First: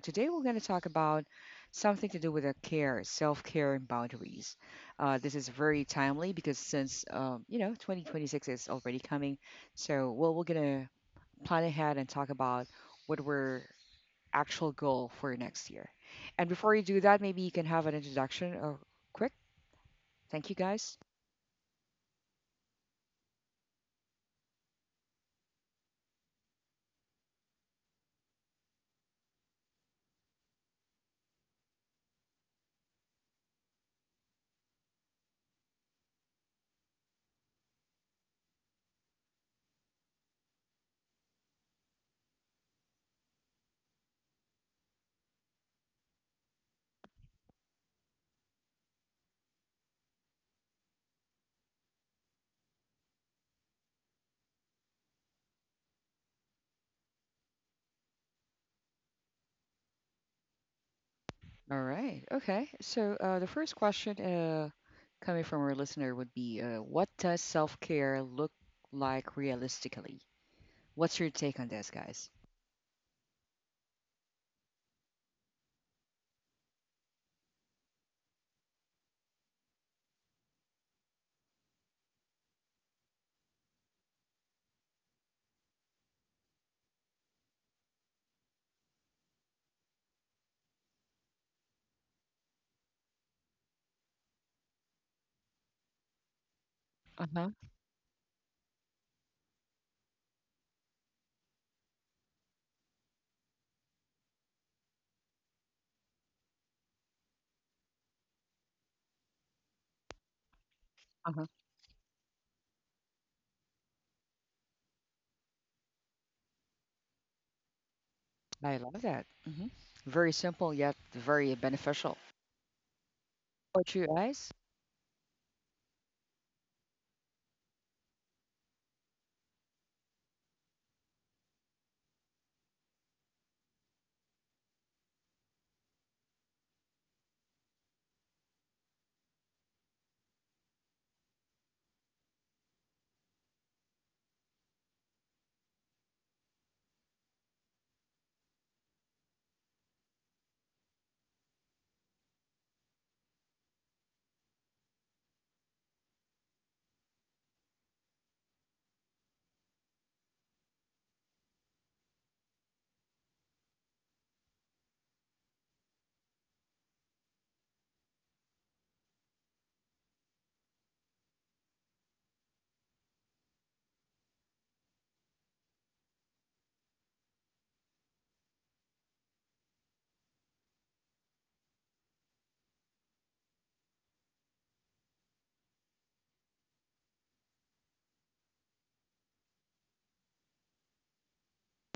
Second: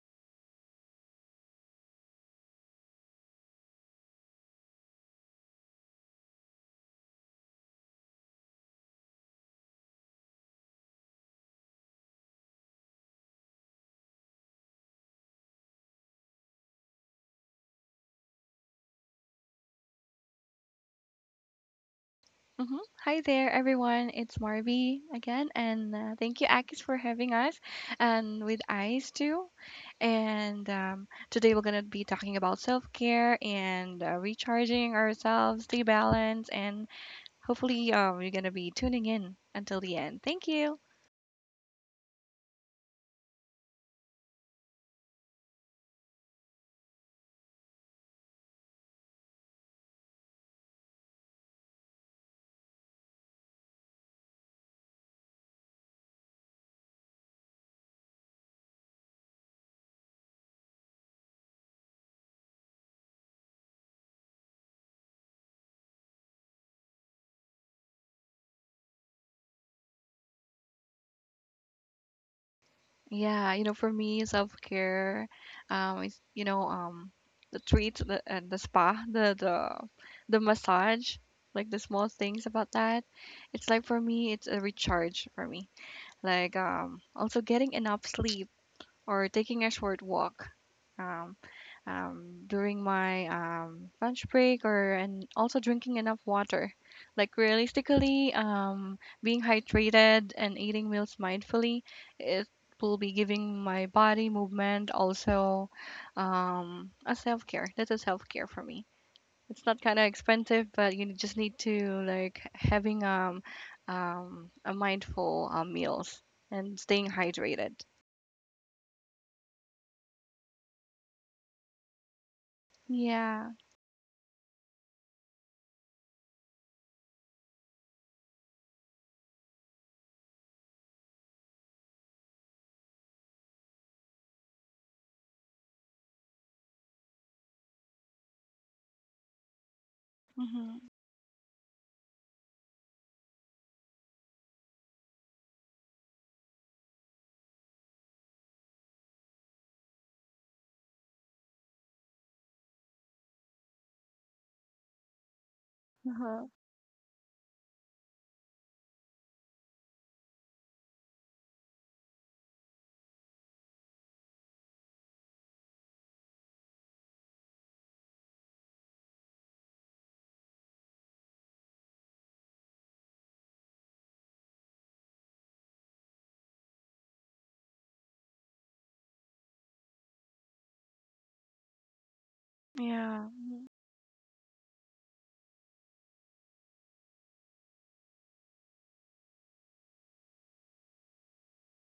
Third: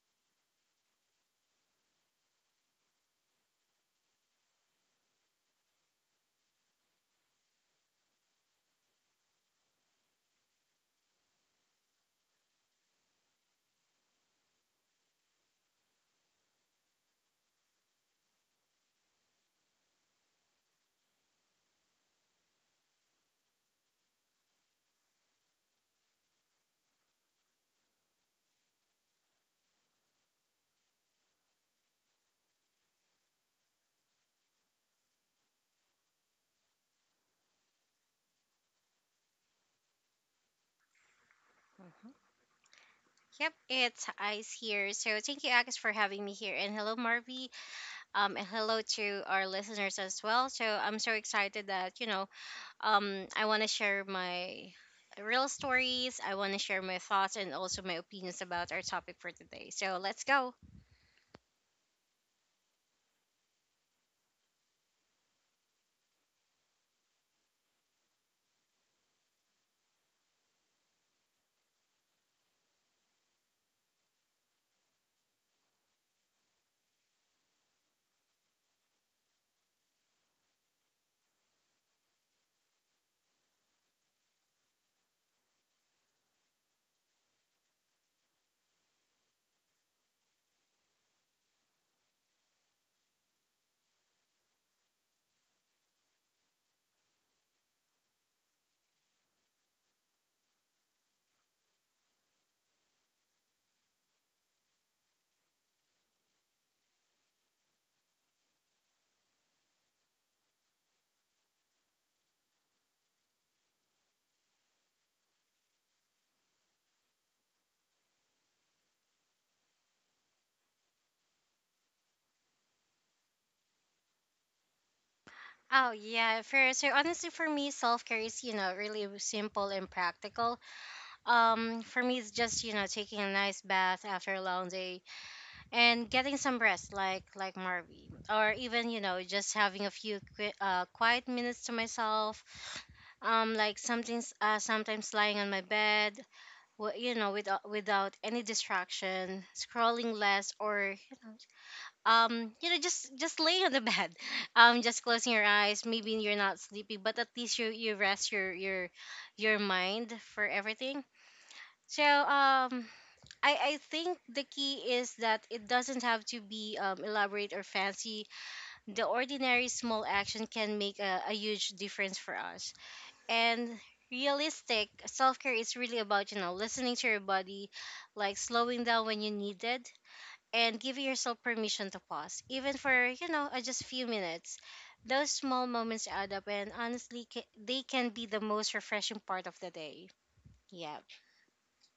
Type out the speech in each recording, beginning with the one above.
today we're going to talk about something to do with care, self-care and boundaries. This is very timely because since you know 2026 is already coming, so well we're gonna plan ahead and talk about what we're actual goal for next year. And before you do that, maybe you can have an introduction or quick. Thank you guys. hmm Hi there, everyone. It's Marby again, and thank you, Akis, for having us, and with Ice too. And Today we're gonna be talking about self-care and recharging ourselves, stay balanced, and hopefully, you're gonna be tuning in until the end. Thank you. Mhm. Yep, it's Ice here. So thank you, Agus, for having me here. And hello, Marvy. And hello to our listeners as well. So I'm so excited that, I want to share my real stories. I want to share my thoughts and also my opinions about our topic for today. So let's go. All right. Okay. So the first question coming from our listener would be what does self care look like realistically? What's your take on this, guys? Yeah, you know, for me, self-care, is, the treat, the spa, the massage, like the small things about that. It's like for me, it's a recharge for me. Like also getting enough sleep or taking a short walk um, during my lunch break or and also drinking enough water. Uh Like huh. realistically, being hydrated and eating meals mindfully, it will be giving my body movement also a self care. That's a self care for me. It's not kind of expensive, but you Uh just huh. need to like having a mindful meals and staying hydrated. I love that. Very simple, yet very beneficial. Yeah. What you guys? Oh, yeah. So honestly, for me, self-care is, really simple and practical. For me, it's just, taking a nice bath after a long day and getting some rest, like Marvy, or even just having a few Mhm. quiet minutes to myself. Like something's sometimes lying on my bed, without any distraction, scrolling less, or just laying on the bed. Just closing your eyes, maybe you're Uh-huh. not sleepy, but at least you rest your mind for everything. So I think the key is that it doesn't have to be elaborate or fancy. The ordinary small action can make a huge difference for us. And realistic self care is really about, listening to your body, like slowing down when you need it, and giving yourself permission to pause, even for, Yeah, just a few minutes. Those small moments add up, and honestly, they can be the most refreshing part of the day. Yeah.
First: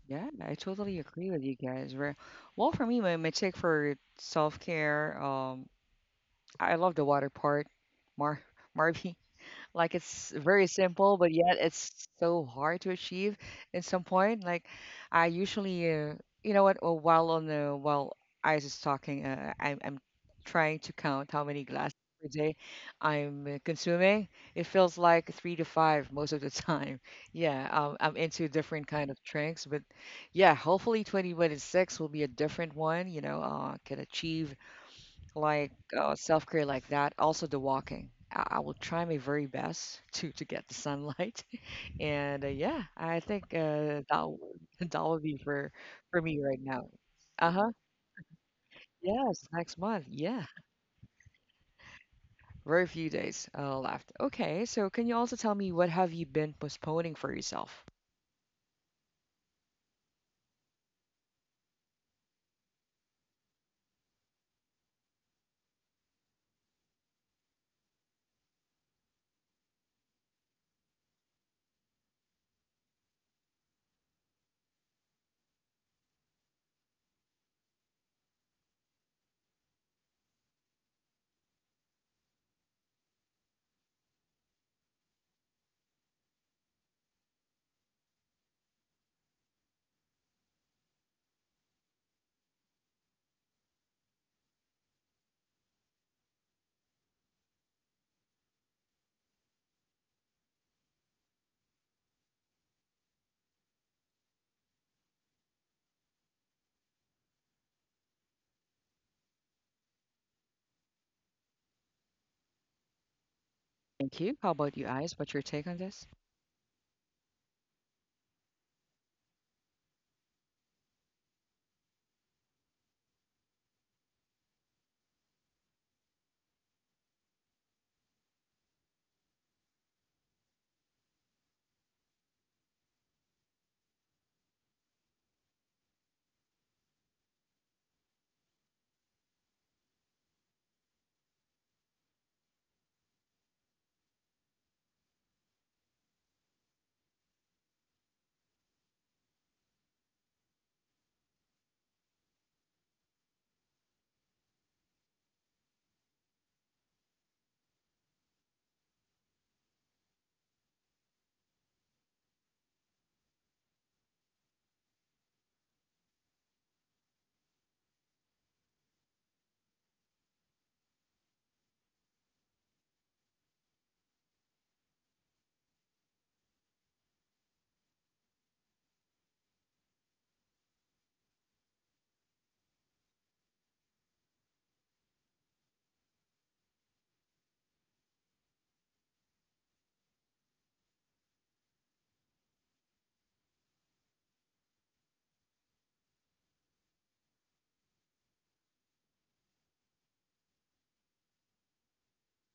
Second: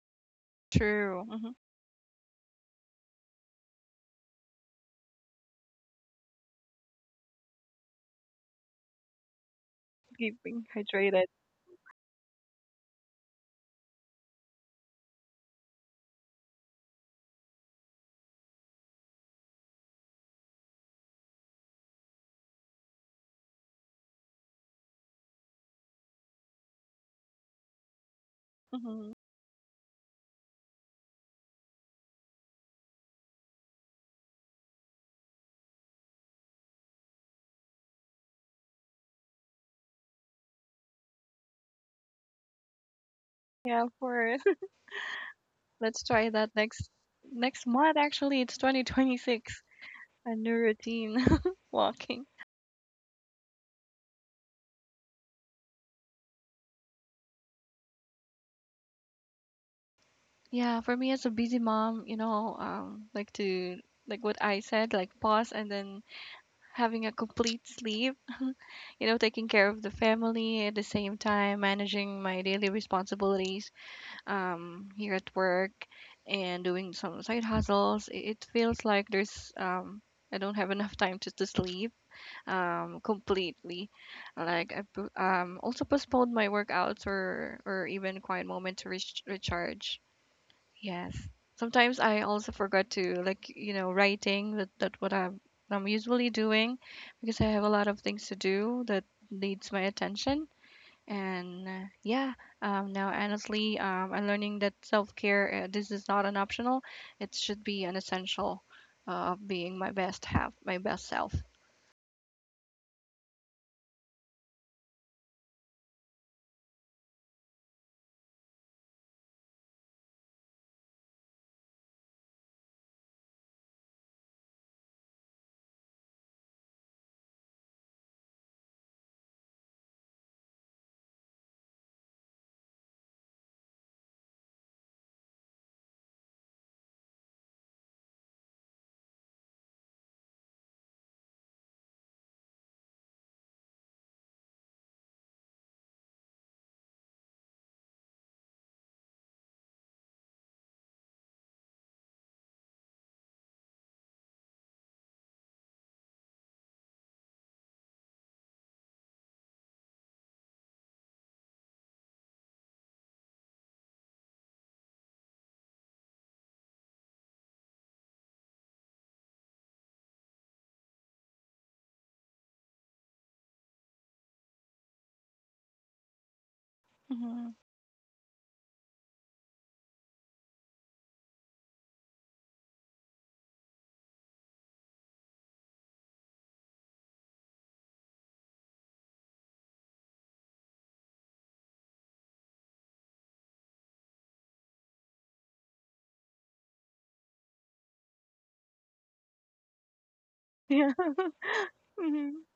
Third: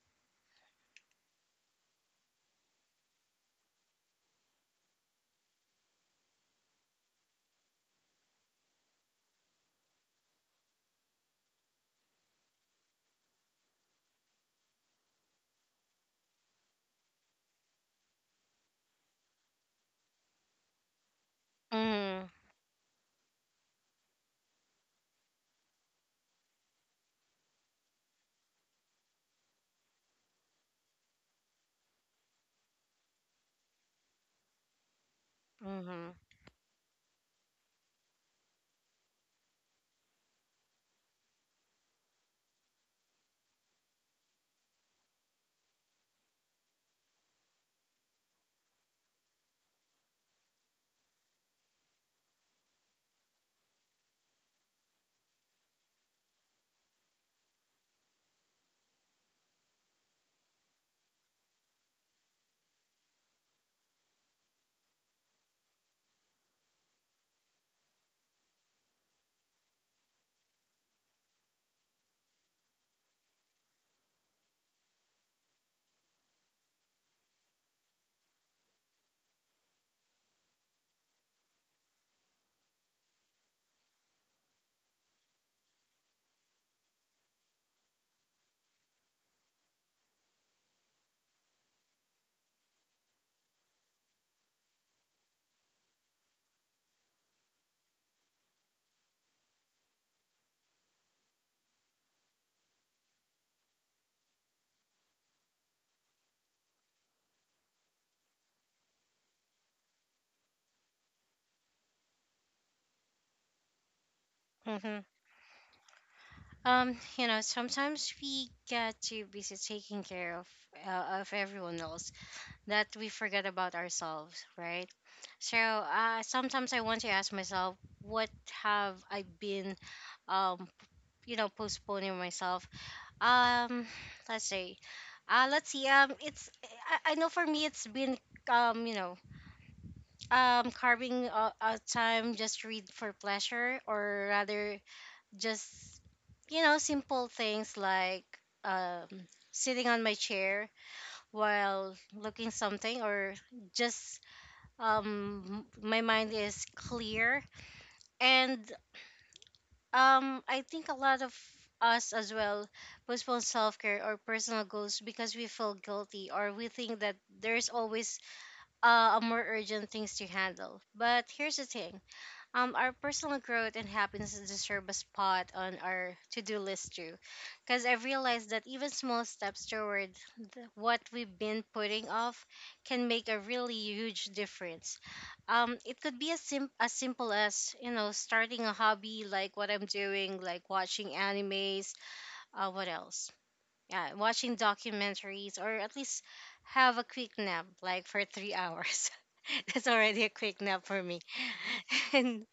Yeah, I totally true. agree with Mhm. you guys. Well, for me, my take for self care, I love the water part, Mar Marvy. Like it's Keeping very simple, hydrated. but yet it's so hard to achieve at some point. Like I usually, you know what? While on the while I was talking, I'm trying to count how many glasses Mm-hmm. per day I'm consuming. It feels like three to five most of the time. Yeah, I'm into different kind Mhm. of drinks, but yeah, hopefully 2026 will be a different one. You know, can achieve like Mm-hmm. Self-care like that. Also the walking. I will try my very best to get the sunlight. And yeah, I think Yeah, of course. that will be Let's for try me that right next now. next Uh-huh. month actually. It's Yes, 2026. next month. A Yeah, new routine walking. very few days left. Okay, so can you also tell me what have you been postponing for yourself? Yeah, for me as a busy mom, you know, like to like what I said, like pause and then having a complete sleep, you know, taking care of the family at the same time, managing my daily responsibilities here at work and doing some side hustles, it feels like there's I don't have enough time to sleep completely. Like I also postponed my workouts or even quiet moment to recharge. Yes. Sometimes I also forgot to like you know writing that what I'm usually doing because I have a lot of things to do that needs my attention and yeah, now honestly, I'm learning that self-care, this is not an optional. It should be an essential of being my best half, my best self. Thank you. How about you, Mm-hmm. Eyes? What's your take on this? Sometimes we get too busy taking care of, of everyone else, that we forget about ourselves, right? Sometimes I want to ask myself, what have I been, um, postponing myself? Um, let's say, let's see. It's I know for me it's been um, you know, carving a time just to read for pleasure, or rather just simple things, like um, sitting on my chair while looking something, or just my mind is clear. And I think a lot of us as well postpone self-care or personal goals because we feel guilty, or we think that there's always a more urgent things to handle. But here's the thing, our personal growth and happiness deserve a spot on our to-do list too, Hmm. because I realized that even small steps toward what we've been putting off can make a really huge difference. It could be as simple as, starting a hobby like what I'm doing, like watching animes. What else? Yeah, watching documentaries, or at least have a quick nap, like for 3 hours. That's already a quick nap for Yeah. me. Hmm. And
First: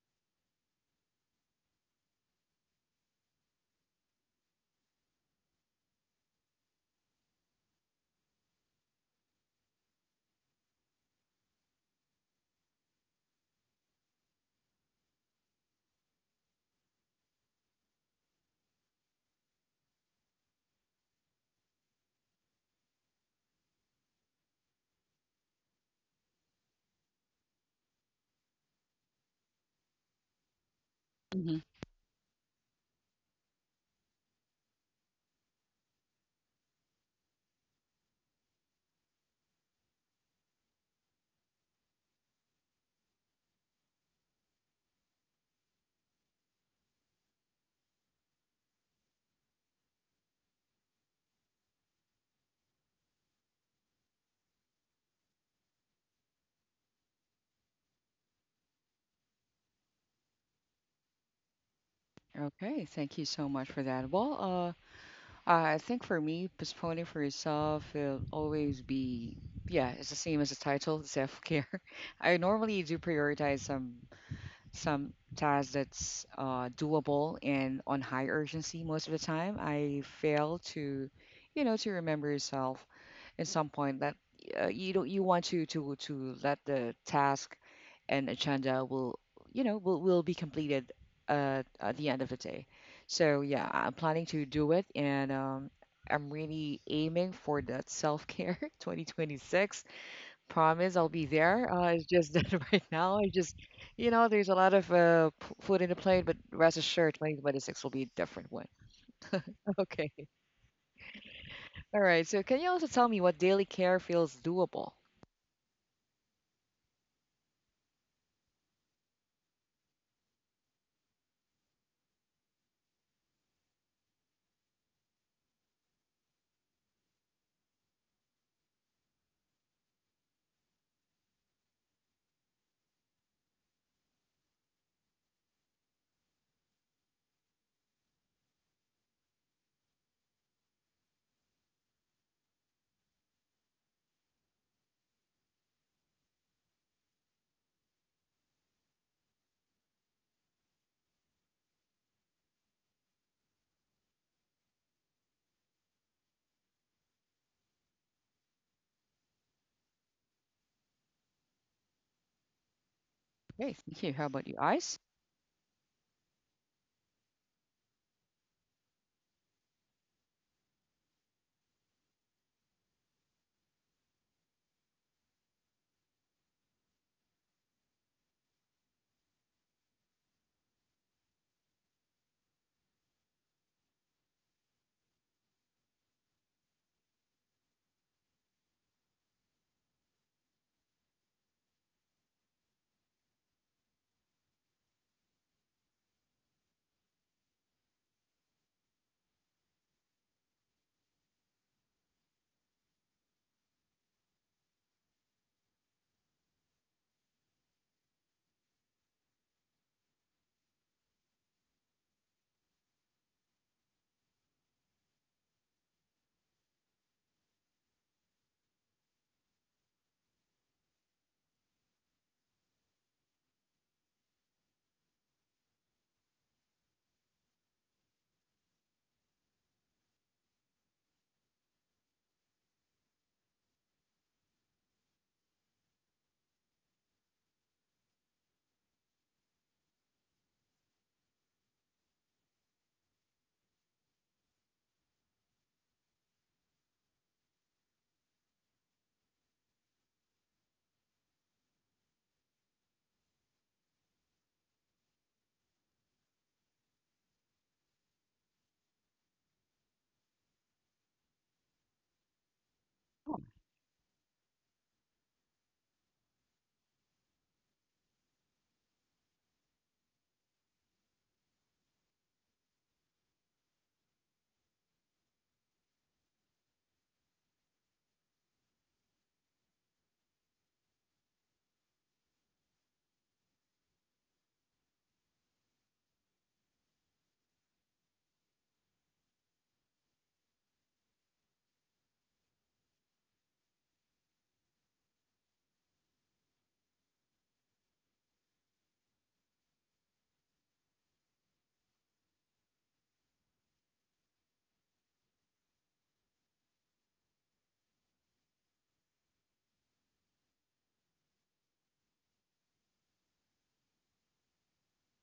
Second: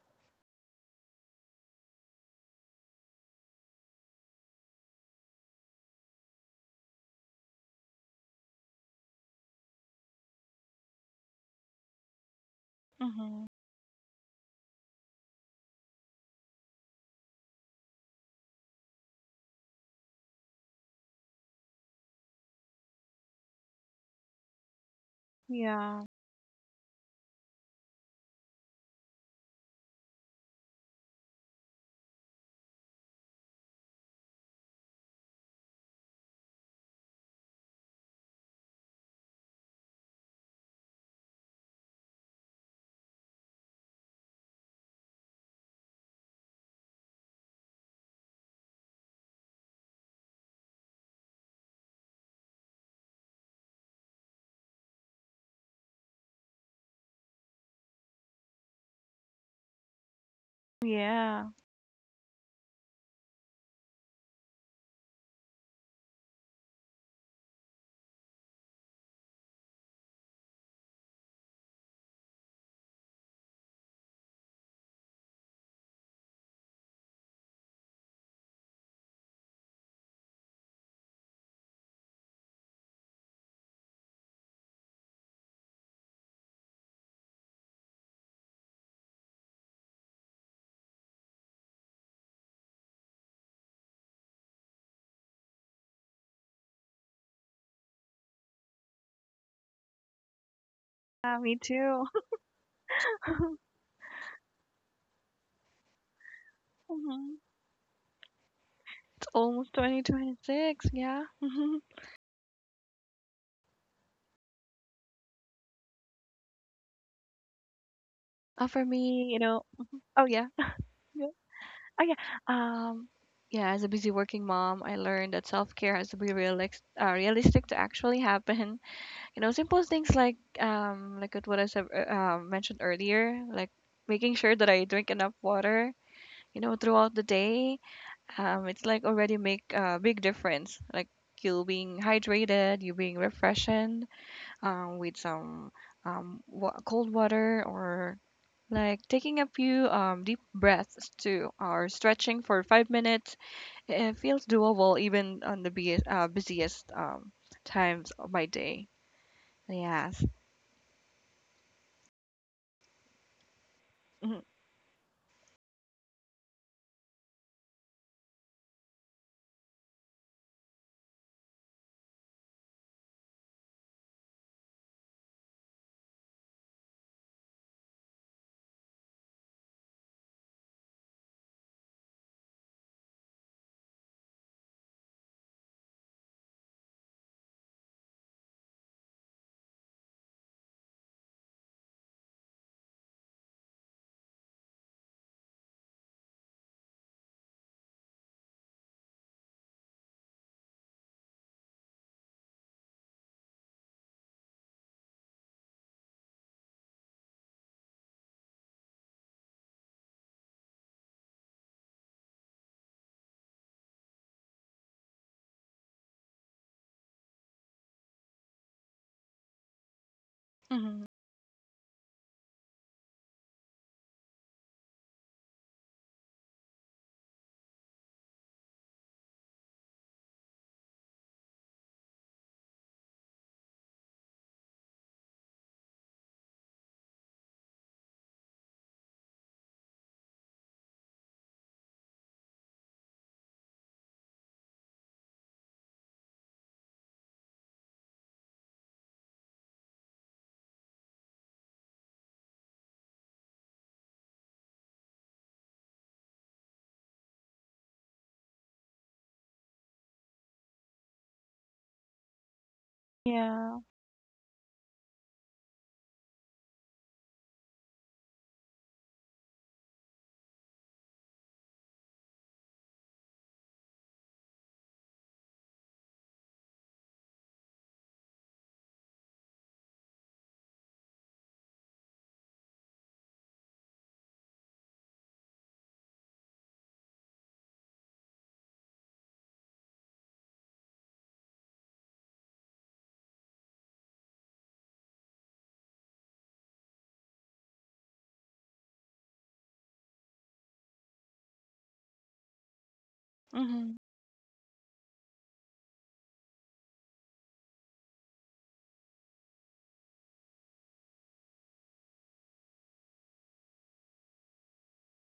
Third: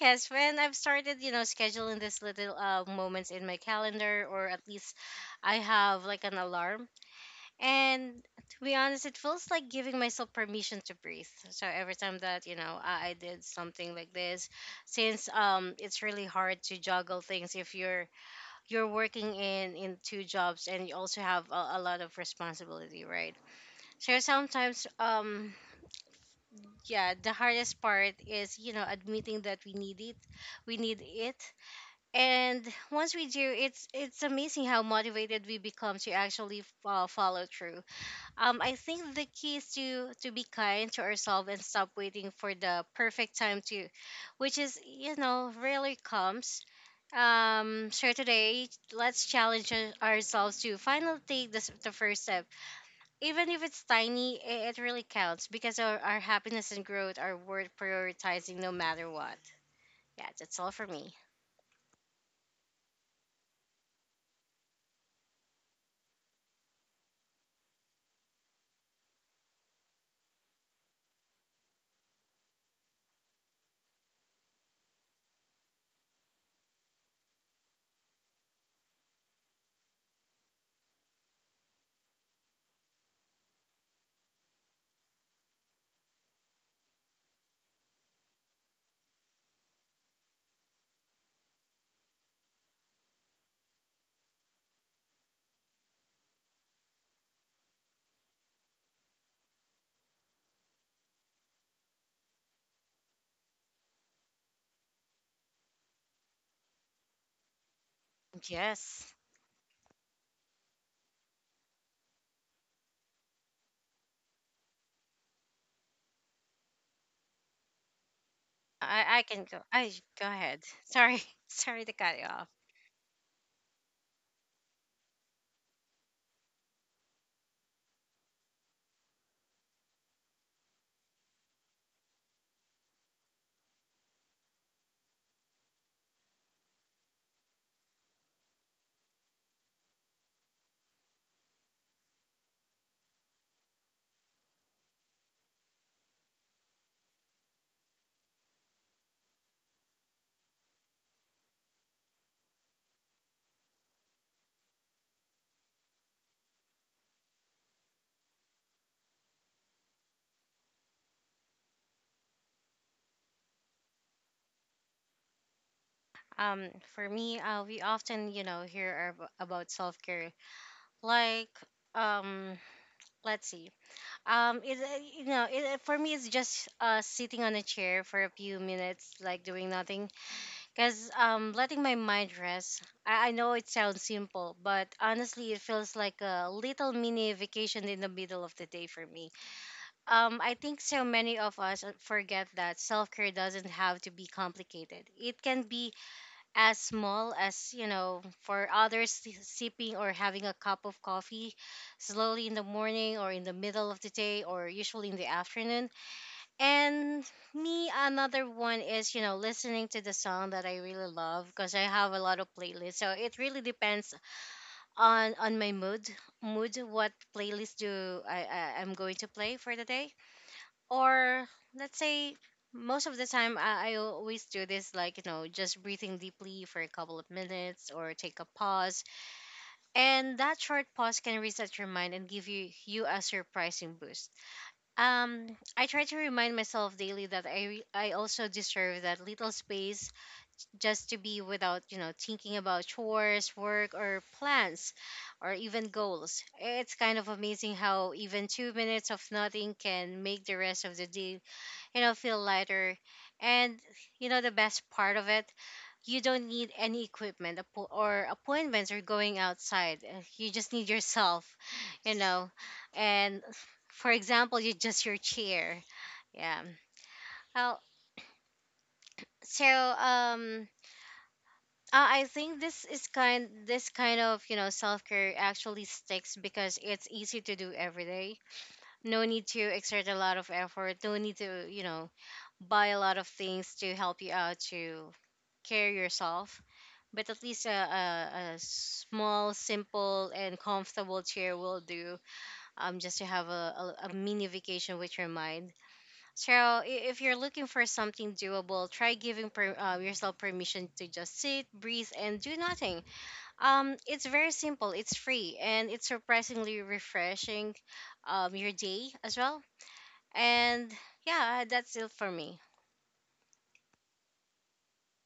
yes, when I've started, scheduling these little moments in my calendar, or at least I have like an alarm. And to be honest, it feels like giving myself permission to breathe. So every time that, I did Hmm. something like this, since it's really hard to juggle things if you're working in two jobs, and you also have a lot of responsibility, right? So sometimes, Yeah. yeah, the hardest part is, admitting that we need it, we need it. Mhm. And once we do, it's amazing how motivated we become to actually follow through. I think the key is to be kind to ourselves and stop waiting for the perfect time to which, is rarely comes. So today, let's challenge ourselves to finally take this, the first step, even if it's tiny. It really counts, because our happiness and growth are worth prioritizing, no matter what. Yeah, that's all for me. Yeah. Okay, thank you so much for that. Well, I think for me, postponing for yourself will always be, yeah, it's the same as the title, self care. I normally do prioritize some tasks that's doable and on high urgency most of the time I fail to you know to remember yourself at some point that you don't you want to to let the task and agenda will you know will be completed at the end of the day so yeah I'm planning to do it and I'm really aiming for that self-care 2026. Promise I'll be Yeah, me there. It's too. just that right now, I just, you know, there's a lot of p- food in the plate, but rest assured, Hmm. 2026 will be a different one. Yes, It's almost Okay. 2026. Yeah. Hmm. All right. So, can you also tell me what daily care feels doable? For I me, you can go. know, I go oh yeah. ahead. Sorry, Yeah. sorry to Oh cut yeah. you off. Um, yeah, as a busy working mom, I learned that self-care has to be realistic, realistic to actually happen. You know, simple things like what I said, mentioned earlier, like making sure that I drink enough water, you know, throughout the day. Um, it's like already make a big difference, like you being hydrated, you being refreshed, with some cold water, or like taking a few deep breaths too, or stretching for 5 minutes. It feels doable even on the busiest times of my day. Yes. Okay, thank you. How Mm-hmm. about you, Ice? For me, we often hear about self care, like um, let's see, it you know it, for me it's just sitting on a chair for a few minutes, like doing nothing. Because, letting my mind rest, I know it sounds simple, but honestly, it feels like a little mini vacation in the middle of the day for me. I think so many of us forget that self care doesn't have to be complicated. It can be as small as, for others, sipping or having a cup of coffee slowly in the morning, or in the middle of the day, or usually in the afternoon. And me, another one is, listening to the song that I really love, because I have a lot of playlists. So it really depends on my mood, what playlist do I I'm going to play for the day. Mhm. Or let's say, most of the time I always do this, like, just breathing deeply for a couple of minutes, or take a pause. And that short pause can reset your mind and give you a surprising boost. um, I try to remind myself daily that I also deserve that little space, just to be, without thinking about chores, work, or plans, or even goals. It's kind of amazing how even 2 minutes of nothing can make the rest of the day, feel lighter. And, the best part of it, you don't need any equipment, or appointments, or going outside. You just need yourself, you know. Oh, And Yeah. for example, you just your chair. Yeah. Oh, so um, I think this kind of, self care actually sticks because it's easy to do every day. No need to exert a lot of effort. No need to, buy a lot of things to help you out to care yourself. But at least a small, simple, and comfortable chair will do, just to have a mini vacation with your mind. So, if you're looking for something doable, try giving yourself permission to just sit, breathe, and do nothing. Mhm. It's very simple, it's free, and it's surprisingly refreshing, your day as well. And yeah, that's it for me.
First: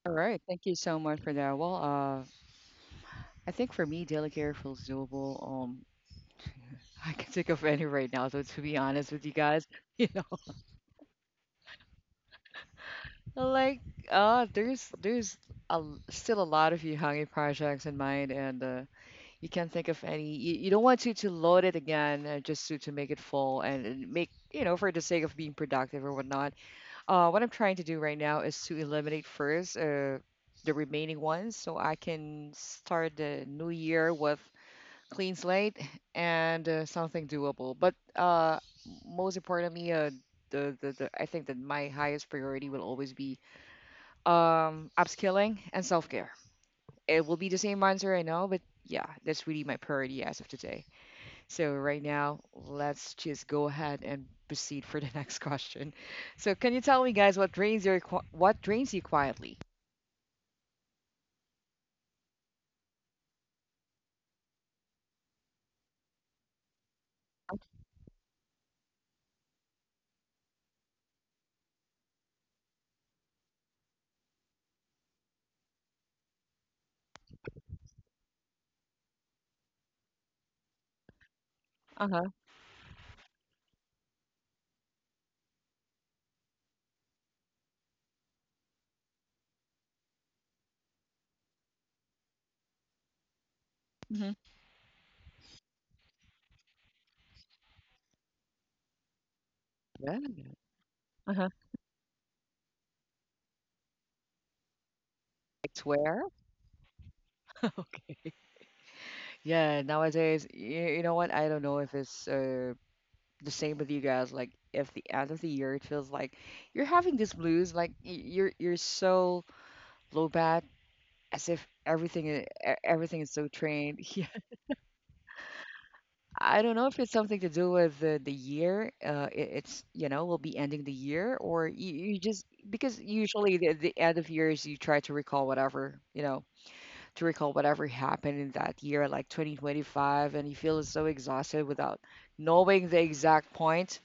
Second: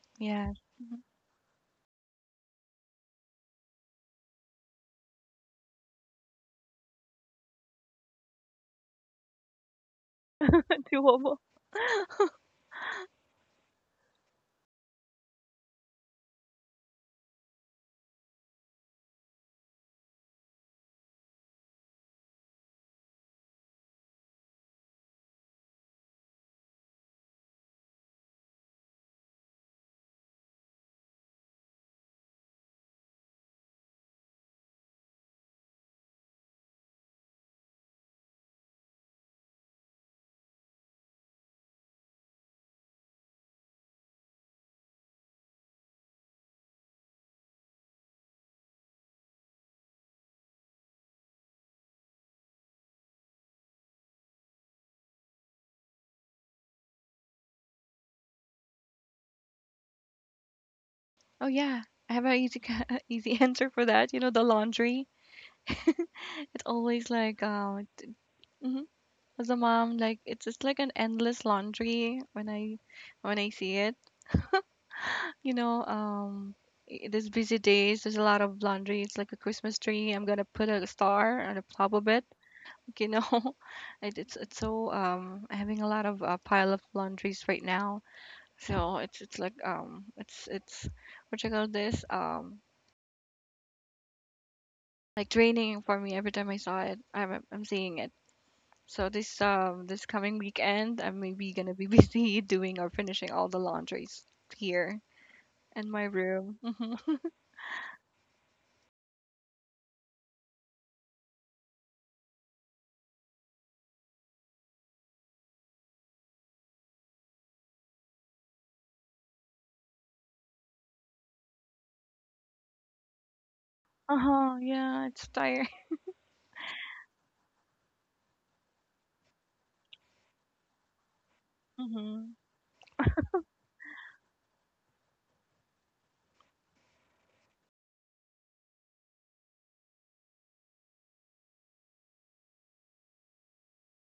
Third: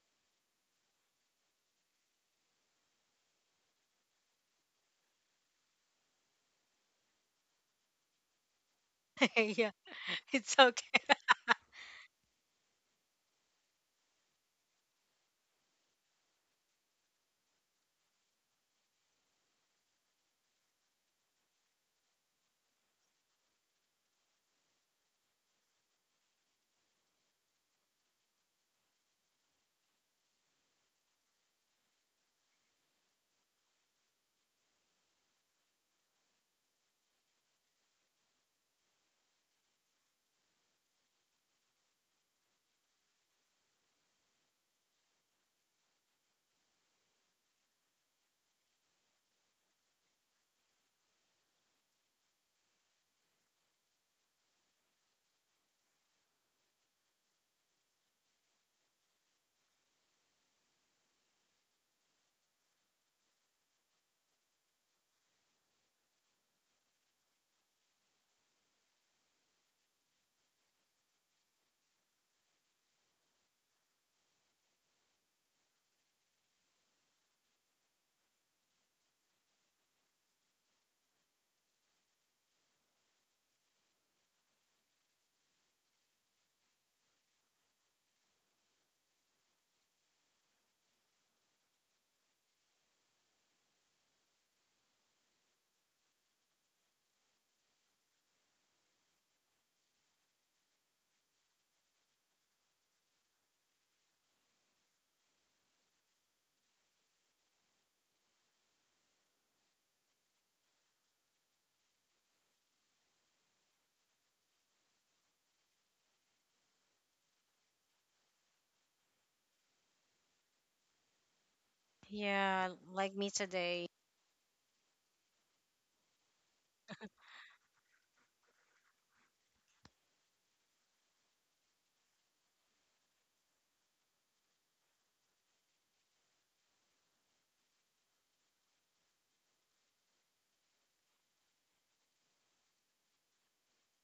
all right, Yeah. thank you so much for that. Well, I think for me, daily care feels doable. I can think of any right now. So to be honest with you guys, Yeah, you know, it's okay. Doable. like there's a, still a lot of Yohangi projects in mind, and you can't think of any. You don't want to load it again just to make it full and make you know for the sake of being productive or whatnot. What I'm trying to do right now is to eliminate first the remaining ones so I can start the new year with clean slate and something doable. But most importantly, the I think that my highest priority will always be upskilling and self care. It will be the same answer I know, but yeah, that's really my priority as of today. So right now, let's just go ahead and proceed for the next question. So can you tell me guys what drains you quietly? Oh, yeah. I have an easy answer for that. You know, the laundry. It's always like um, hmm, as a mom, like it's just like an endless laundry when I see it. You know, um, there's busy days, there's a lot of laundry. It's like a Christmas tree. I'm gonna put a star on the top of Uh it, huh. you know. It's so having a lot of pile of laundries right now. So it's like it's what you call this hmm like draining for me every time I saw it. I'm seeing it. So this this Yeah, coming weekend I'm Uh huh. maybe gonna be busy doing or finishing all the laundries here it's in my where? room. Hmm. Yeah, nowadays, you know what? I don't know if it's the same with you guys. Like, if the end of the year, it feels like you're having this blues, like you're so low bad, as if everything Yeah, like everything me is so today. trained. Uh-huh. Yeah, it's tiring. I don't know if it's something to do with the year. It's, you know, we'll be ending the year, or you Mm-hmm. just, because usually the end of years, you try to recall whatever, you know, to recall whatever happened in that year, like 2025, and you feel so exhausted without knowing the exact point.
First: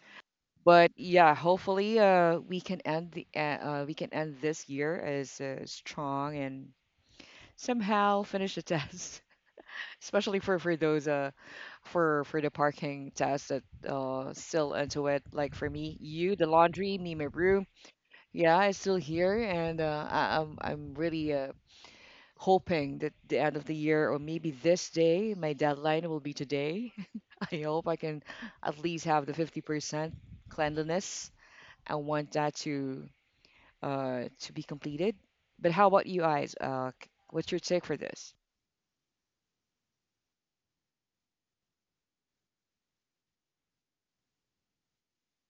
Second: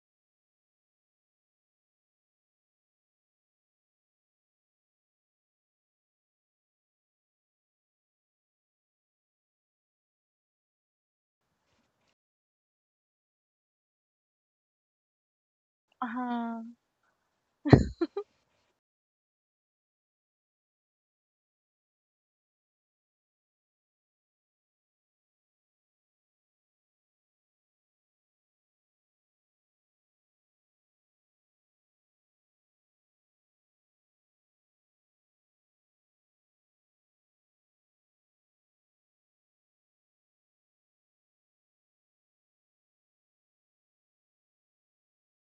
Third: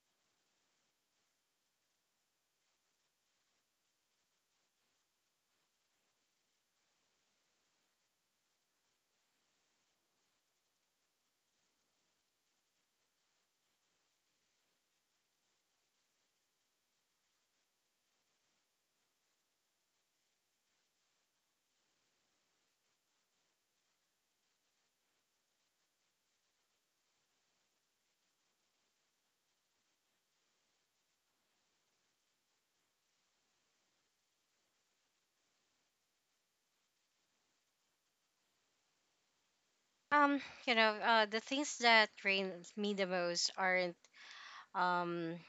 But yeah, hopefully we can end the we can end this year as strong and somehow finish the test especially for those for the parking tasks that still into it like for me you the Uh-huh. laundry me my room yeah it's still here and i'm really hoping that the end of the year or maybe this day my deadline will be today. I hope I can at least have the 50% cleanliness I want that to be completed but how about you guys what's your take for this? The things that drain me the most aren't, um,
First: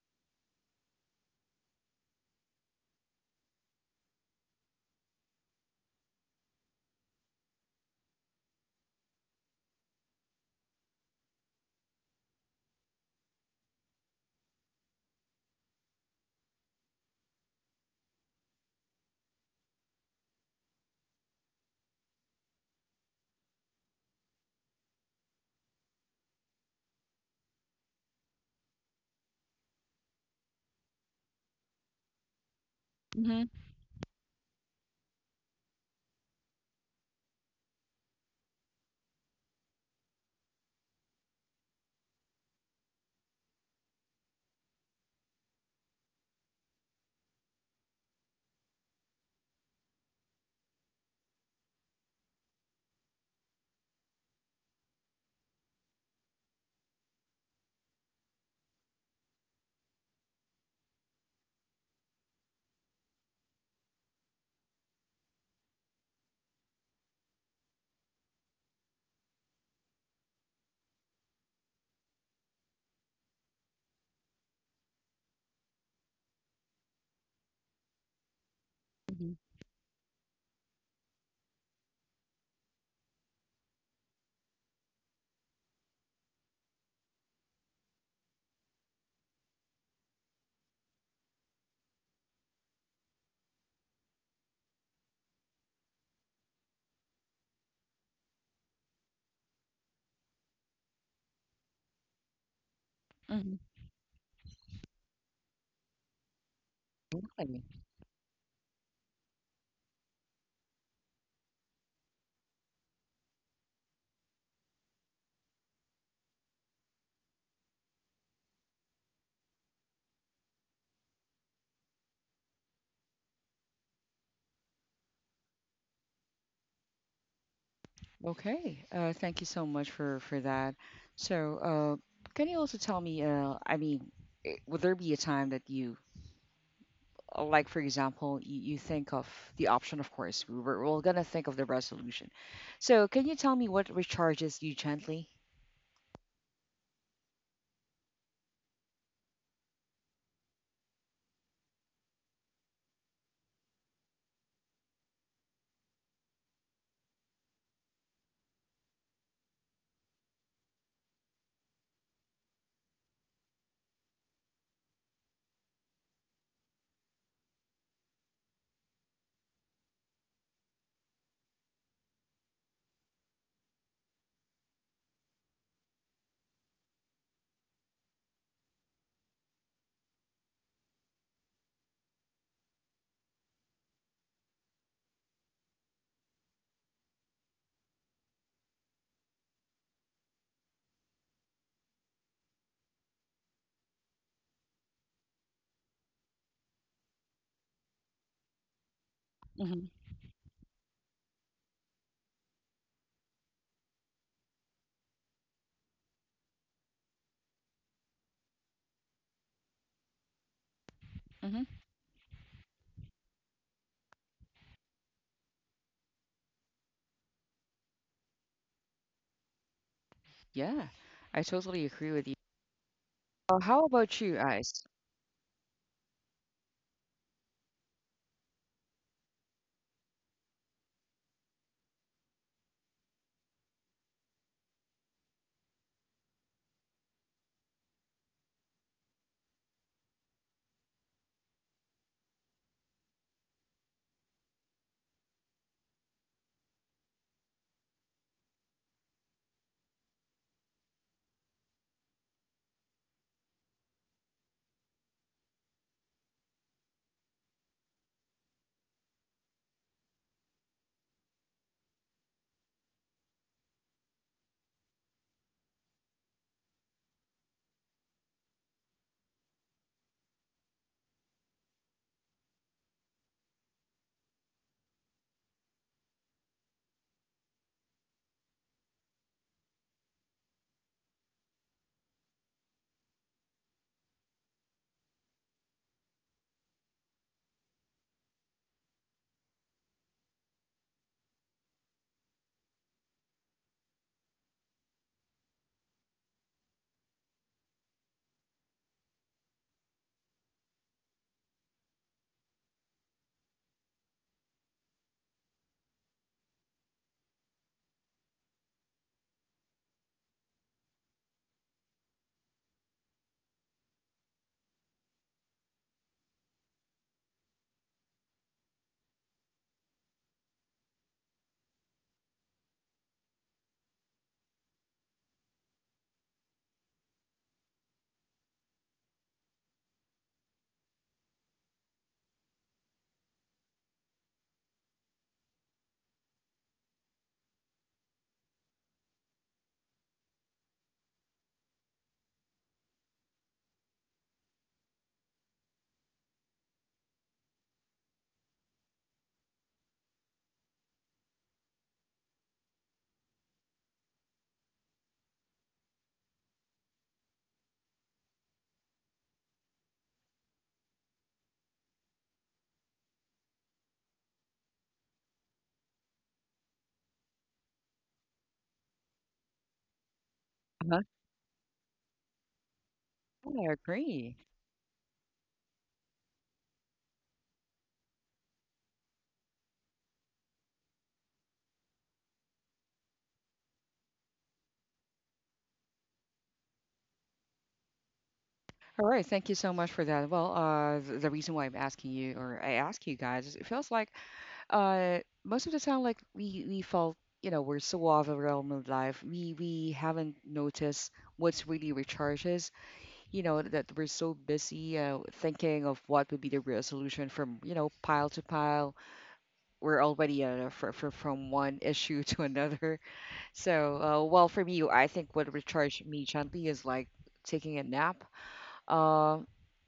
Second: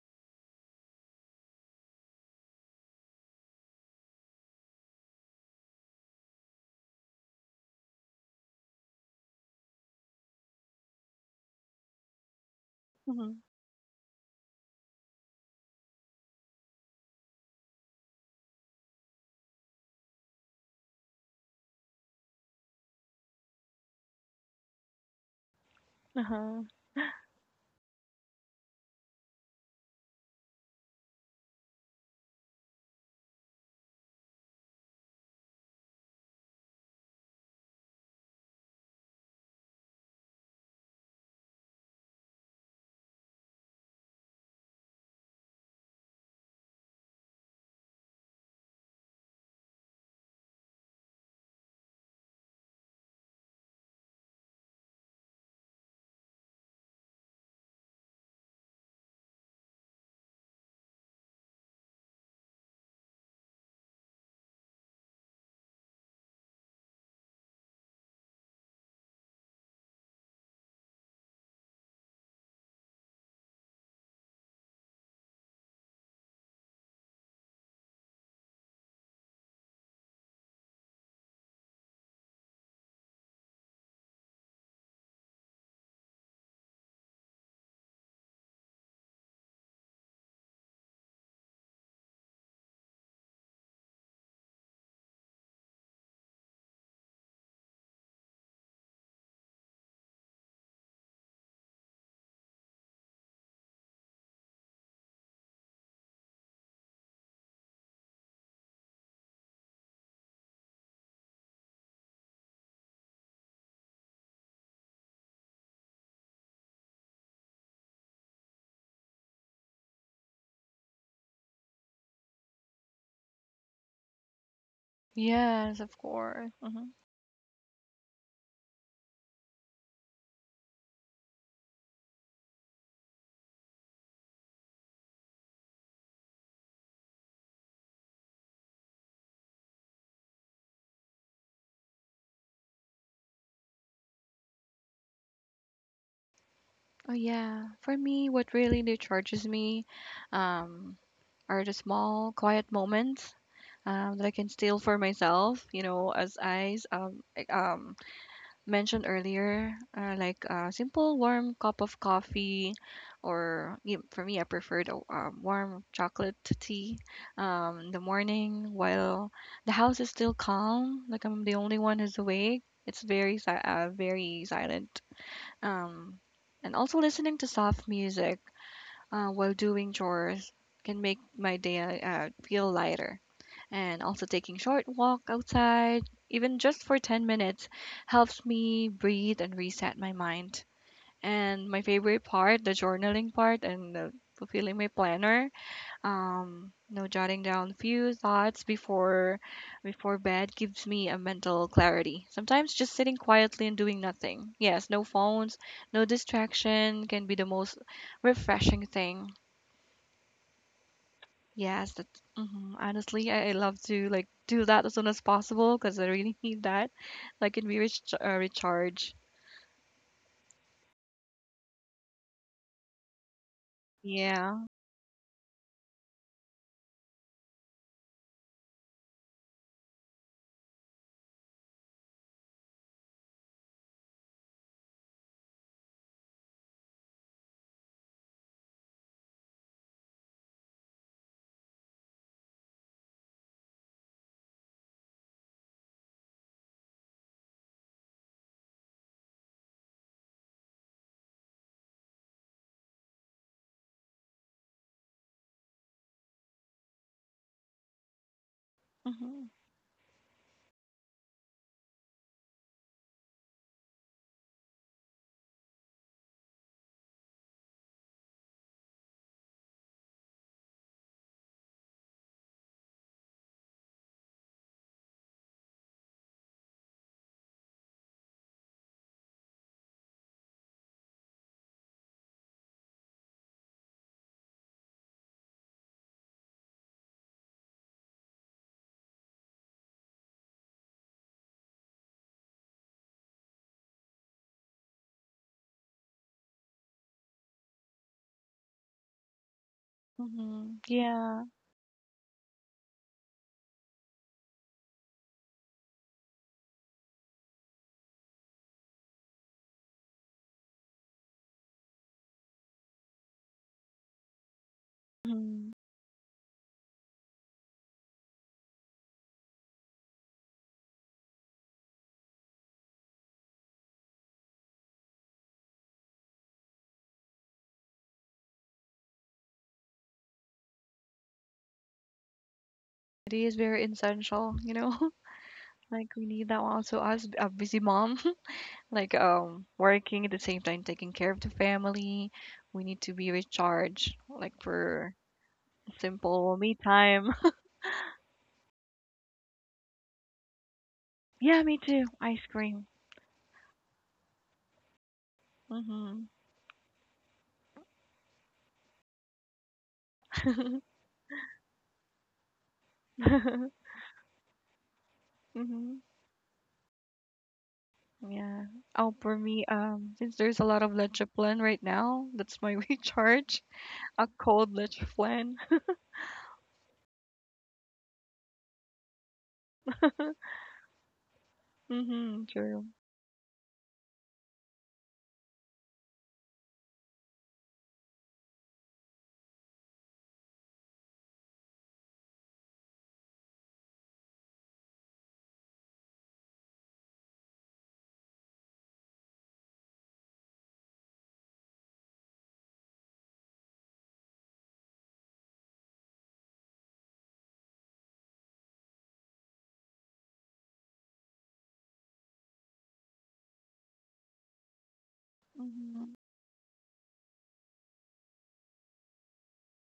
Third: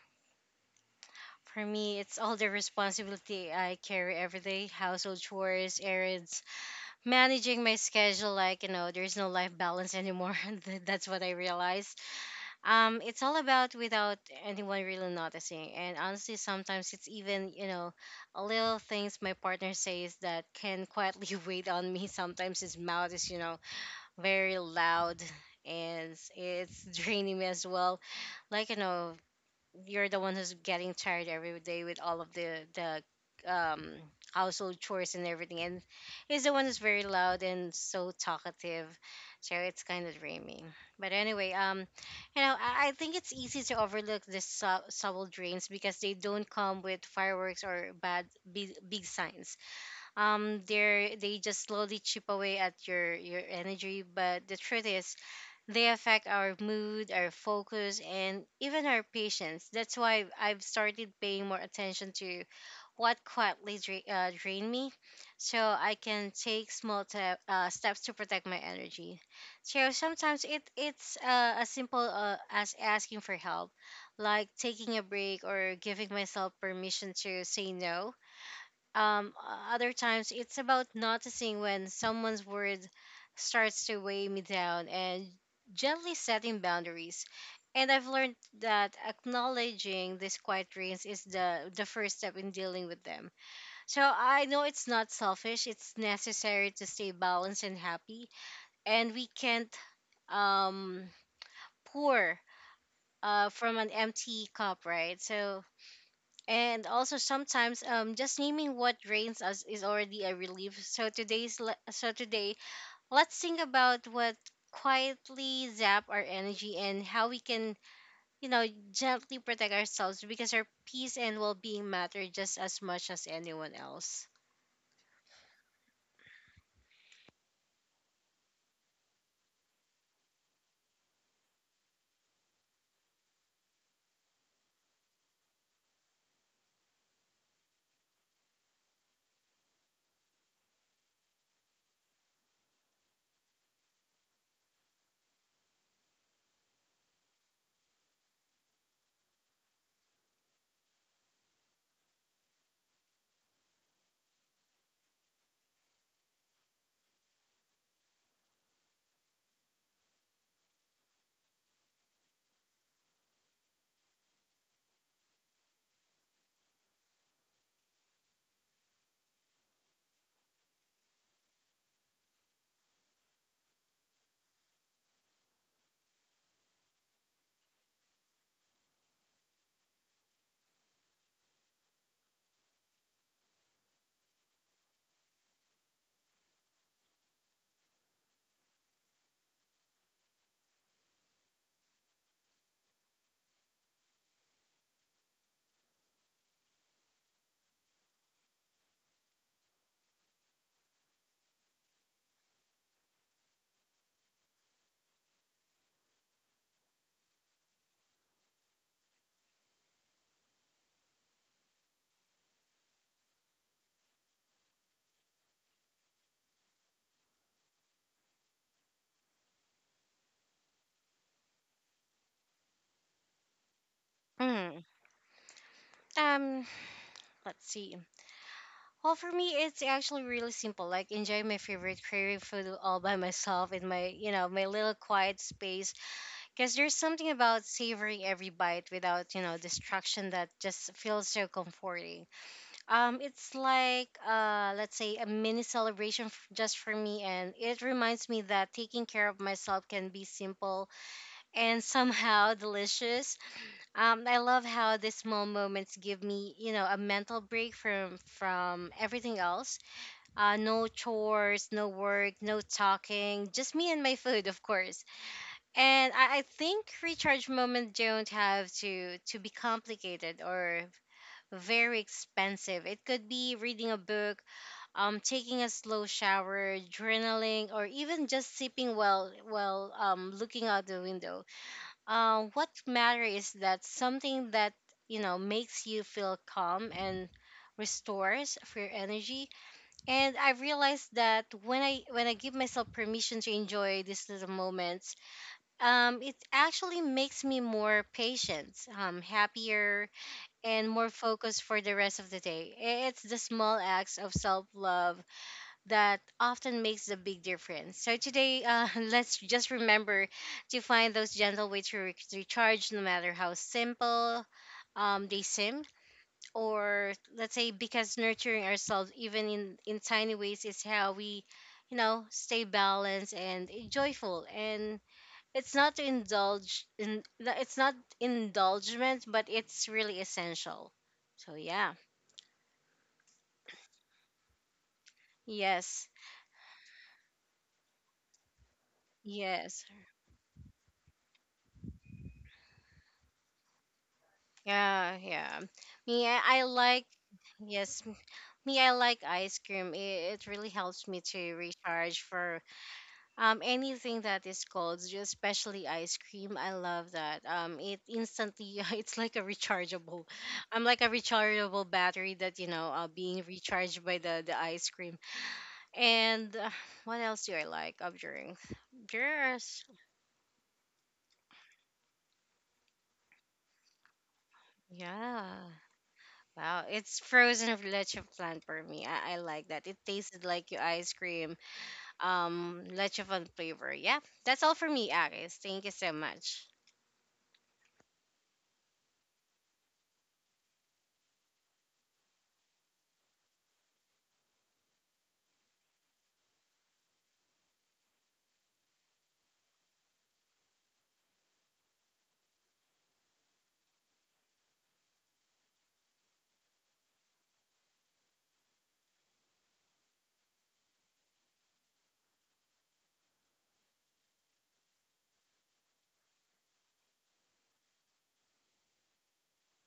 for me, it's all the responsibility I carry every day: household chores, errands, managing my schedule. Like, there's no life balance anymore. That's what I realized. It's Mm-hmm. all about without anyone really noticing. And honestly, sometimes it's even, a little things my partner says that can quietly wait on me. Sometimes his mouth is, very loud, and Uh-huh. it's draining me as well. Like, you're the one who's getting tired every day with all of the Mm-hmm. um household chores and everything, and he's the one who's very loud and so talkative. So it's kind of draining. But anyway, I think it's easy to overlook the subtle drains because they don't come with fireworks or bad big, big signs. They just slowly chip away at your energy, but the truth is, they affect our mood, our focus, and even our patience. That's why I've started paying more attention to what quietly drain me, so I can take small steps to protect my energy. So sometimes it's, as simple, as asking for help, like taking a break, or giving myself permission to say no. Mm-hmm. Other times it's about noticing when someone's word starts to weigh me down, and gently setting boundaries. And I've learned that acknowledging these quiet dreams is the first step in dealing with them. So I know it's not selfish, it's necessary to stay balanced and happy, and we can't um pour, Mm-hmm. from an empty cup, right? So, and also Really? sometimes, just naming what drains us is already a relief. So today, let's think about what quietly zap our energy, and how we can, you know gently protect ourselves, because our peace and well-being matter just as much as anyone else. Yes, of course. Mm-hmm. Okay, thank you so much for that. So, can you also tell me, I mean, would there be a time that you, like for example, you think of the option, of course, we're gonna think of the resolution. So, can you tell me what recharges you gently? Oh yeah. For me, what really recharges me um are the small quiet moments that I can steal for myself. You know, as I mentioned earlier, like a simple warm cup of coffee, or for me, I preferred a warm chocolate tea in the morning while the house is still calm. Like I'm the only one who's awake. It's very silent. Um, and also listening to soft music while doing chores can make my day feel lighter, and also taking short walk outside, even just for 10 minutes, helps me breathe and reset my mind. And my favorite part, the journaling part and the fulfilling my planner, you know, jotting down few thoughts before hmm before bed, gives me a mental clarity. Sometimes just sitting quietly and doing nothing. Yes, no phones, no distraction can be the most refreshing thing. hmm Yes, that's mhm. Honestly, I love to like do that as soon as possible because I really need that. Like, can we reach recharge? Yeah, I totally agree with you. How about you, Yeah. Ice? Mm. Um, let's see. Well, for me, it's actually really simple. Like, enjoy my favorite creative food all by myself, in my, my little quiet space. Because there's something about savoring every bite without distraction that just feels so comforting. It's like let's say a mini celebration just for me, and it reminds me that taking care of myself can be simple and somehow delicious. I love how these small moments give me a mental break from everything Mm-hmm. else. No chores, no work, no talking, just me and my food, of course. And I think recharge moments don't have to be complicated or very expensive. It could be reading a book, taking a slow shower, journaling, or even just sipping while looking out the window. What matters is that something that makes you feel calm and restores for your energy. And I realized that when I give myself permission to enjoy these little moments, it actually makes me more patient, happier, Mm-hmm. and more Yeah. focused for the rest of the day. It's the small acts of self love that often makes the big difference. So today, let's just remember to find those gentle ways to recharge, no matter how simple they Mm-hmm. seem. Or let's say, because nurturing ourselves, even in tiny ways, is how we, stay balanced and joyful. And it's not to indulge in, no, it's not indulgement, but it's really essential. So yeah. It is very essential, you know. Yes. Like we need that one. So as a busy mom, like Yes. working at the same time, taking care of the family, we need to be recharged, like for Yeah, yeah. Me, I, simple I me like, time. yes, me, I like ice cream. It really helps me to Yeah, me too. recharge. Ice For cream. Anything that is cold, especially ice Mm-hmm. cream, I love that. It instantly it's like a rechargeable. I'm like a rechargeable battery that, you know, being recharged by the ice cream. Mm-hmm. And what else do I like of drink? Yeah. Oh, for me, There's since there's a lot of Uh-huh. leche plan right now, that's my recharge. Yeah, I A agree. cold leche plan. yeah. Wow, it's frozen leche flan for me. I like that. It tasted like your ice cream, Mm-hmm. True. Leche flan flavor. Yeah, that's all for me, Agnes. Thank you so much. All right, thank you so much for that. Well, the reason why I'm asking you, or I ask you guys, is it feels like uh most of the time like we felt you know we're so overwhelmed with life we haven't noticed what's really recharges you know that we're so busy thinking of what would be the real solution from you know pile to pile we're already fr fr from one issue to another. So well for me I think what recharge Mm-hmm. me gently is like taking a nap uh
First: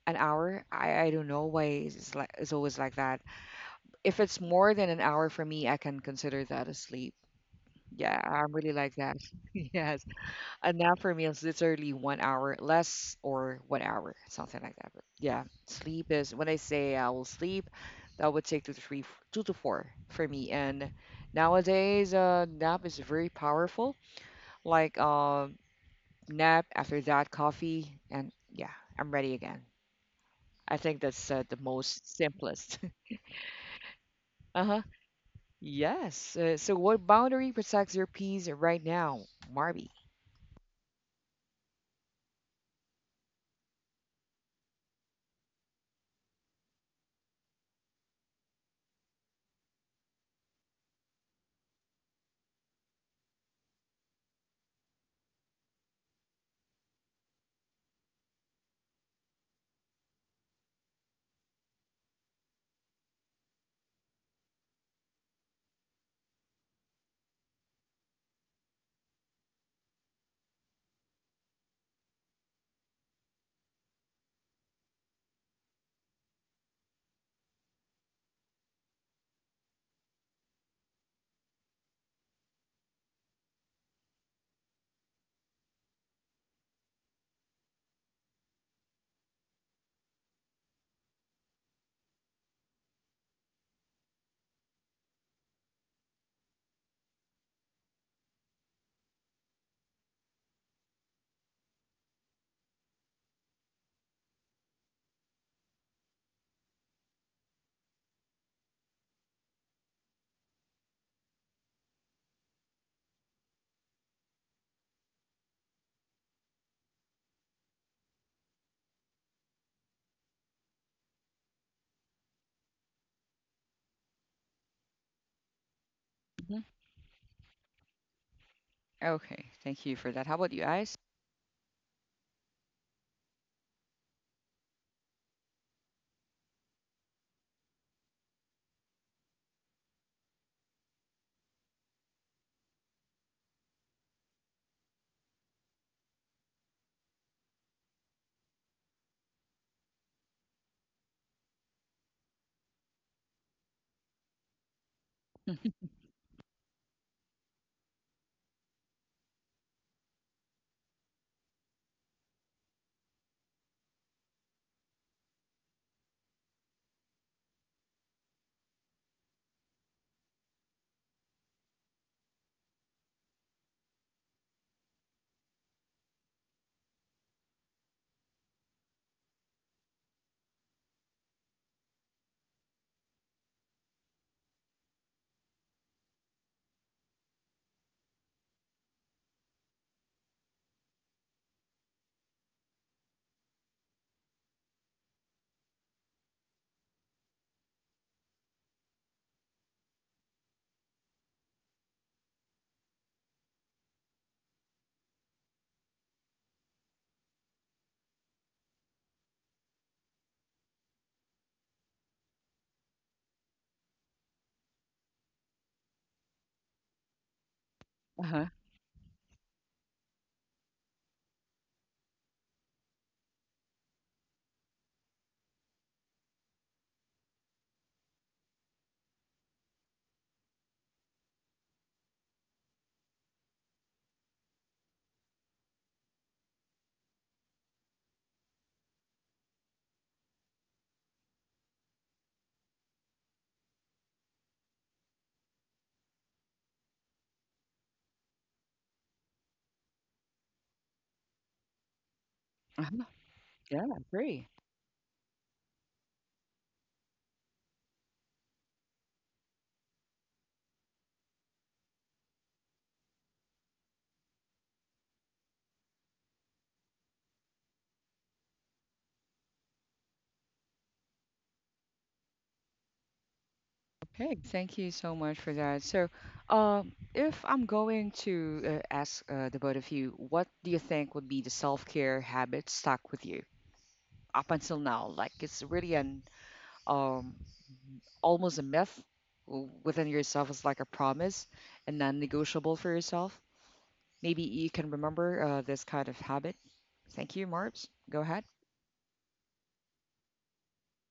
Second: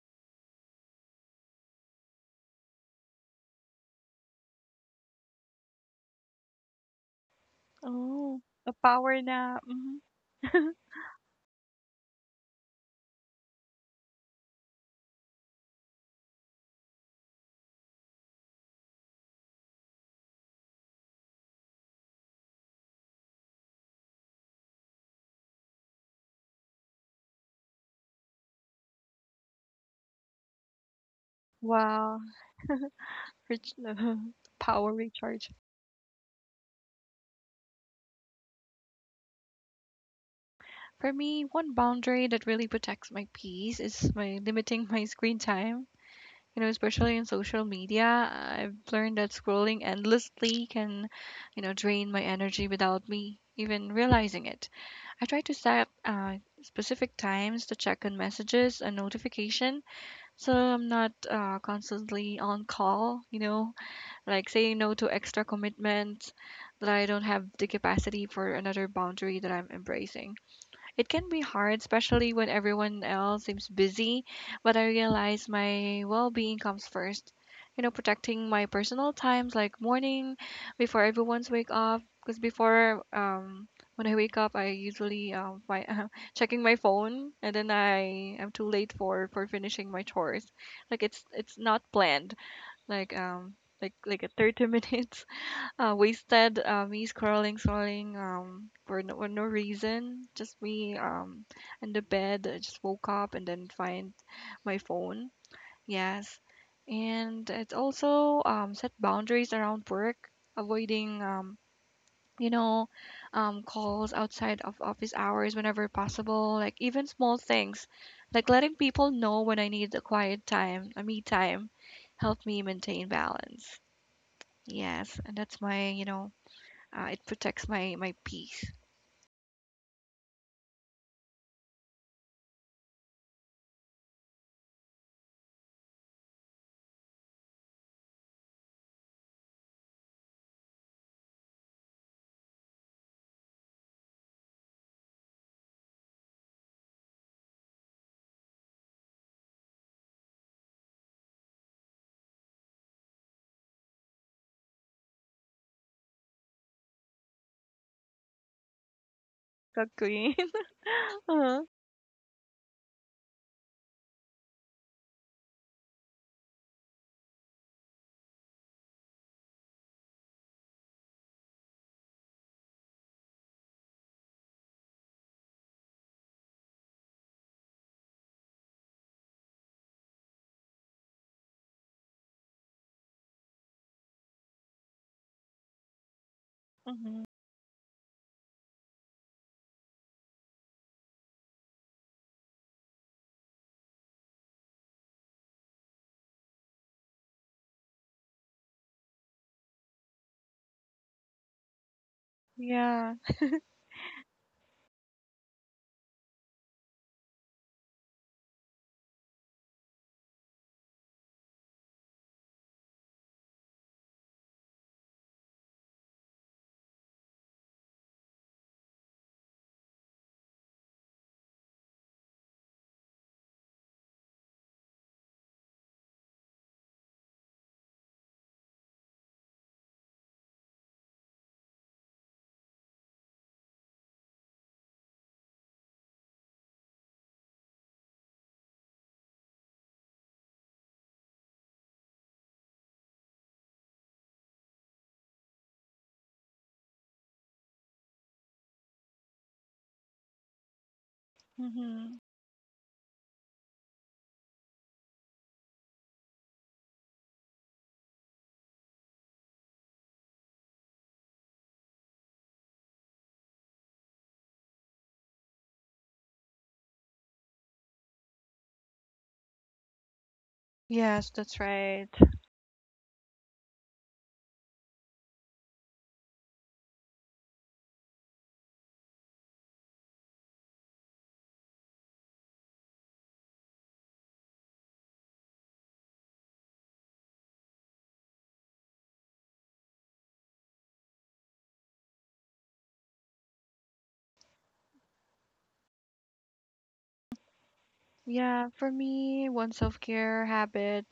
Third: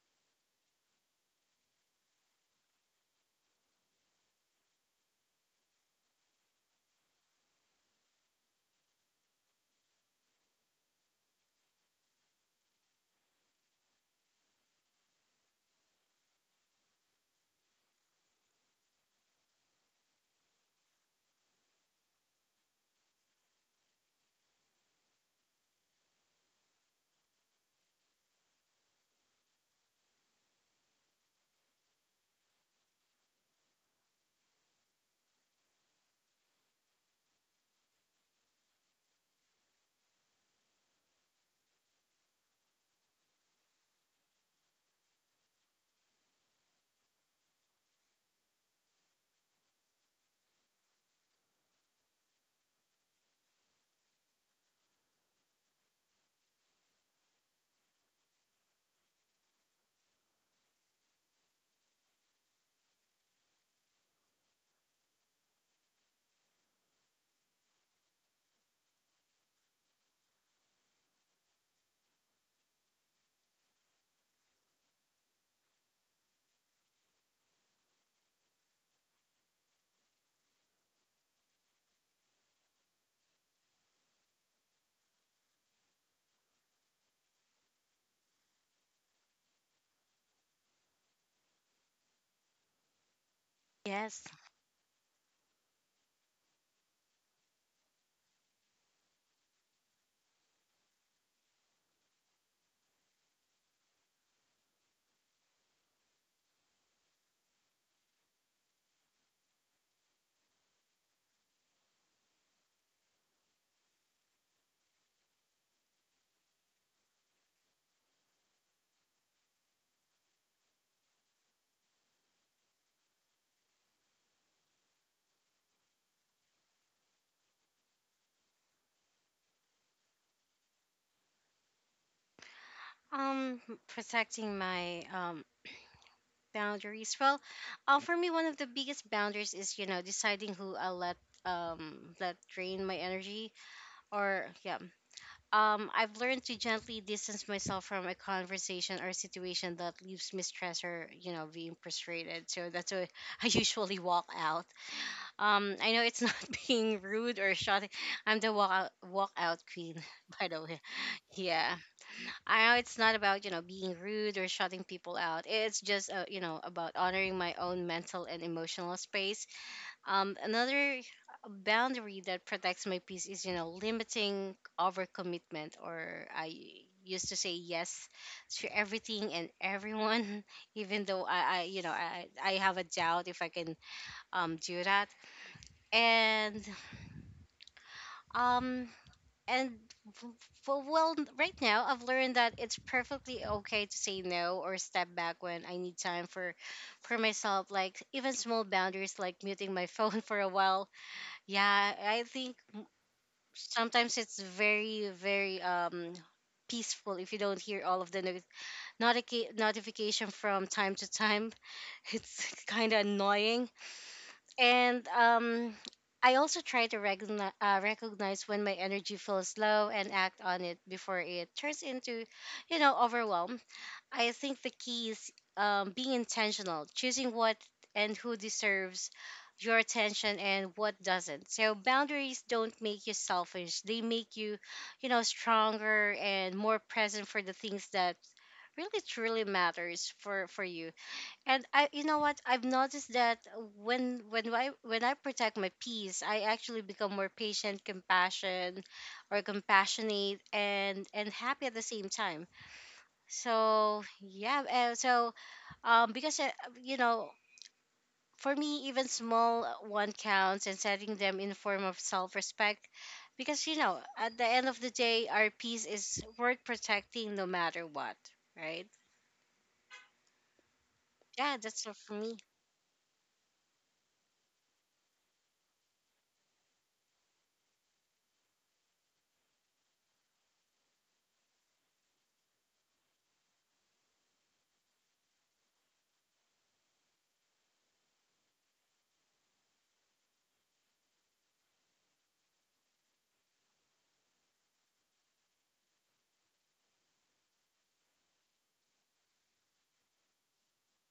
an hour i don't know why it's like it's always like that if it's more than an hour for me, I can consider that a sleep. Yeah, Oh, I'm a really like that. power nap. Yes. Mm-hmm. A nap for me is literally 1 hour less or 1 hour, something like that. But yeah, sleep is when I say I will sleep, that would take two to four for me. And nowadays, nap is very powerful. Like nap after that, coffee, and yeah, I'm ready again. I think that's the most Wow. simplest. Rich Uh-huh. power recharge. Yes. So, what boundary protects your peace right now, Marby? For me, one boundary that really protects my peace is my limiting my screen time. You know, especially in social media, I've learned that scrolling endlessly can, you know, drain my energy without me even realizing it. I try to set specific times to check on messages and notification, so I'm not constantly on call. You know, like saying no to extra commitments that I don't have the capacity for another boundary that I'm embracing. It can be hard, especially when everyone else seems busy, but I realize my well being comes first. You know, protecting my personal times like morning before everyone's wake up. Because before, when I wake up, I usually my checking my phone, and then I am too late for finishing my chores. Like it's not planned. Like like Yes. like a 30 minutes wasted, me scrolling, scrolling, for no reason. Just me, in the bed. I just woke up and then find my phone. Yes. And it also, set boundaries around work, avoiding, you know, calls outside of office hours whenever possible. Like even small things, like letting people know when I need a quiet time, a me time, help me maintain balance. Yes. And that's my, you know, hmm it protects my my peace. Okay, thank you for that. How about you guys? Um, protecting my boundaries. Well, for me, one of the biggest boundaries is deciding who I let let drain my energy. Or yeah, I've learned to gently distance myself from a conversation or situation that leaves me stressed or, you know, being frustrated. So that's why I usually walk out. I know it's not being rude or shouting. I'm the walk out God queen, green. by the way. Uh-huh. Yeah. I know it's not about, you know, being rude or shutting people out. It's just, you know, about honoring my own mental and emotional space. Another boundary that protects my peace is, you know, limiting overcommitment. Or I used to say yes to everything and everyone, even though I you know, I have a doubt if I can do that. And Hmm. um, and f- f- well, Well, right now I've learned that it's perfectly okay to say no or step back when I need time for myself. Like even small boundaries, like muting my phone for a while. Yeah, I think Yeah. sometimes it's very, very peaceful if you don't hear all of the notification from time to time. It's kind of annoying. And I also try to recognize, Uh-huh. when my energy feels low and act on it before it turns into, you know, overwhelm. I think the key is being intentional, choosing what and who deserves your attention and what doesn't. So boundaries don't make you selfish. They make you, you know, stronger and more present for the things that really truly matters for you. And I, you know what? I've noticed that when I protect my peace, I actually become more patient, compassionate and happy at the same Hmm. time. Uh-huh. Yeah, So agree. yeah, so because you know, for me, even small one counts, and setting them in form of self-respect. Because you know, at the end of the day, our peace is worth protecting, no matter what, right? Yes, Yeah, that's that's all right. for me. Okay, thank you so much for that. So, if I'm going to ask the both of you, what do you think would be the self-care habit stuck with you up until now? Like it's really an um almost a myth within yourself. It's like a promise and non-negotiable for yourself. Maybe you can remember this kind of habit. Thank you, Marbs. Go ahead. Yeah, for me, one self-care habit,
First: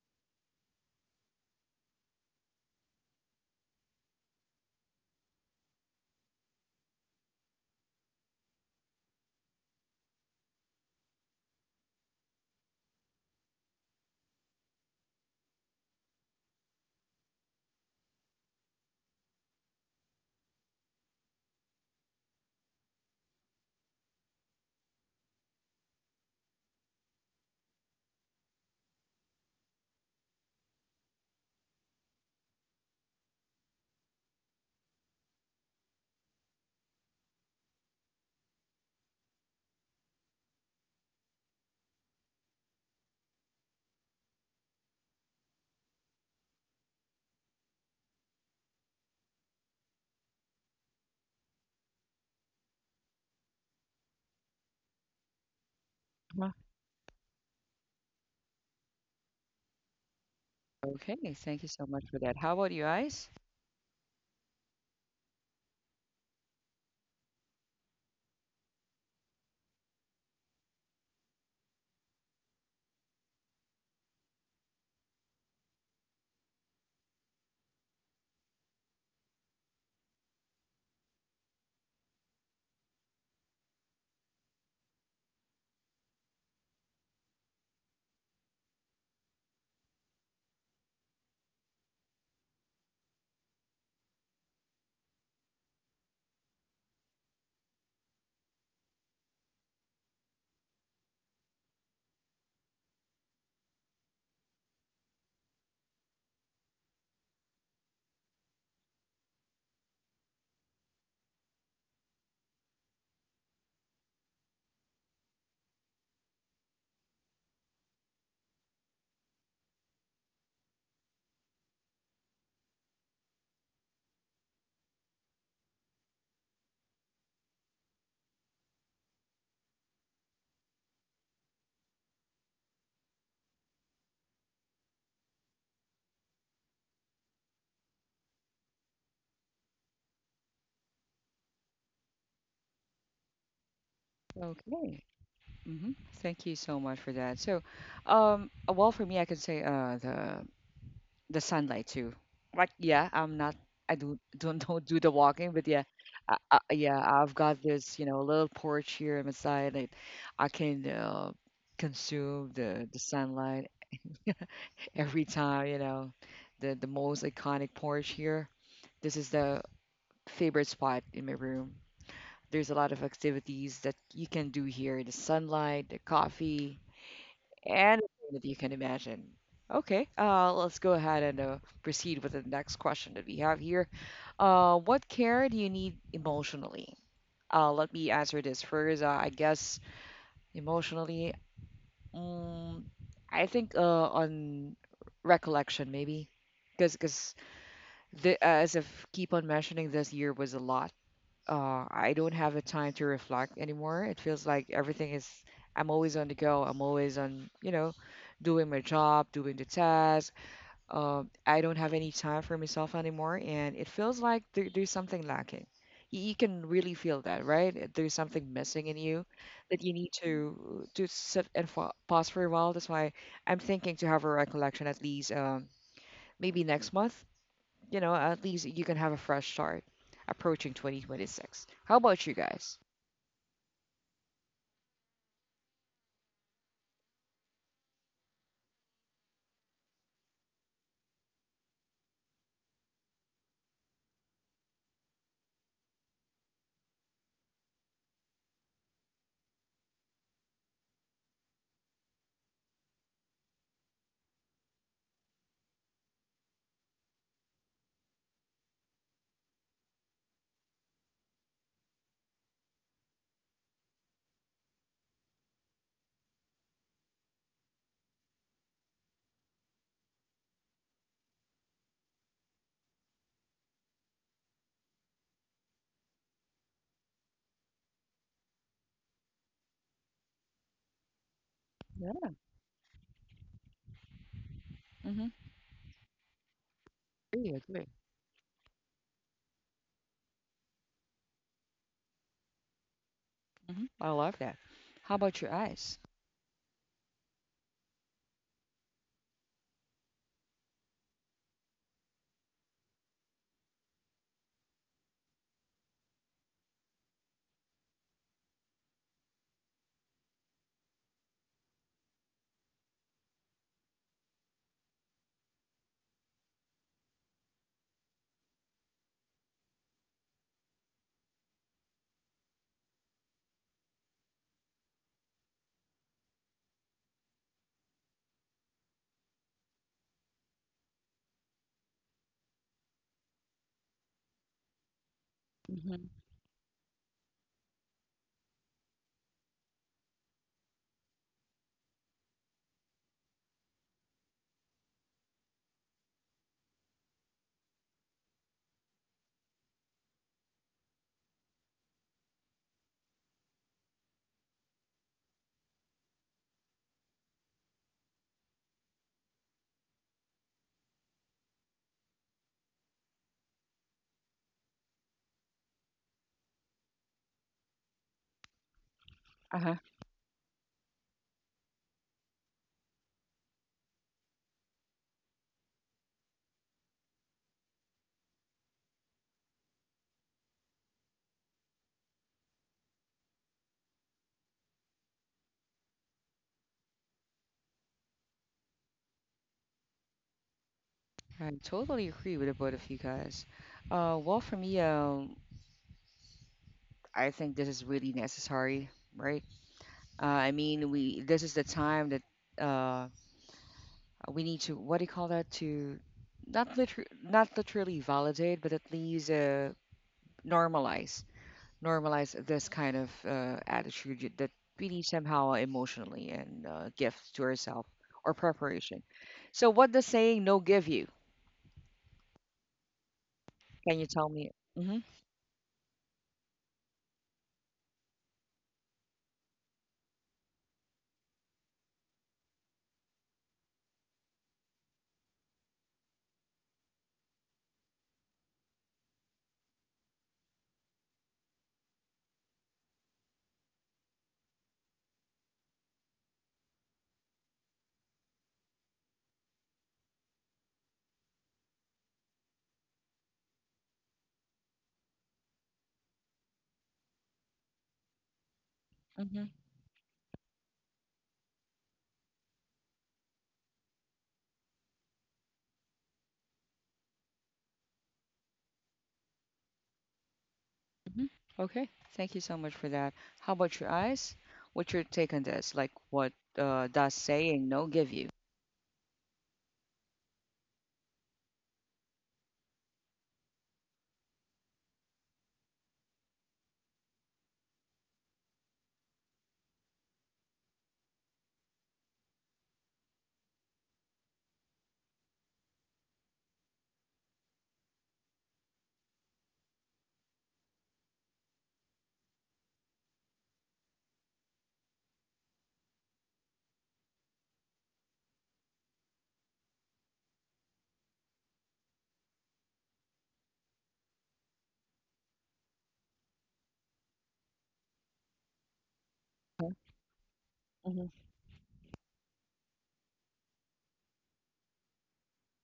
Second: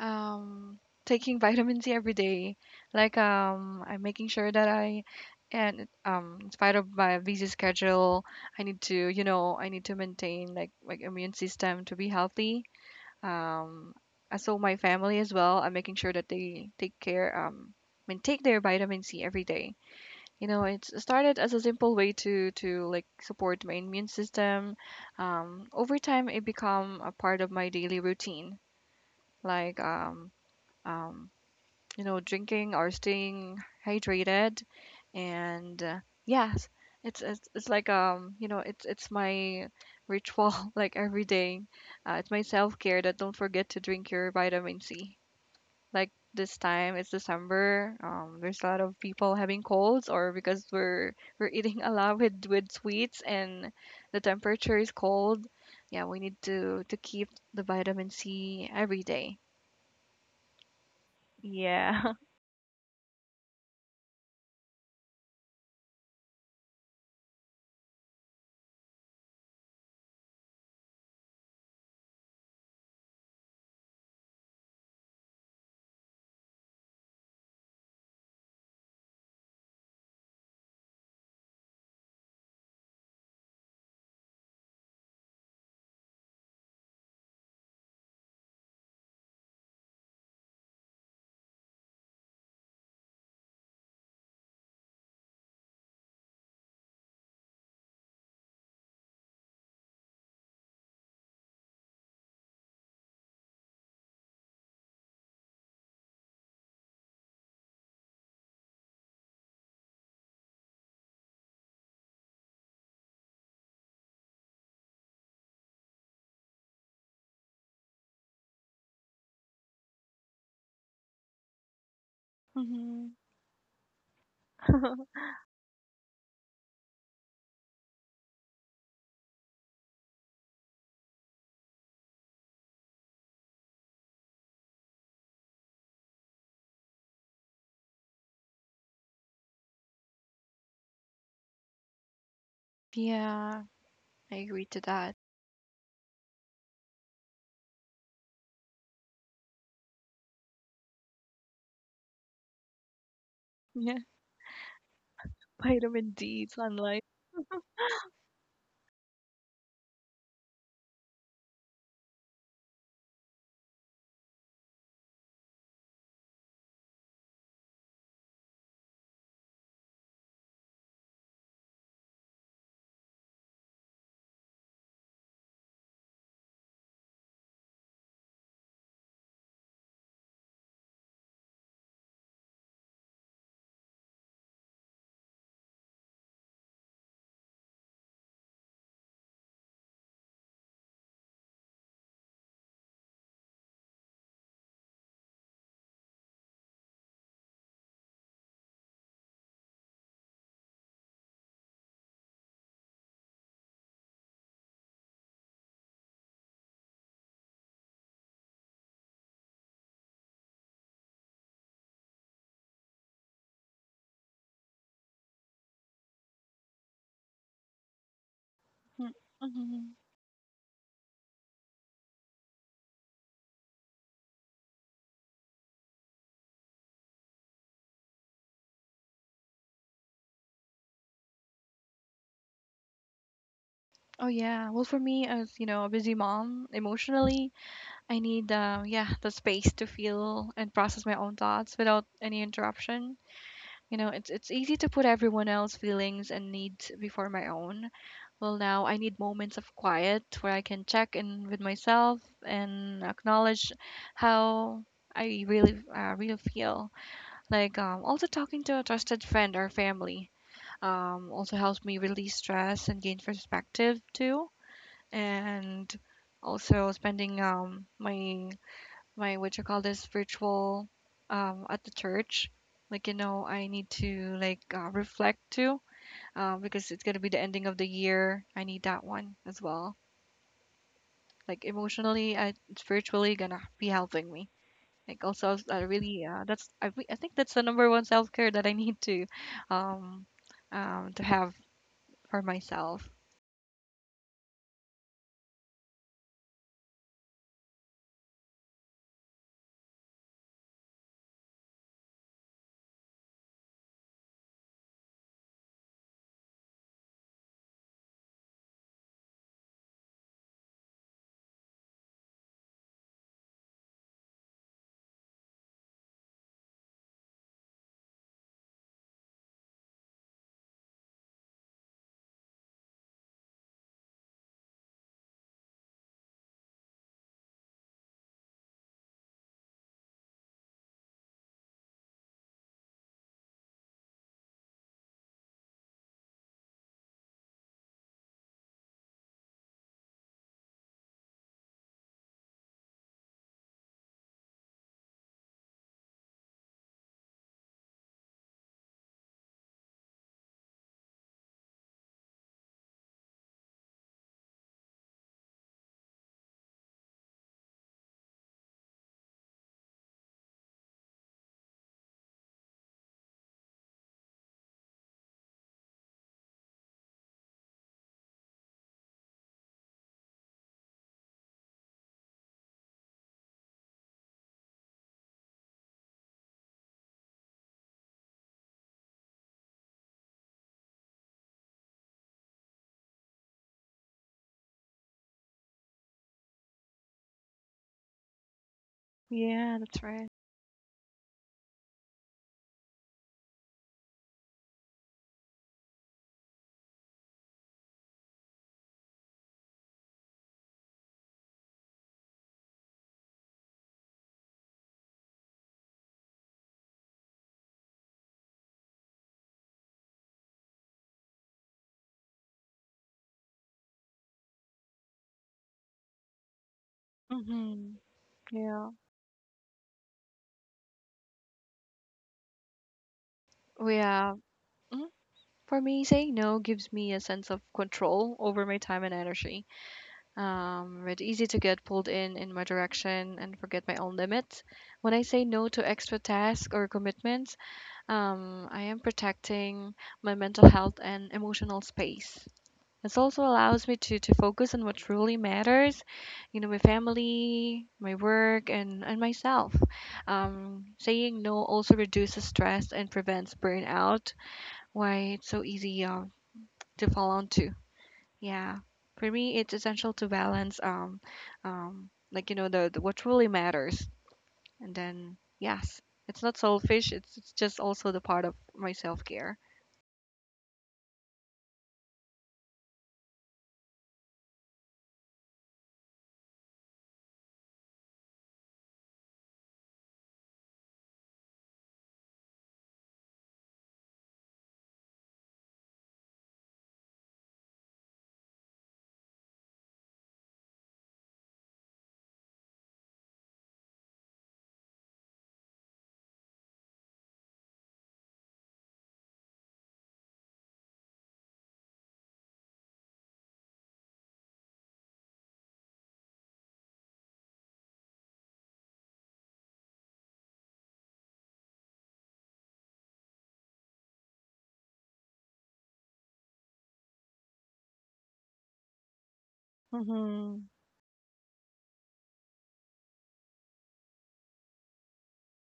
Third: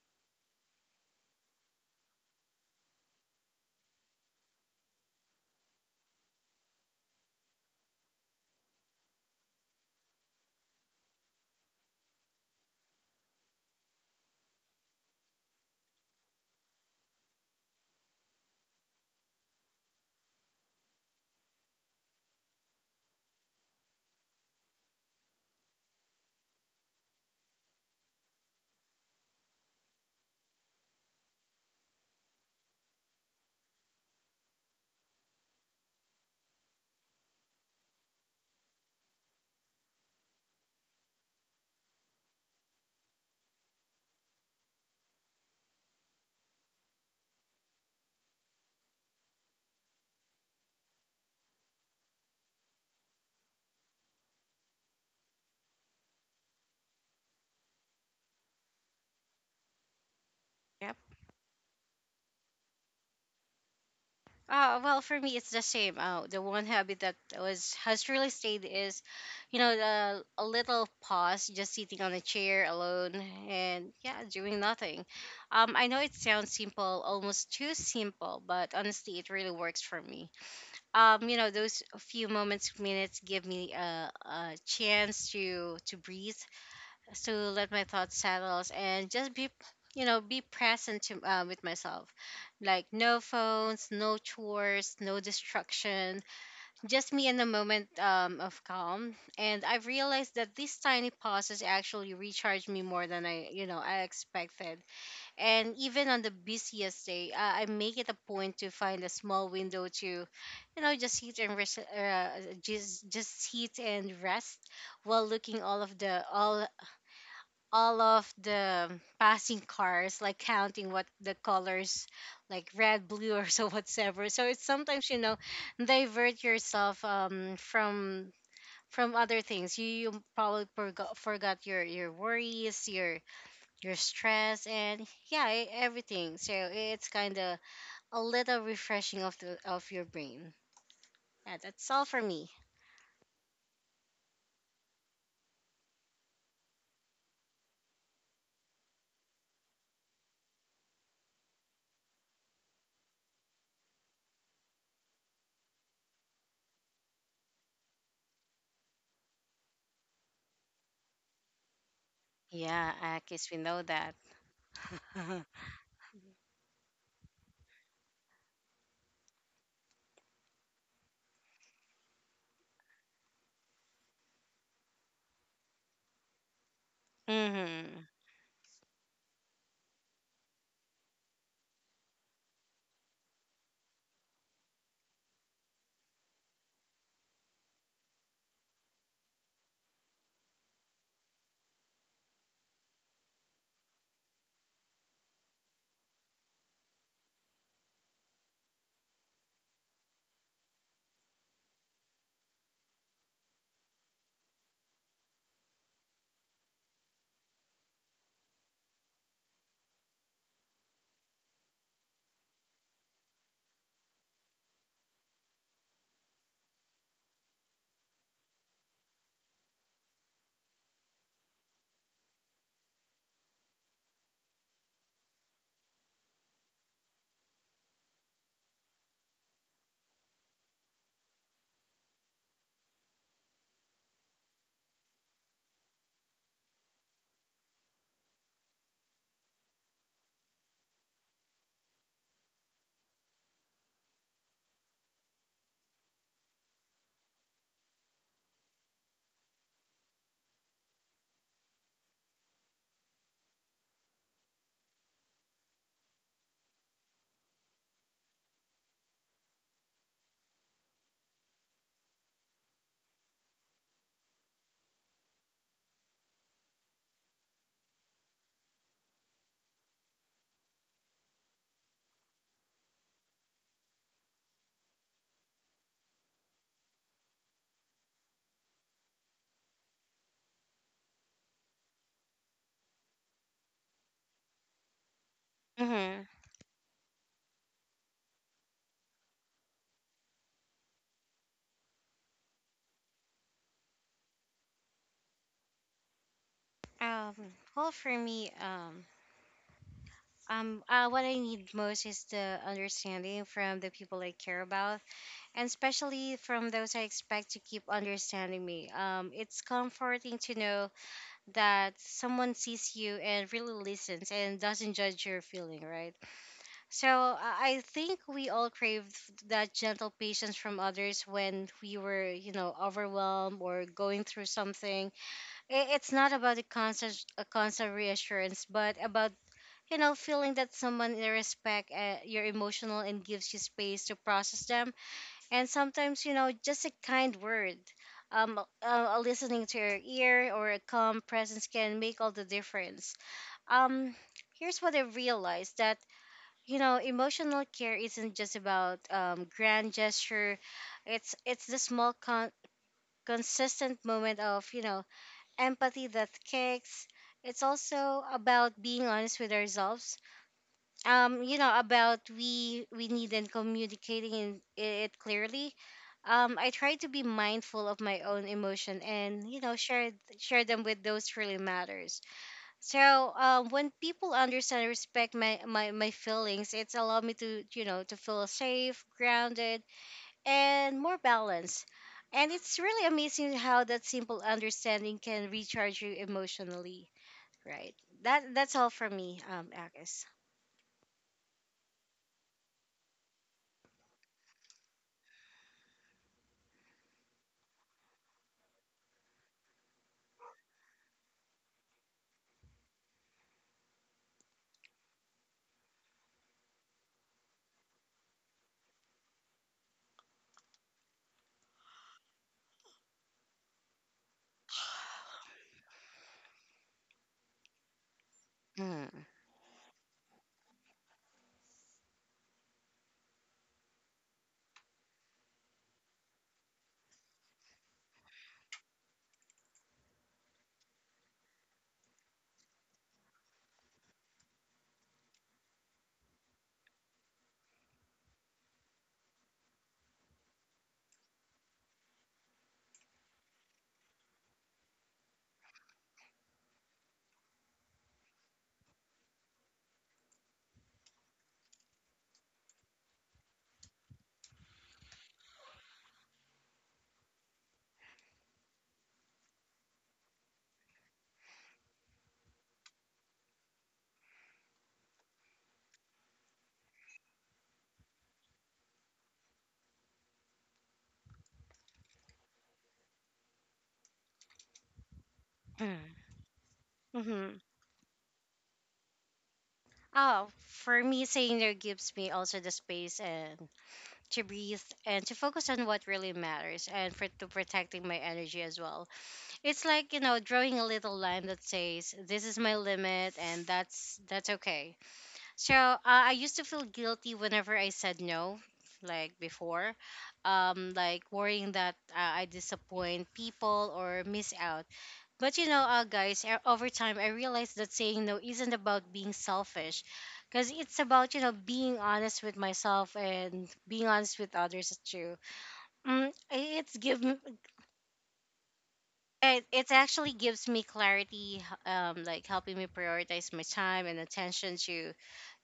um, taking vitamin C every day. Like I'm making sure that and in spite of my busy schedule, I need to, you know, I need to maintain like my immune system to be healthy. Um, and so my family as well, I'm making sure that they take care um, I mean, take their vitamin C every day. You know, it started as a simple way to like support my immune system. Um, over time it become a part of my daily routine, like um you know, drinking or staying hydrated. And yes, it's like you know, it's my ritual like every day. It's my self-care that don't forget to drink your vitamin C. Like this time it's December. There's a lot of people having colds or because we're eating a lot with sweets and the temperature is cold. Yeah, we need Uh-huh. To keep the vitamin C every day. Yep. Okay, thank you so much Yeah. for that. How about you, Ice? Well, for me, it's the same. The one habit that was has really stayed is, you know, the, a little pause, just sitting on a chair alone and yeah, doing nothing. I know it sounds simple, almost too simple, but honestly, it really works for me. You know, those few moments, minutes give me a chance to breathe, to let my thoughts settle and just be, you know, be present to, with myself. Like no phones, no chores, no distraction, just me in a moment of calm. And I have realized that these tiny pauses actually recharge me more than I, you know, I expected. And even on the busiest day, I make it a point to find a small window to, you know, just sit and rest, just sit and rest while looking all of the passing cars, like counting what the colors, like red, blue, or so whatsoever. So it's Mhm. sometimes, you know, divert yourself from other things. You probably forgot your worries, your stress, and yeah, everything. So it's kind of a little refreshing of the of your brain. Yeah, that's all for me. Yeah, I agree to Okay. that. hmm Thank you so much for that. So, well, for me, I can say the sunlight too. Like, yeah, I'm not. I Yeah, do don't do the walking, but yeah, vitamin D, yeah, sunlight. I've got this, you know, little porch here on the side. Like, I can consume the Yeah, Akis, we sunlight, know that. every time, you know, the most iconic porch here. This is the favorite spot in my room. There's a lot of activities that you can do here, the sunlight, the coffee, mhm. anything that you can imagine. Okay, let's go ahead and proceed with the next question that we have here. What care do you need emotionally? Let me answer this first. I guess emotionally, um, I think on recollection maybe, because the as if keep on mentioning this year was a lot. I don't have the time to reflect anymore. It feels like everything is. I'm always on the go. I'm always on, you know, doing my job, doing the task. I don't have any time for myself anymore, and it feels like there's something lacking. You can really feel that, right? There's something missing in Mm, you that you mhm. need to sit and fa pause for a while. That's why I'm thinking to have a recollection at least maybe next month, you know, at least you can have a fresh start approaching 2026. How about you guys? Oh yeah. Well, for me, as you know, a busy mom, emotionally, I need yeah the space to feel and process my own thoughts without any interruption. You know, it's easy to put everyone else's feelings and needs before my own. Well, now I need moments of quiet where I can check in with myself and acknowledge how I really feel. Like also talking to a trusted friend or family also helps me release stress and gain perspective too. And also spending my my what you call this virtual at the church. Like you know, I need to like reflect too because it's gonna be the ending of the year. I need that one as well. Like Yeah, emotionally, I, it's virtually gonna be helping me. mm-hmm, Like also, I really Mhm. I think agree, that's the agree. number one self care that I need um, to have for myself. Hmm, I love that. How about your eyes? Um, well, for me, what I need most is the understanding from the people I care about, and especially from those I expect to keep understanding me. It's comforting to know that someone sees you and really listens and doesn't judge your feeling, right? So I think we all crave that gentle patience from others when we were, you know, overwhelmed or going through something. It's not about a constant reassurance, but about, you know, feeling that someone in respect your emotional and gives you space to process them. And Hmm. sometimes, you know, just a kind word, a listening to your ear or a calm presence can make all the difference. um Here's what I realized, that, you know, emotional care isn't just about grand gesture. It's the small consistent moment of, you know, empathy that kicks. It's also about being honest with ourselves. You know, about we need and communicating it clearly. I try to be mindful of my own emotion and, you know, Uh-huh. Share them with those really matters. So when people understand and respect my feelings, it's allowed me to, you know, to feel safe, grounded, and more balanced. And it's really amazing how that simple understanding can recharge you emotionally, right? That that's all for me, Yeah, that's Agnes. right. I totally agree with the both of you guys. Well, for me, I think this is really necessary, right? I mean, we this is the time that uh, we need to, what do you call that, to not literally validate, but at least normalize, normalize this kind of attitude that we need somehow emotionally, and gift to ourselves Mm-hmm. or Yeah. preparation. So, what does saying no give you? Can you tell Yeah. me? Hmm. Hmm. For me, saying no gives me a sense of control over my time and energy. It's easy to get pulled in my direction and forget my own limits. When I say no to extra tasks or commitments, I am protecting my mental health and emotional space. It also allows me to focus on what truly matters, you know, my family, my work, and myself. Saying no also reduces stress and prevents burnout. Why it's so easy to fall onto. Yeah, for Hmm. me, it's essential to balance like you know the what truly matters, and then yes, it's not selfish. It's just also the part of my self care. Hmm. Okay, thank you so much for that. How about your eyes? What's your take on this? Like, what does Mm-hmm. saying no give you? Oh, for me, saying no gives me also the space and to breathe and to focus on what really matters and for to protecting my energy as well. It's like, you know, drawing a little line that says this is my limit, and that's okay. So I used to feel guilty whenever I said no, like before, like worrying that I disappoint people or miss out. But you know, guys, over time, I realized that saying no isn't about being selfish, because it's about, you know, being honest with myself and being honest with others too. Mm, it, it actually gives Mhm. me Hmm. clarity, like helping me prioritize my time and attention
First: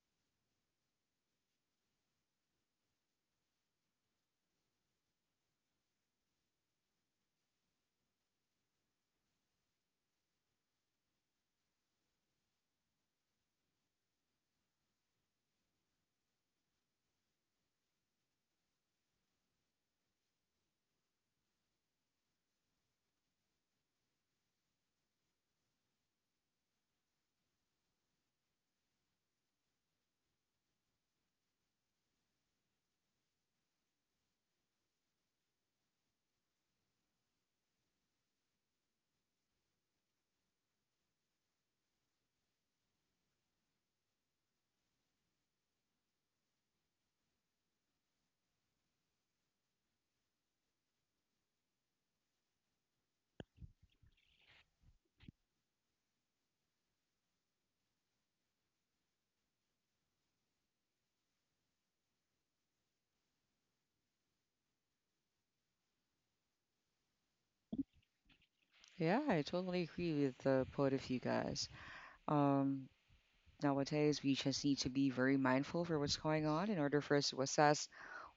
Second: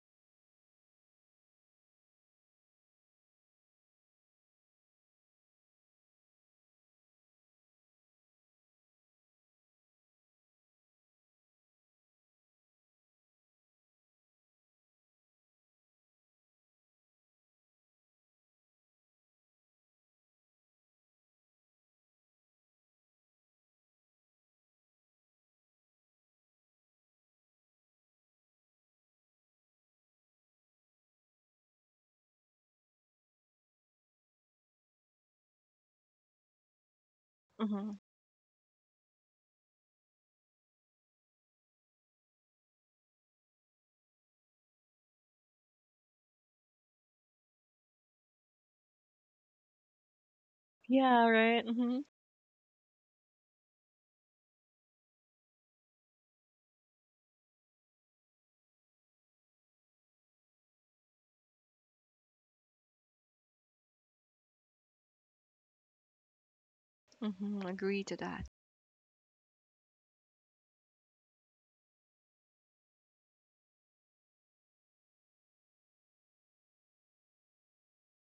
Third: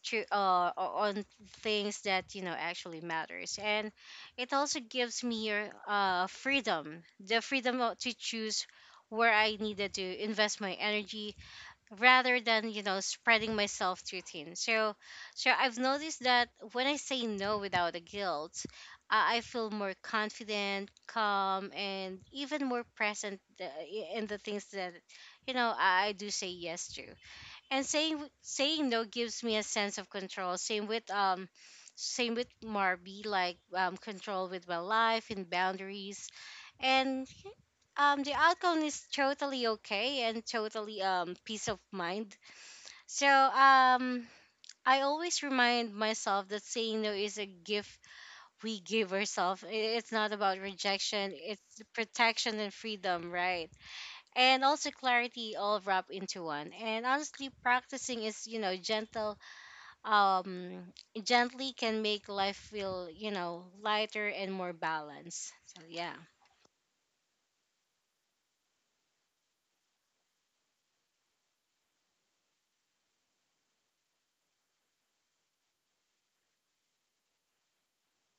to on things that, you know, actually matters. And it also gives me freedom, the freedom of- to choose where I needed to invest my energy rather than, you know, spreading myself too thin. So so I've noticed that when I say no without a guilt, I feel more confident, calm, and even more present, in the things that, you know, I do say yes to. And saying no gives me a sense of control, same with Marby, like control with my life and boundaries. And Mhm. The outcome is totally okay and totally peace of mind. So I always remind myself that saying no is a gift we give ourselves. It's not about Yeah. rejection, Right. it's Mhm. protection and freedom, right? And also clarity, all wrapped into one. And honestly, practicing is, you know, gentle, um, gently can make life feel, you know, lighter and more balanced. So yeah. Mhm. Agree to that. Yeah, I totally agree with the both of you guys. Um, Nowadays, we just need to be very mindful for what's going on in order for us to assess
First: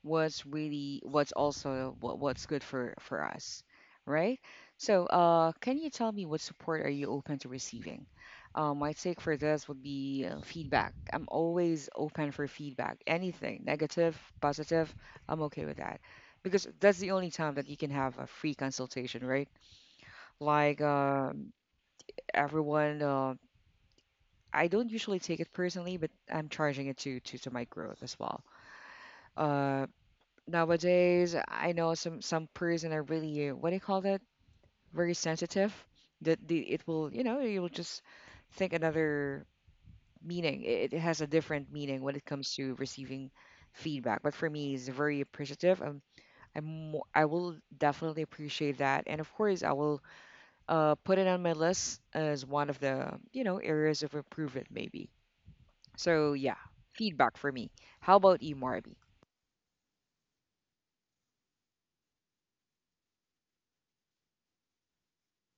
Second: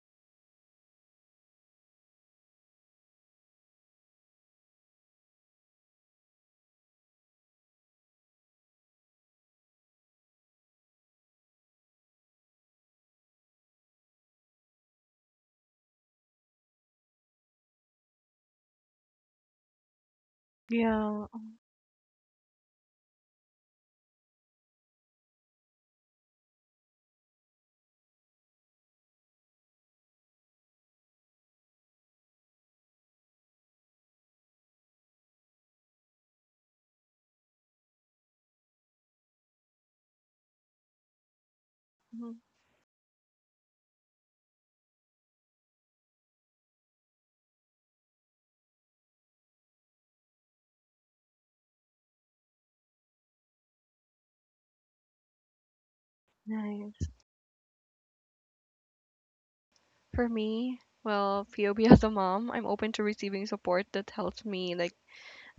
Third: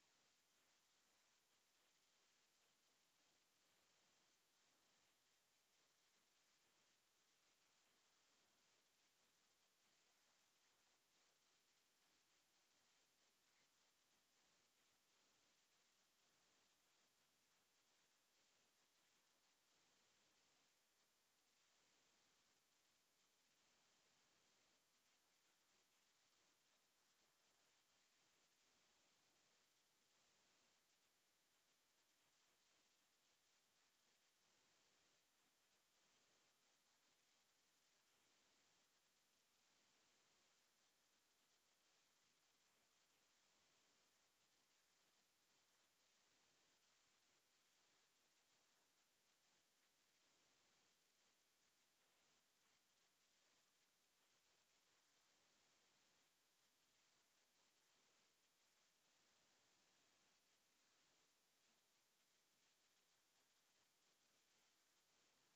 what's really, what's also what, what's good for us, right? So can you tell me, what support are you open to receiving? My take for this would be feedback. I'm always open for feedback, anything negative, positive. I'm okay with that, because that's the only time that you can have a free consultation, right? Like, Yeah. Everyone, I don't usually take it personally, but I'm charging it to to my growth as well. uh, Nowadays I know some person are really what do you call that, very sensitive, that the it will, you know, you will just think another meaning. It has a different meaning when it Mhm. comes to receiving feedback, but for me it's very appreciative. I will definitely appreciate that, and of course I will put it on my list as one of the, you know, areas of improvement maybe. So yeah, Nice. feedback for me. How about you, Marby? For me, well, POB as a mom, I'm open to receiving support that helps me like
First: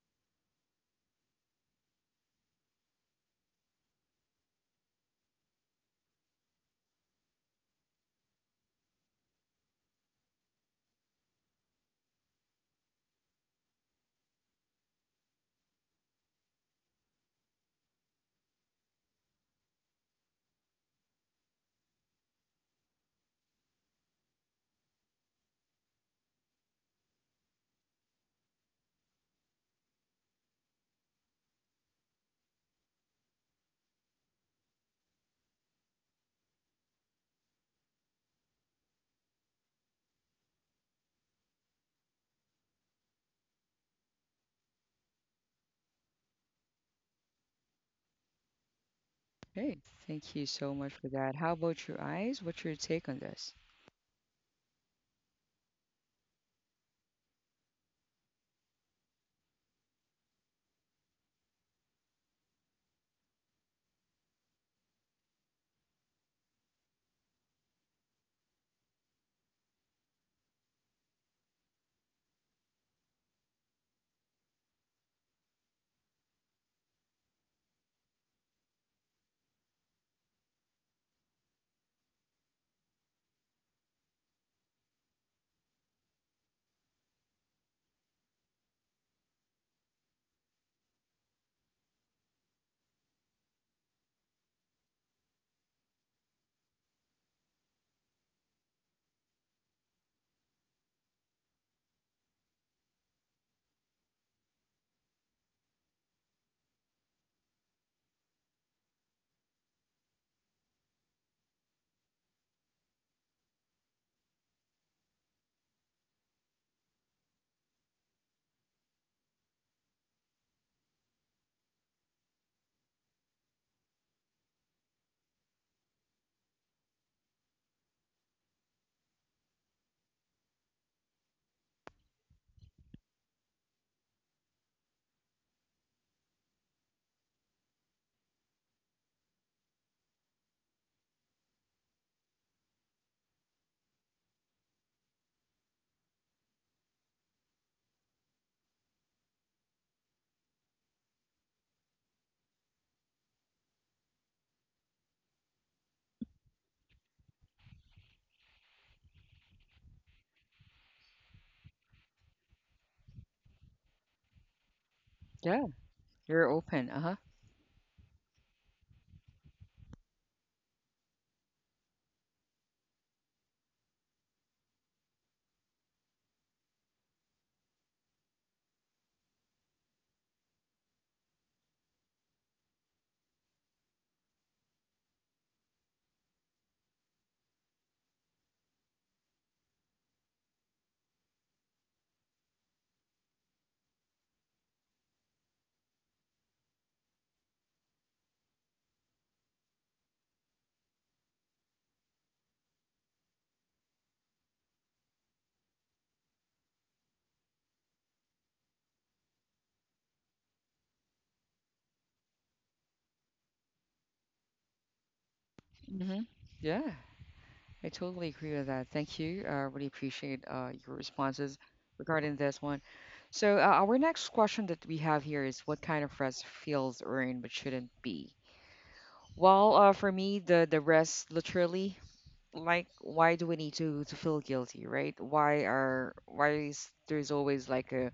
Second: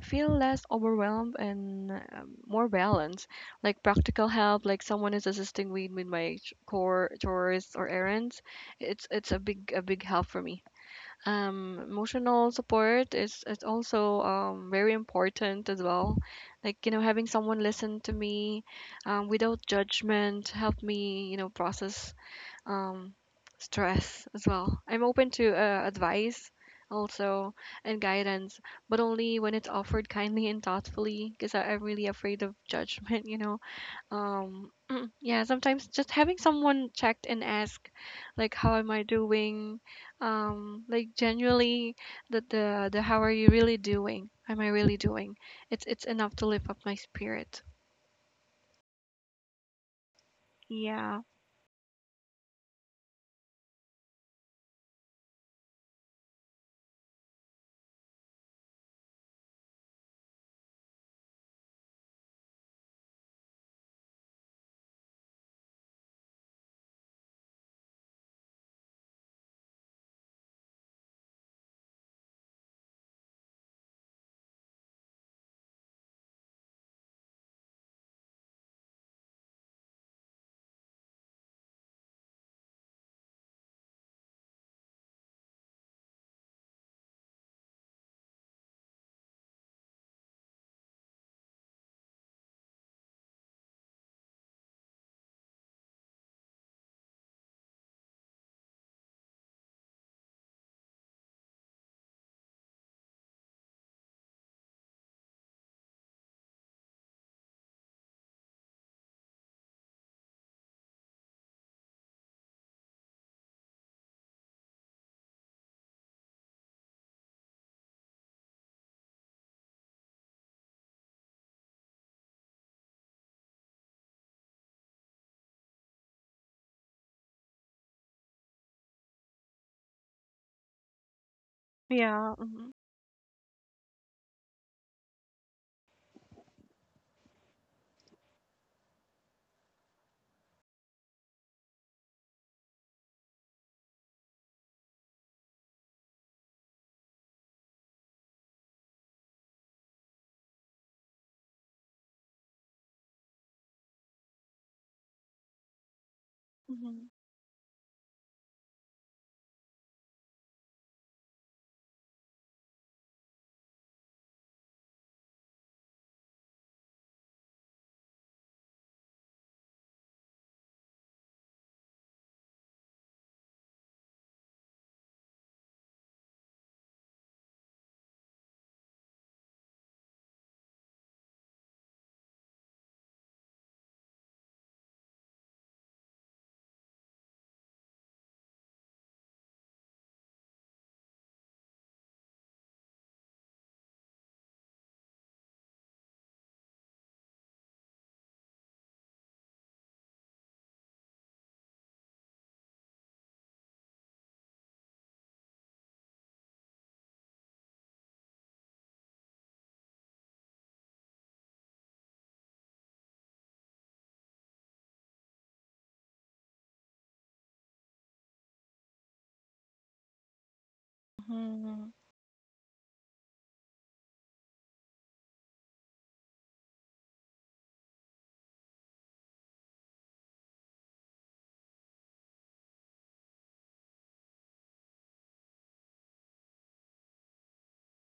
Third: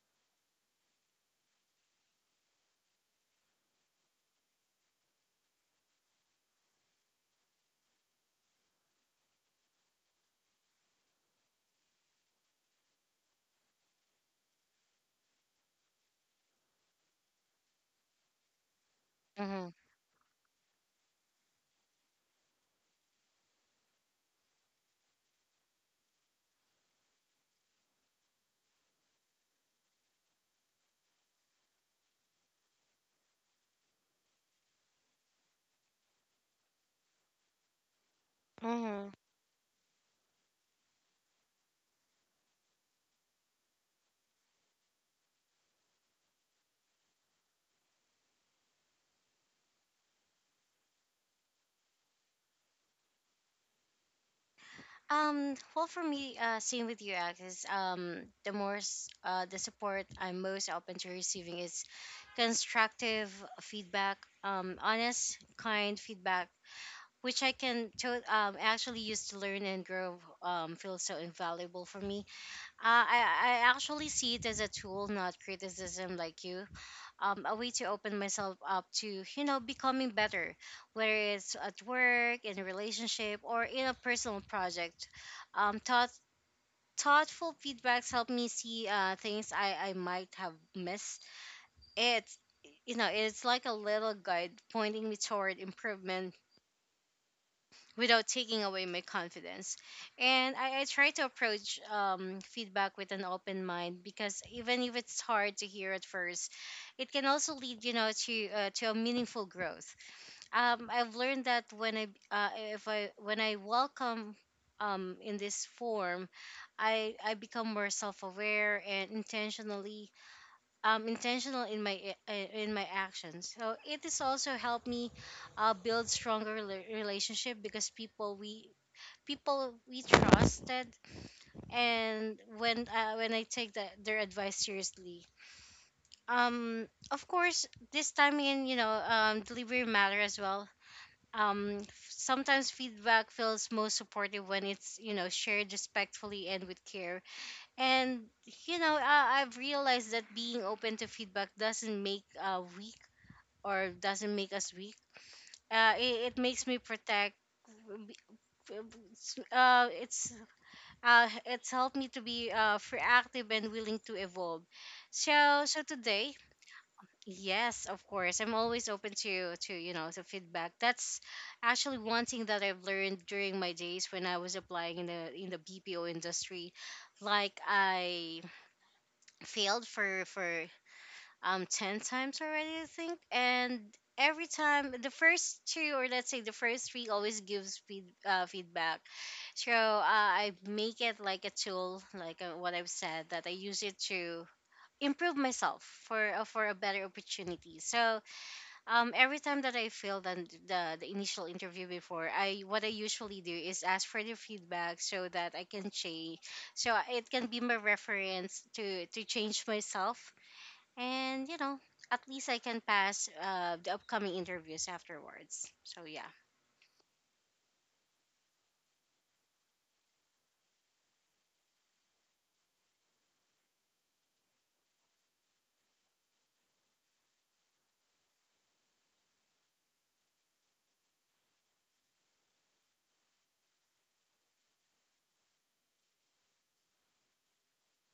feel less overwhelmed and more balanced. Like practical help, like someone is assisting me with my core chores or errands. It's a big a big help for me. Emotional support is also very important as well. Like you know, having someone listen to me, without Mm-hmm. judgment, help me you know process um, stress as well. I'm open to advice also and guidance, but only when it's offered kindly and thoughtfully because I'm really afraid of judgment, you know. Um, yeah, sometimes just having someone checked and ask, like, how am I Mm-hmm. doing? Like genuinely, that the how are you really doing? Am I really doing? It's enough to lift up my spirit. Hey, thank you so much for Yeah. that. How about your eyes? What's your take on this? Well, for me, same with you, Alex. The more the support I'm most open to receiving is constructive feedback, honest, kind feedback, which I can actually use to learn and grow. Feels so invaluable for me. I actually see it as a tool, not criticism like you. A way to open myself up to, you know, becoming better, whether it's at work, in a relationship, or in a personal project. Um, thought, Thoughtful feedbacks help me see things I might have missed. It's, you know, it's like a little guide pointing me toward improvement without taking away my confidence. And I try to approach feedback with an open mind, because even if it's hard to hear at first, it can also lead, to a meaningful growth. I've learned that when I if I when I welcome in this form, I become more self aware and intentional in my actions. So it has also helped me build stronger relationship because people we trusted Yeah. and hmm when I take their advice seriously. Of course, this time in, delivery matter as well. Um, sometimes feedback feels most supportive when it's, shared respectfully and with care. And, I've realized that being open to feedback doesn't make weak, or doesn't make us weak. It makes me hmm protect. Uh, it's it's helped me to be proactive and willing to evolve. So Yeah, so today, you're open. Uh-huh. yes, of course, I'm always open to to feedback. That's actually one thing that I've learned during my days when I was applying in the BPO industry. Like, I failed for 10 times already, I think. And every time, the first two, or let's say the first three, always gives feedback. So I make it like a tool, like what I've said, that I use it to improve myself for a better opportunity. So every time that I failed on the initial interview before, I what I usually do is ask for the feedback, so that I can change, so it can be my reference to change myself. And, you know, at least I can pass the upcoming interviews afterwards. So, Mm-hmm. yeah. Yeah, I totally agree with that. Thank you. I really appreciate your responses hmm regarding this one. So, our next question that we have here is, what kind of rest feels earned but shouldn't be? Well, for me, the rest literally, like, why do we need to feel guilty, right? Why is there's always like a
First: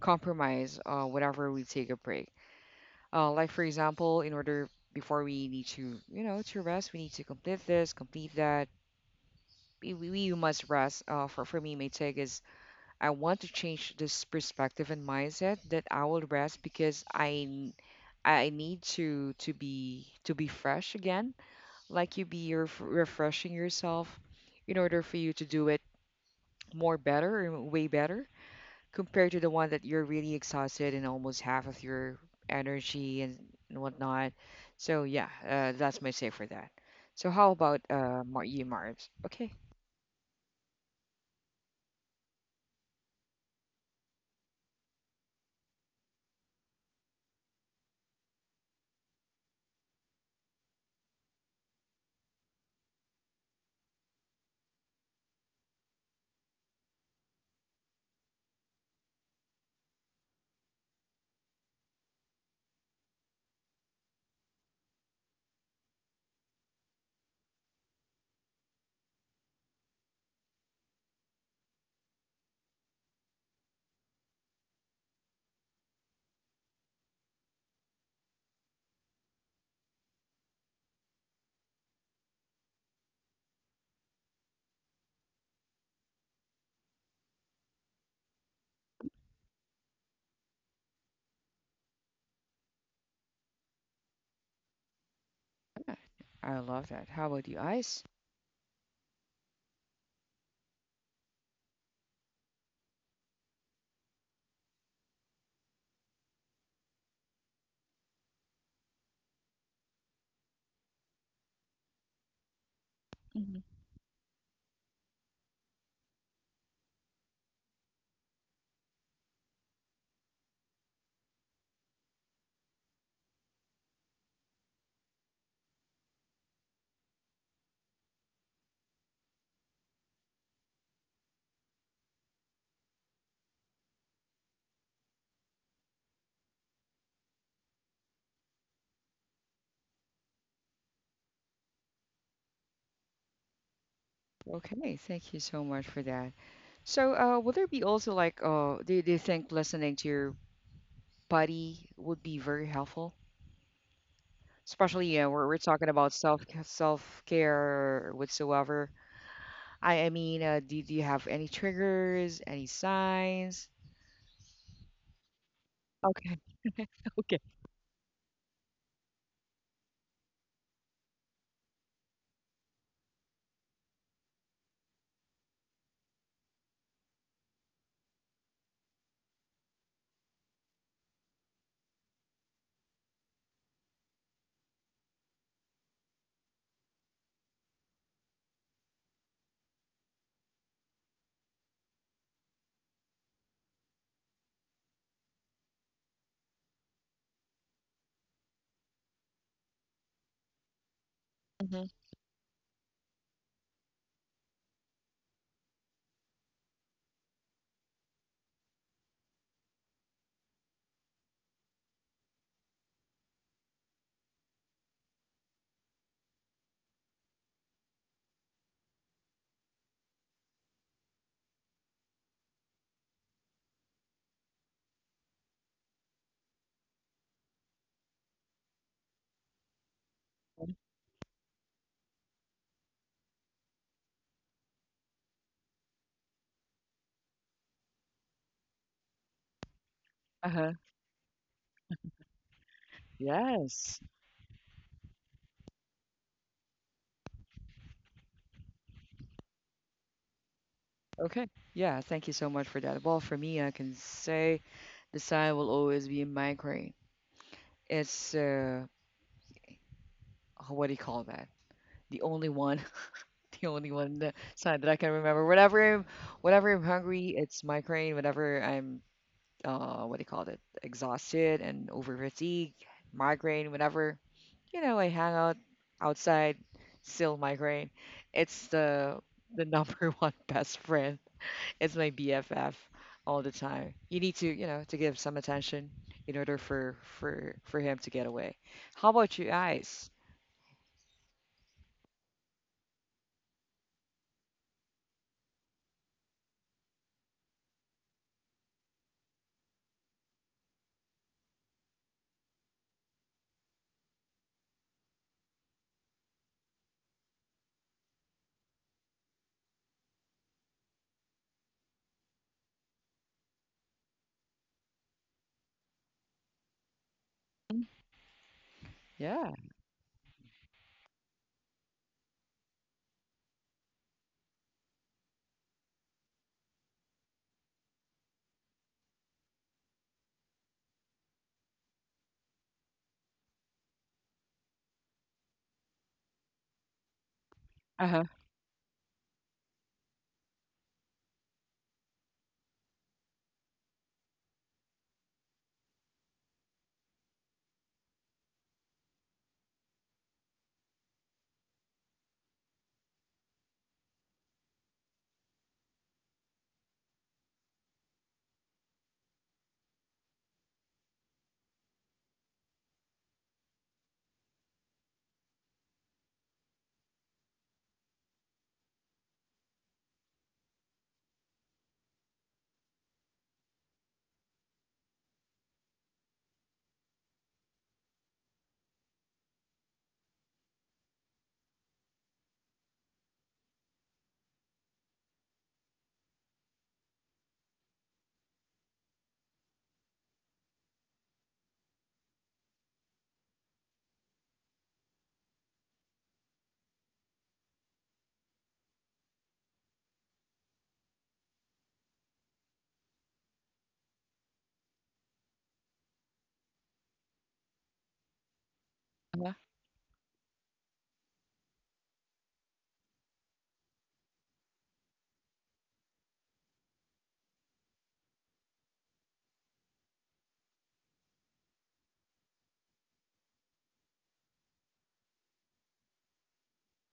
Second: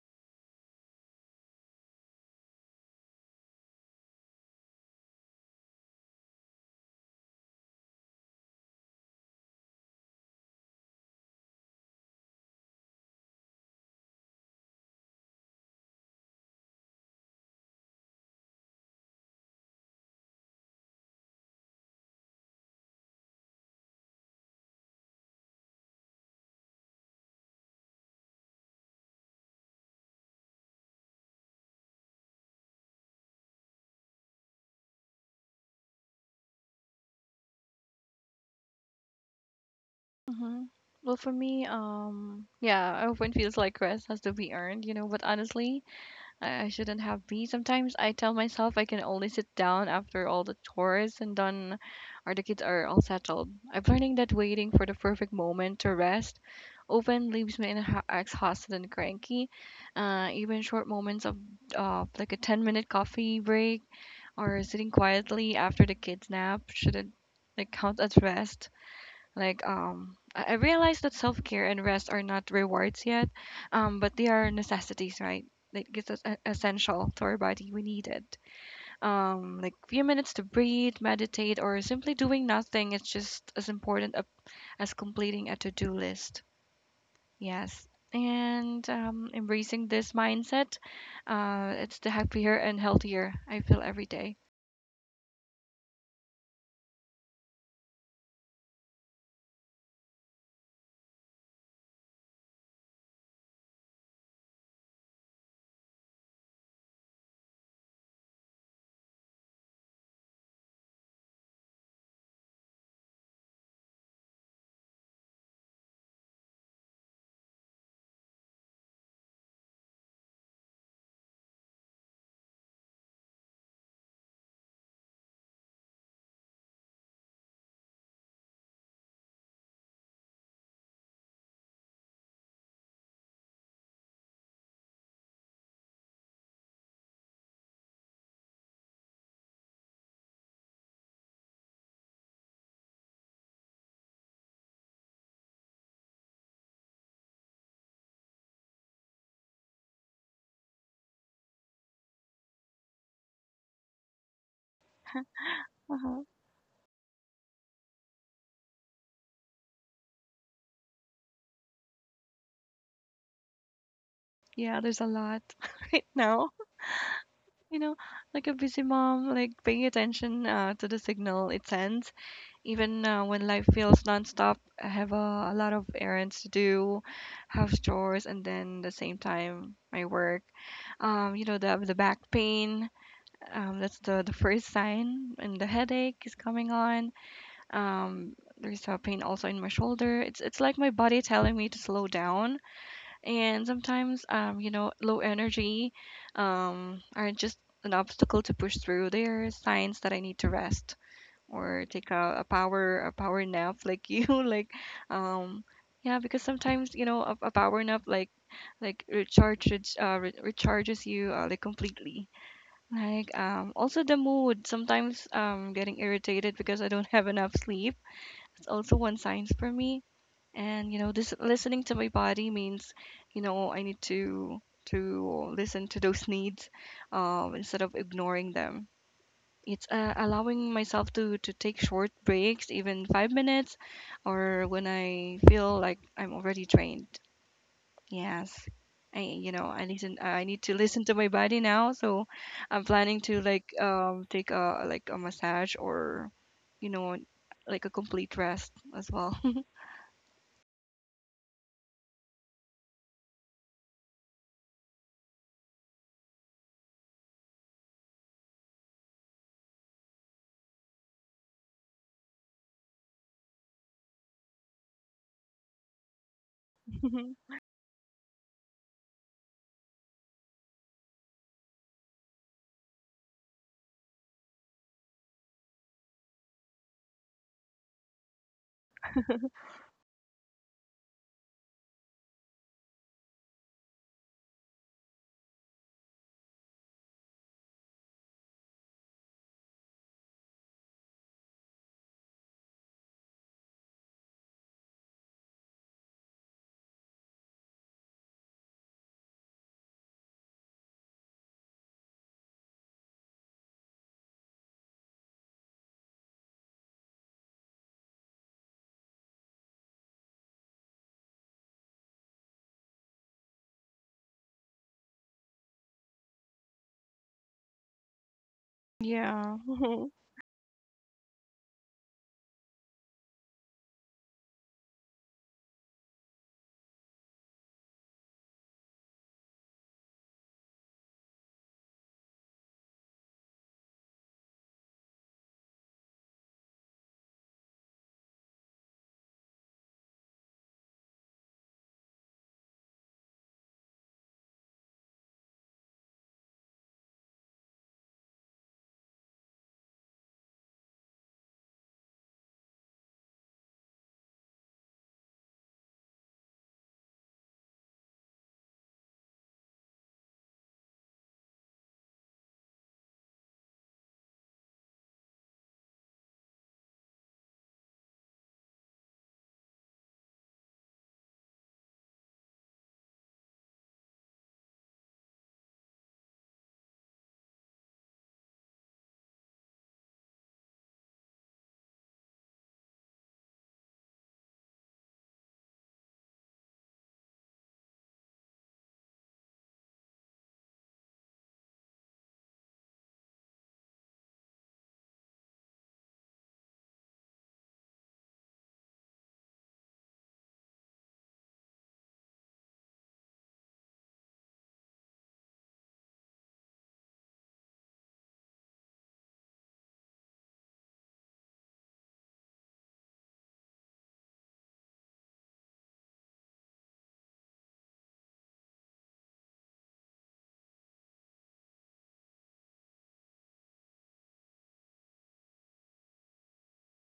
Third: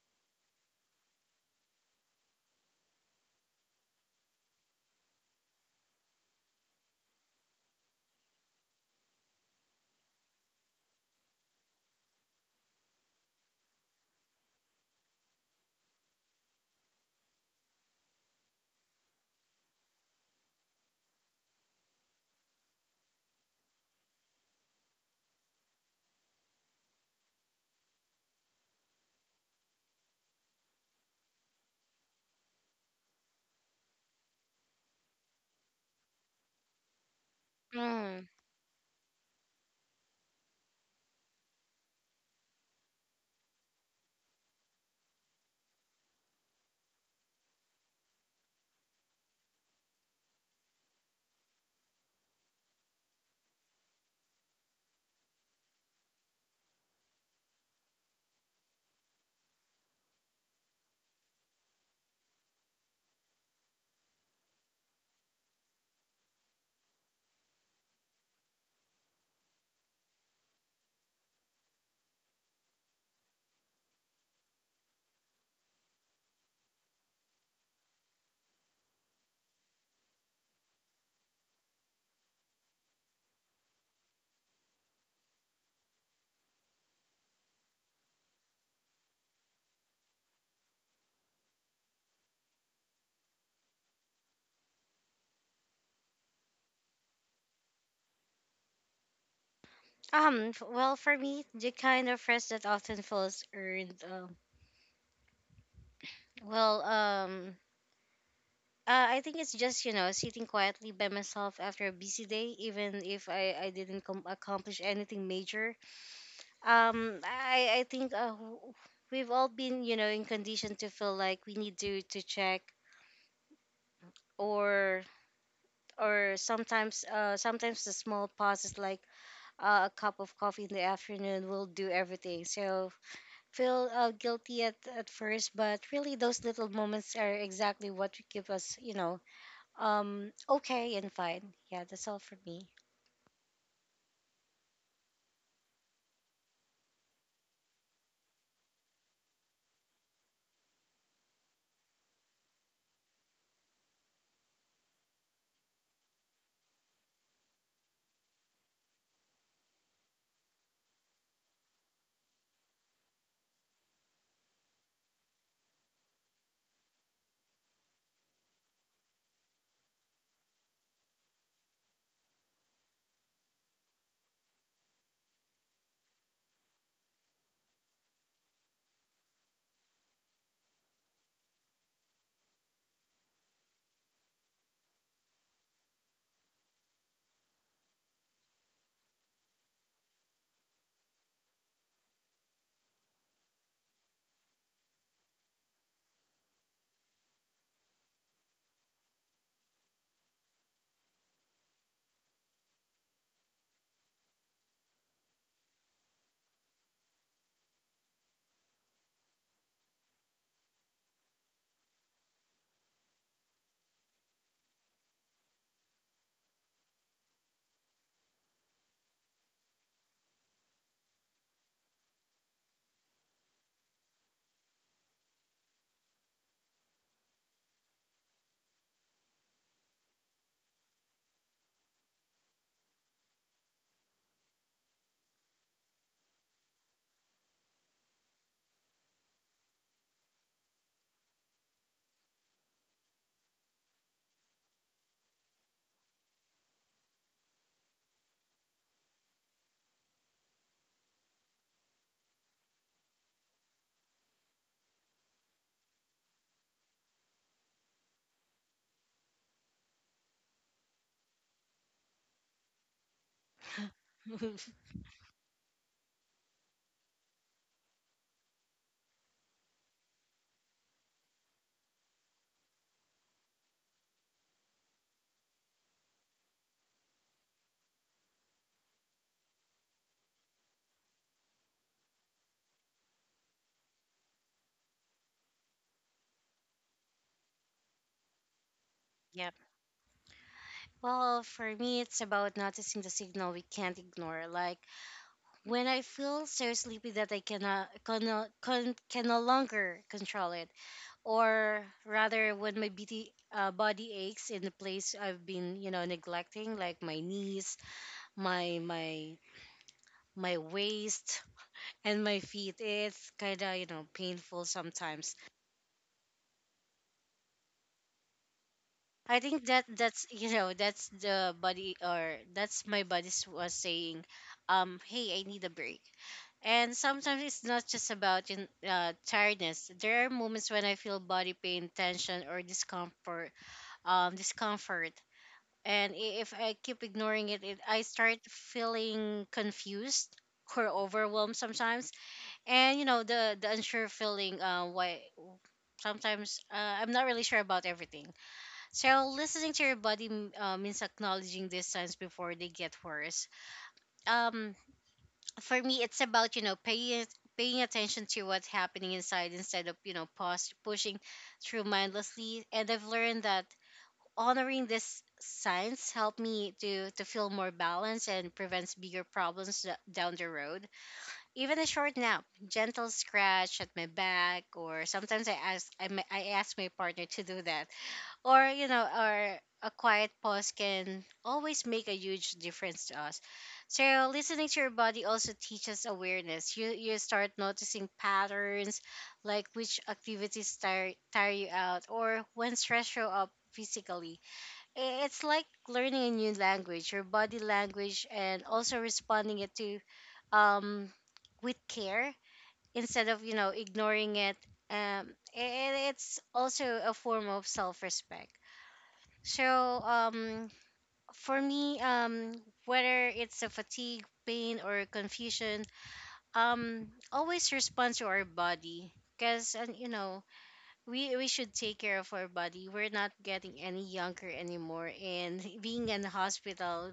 compromise whenever we take a break? Like for example, in order, before we need to, you know, to rest, we need to complete this, complete that. We must rest. For me, my take is, I want to change this perspective and mindset that I will rest because I need to be to be fresh again. Like you be refreshing yourself in order for you to do it more better, or way better, compared to the one that you're really exhausted and almost half of your energy and whatnot. So yeah, that's my say for that. So how about Mm. You, Marbs? Okay, Mhm. Well, for me, yeah, I often feels like rest has to be earned, you know, but honestly, I shouldn't have be. Sometimes I tell myself I can only sit down after all the chores and done or the kids are all settled. I'm learning that waiting for the perfect moment to rest often leaves me in ha exhausted and cranky. Even short moments of like a 10-minute coffee break or sitting quietly after the kids nap shouldn't like count as rest. Like I realize that self care and rest are not rewards yet, but they are necessities, right? Like it's essential to our body. We need it. Like few minutes to breathe, meditate, or simply doing nothing is just as important as completing a to-do list. Yes. And embracing this mindset, it's the happier and healthier I feel every day. I love that. How about you, Ice? Well, for me, the kind of rest that often feels earned. well, um. I think it's just, you know, sitting quietly by myself after a busy day, even if I Mhm. I didn't com- accomplish anything major. I think we've all been, you know, in condition to feel like we need to check. Or, sometimes the small pauses, like a cup of coffee in the afternoon, will do everything. So feel guilty at first, but really those little moments are exactly what give us, you know, okay and fine. Yeah, that's all for me. Okay, thank you so much for that. So, would there be also like, do, do you think listening to your body would be very helpful? Especially, we're talking about Uh-huh. Self care whatsoever. I mean, do, do you have any triggers, any signs? Yeah, there's a lot right Okay. now. Okay. You know, like a busy mom, like paying attention to the signal it sends, even when life feels nonstop. I have a lot of errands to do, house chores, and then the same time my work. You know, the back pain. That's the first sign, and the headache is coming on. There's a pain also in my shoulder. It's like my body telling me to slow down, and sometimes, you know, low energy, are just an obstacle to push through. They are signs that I need to rest or Hmm. take a power nap like you like um yeah. Because sometimes you know a power nap like recharges recharges you like completely. Like also the mood, sometimes, getting irritated because I don't have enough sleep. It's also one sign for me. And you know, this listening to my body means, you know, I need to listen to those needs, instead of ignoring them. It's allowing myself to take short breaks, even 5 minutes, or when I feel like I'm already drained. Yes, I you know, I listen. I need Uh-huh. to listen to my body now. So I'm planning to like Yes. Take a like a massage or you know like a complete rest as well. Okay. Yeah, thank you so much for that. Well, for me, I can say the sign will always be a migraine. It's what do you call that? The only one, the only one, the sign that I can remember. Whenever I'm hungry, it's migraine. Whenever I'm what do you call it, exhausted and over fatigue, migraine, whenever, you know, I hang out outside, still migraine. It's The number one best friend. It's my BFF all the time. You need to, you know, to give some attention in order for him to get away. How about you Yep. guys? Well, for me, it's about noticing the signal we can't ignore. Like, when I feel so sleepy that I can no longer control it. Or rather, when my body aches in the place I've been, you know, neglecting, like my knees, my my my waist, and my feet. It's kind of, you know, painful sometimes. Mm. I Yeah. Yeah. think that that's you know, that's the body, or that's my body was saying, um, hey, I need a break. And sometimes it's not just about tiredness. There are moments when I feel body pain, tension or discomfort discomfort. And if I keep ignoring it, I Uh-huh. start feeling confused or overwhelmed sometimes. And you know, the unsure feeling, why sometimes I'm not really sure about everything. So listening to your body means acknowledging these signs before they get worse. Um, for me, it's about, you know, paying attention to what's happening inside, instead of, you know, pushing through mindlessly. And I've learned that honoring these signs help me to feel more balanced, and prevents bigger problems down the road. Even a short nap, gentle scratch at my back, or sometimes I I ask my partner to do that, or you know, or a quiet pause, can always make a huge difference to us. So listening to your body also teaches awareness. You start noticing patterns, like which activities tire you out, or when stress show up physically. I it's like learning a new language, your body language, and also responding it to, um, with care, instead of, you know, ignoring it. Um, and it's also a form of self-respect. Uh-huh. So um for me, whether it's a fatigue, pain, or confusion, always respond to our body, because, you know, we should take care of our body. We're not getting any younger anymore, and being in the hospital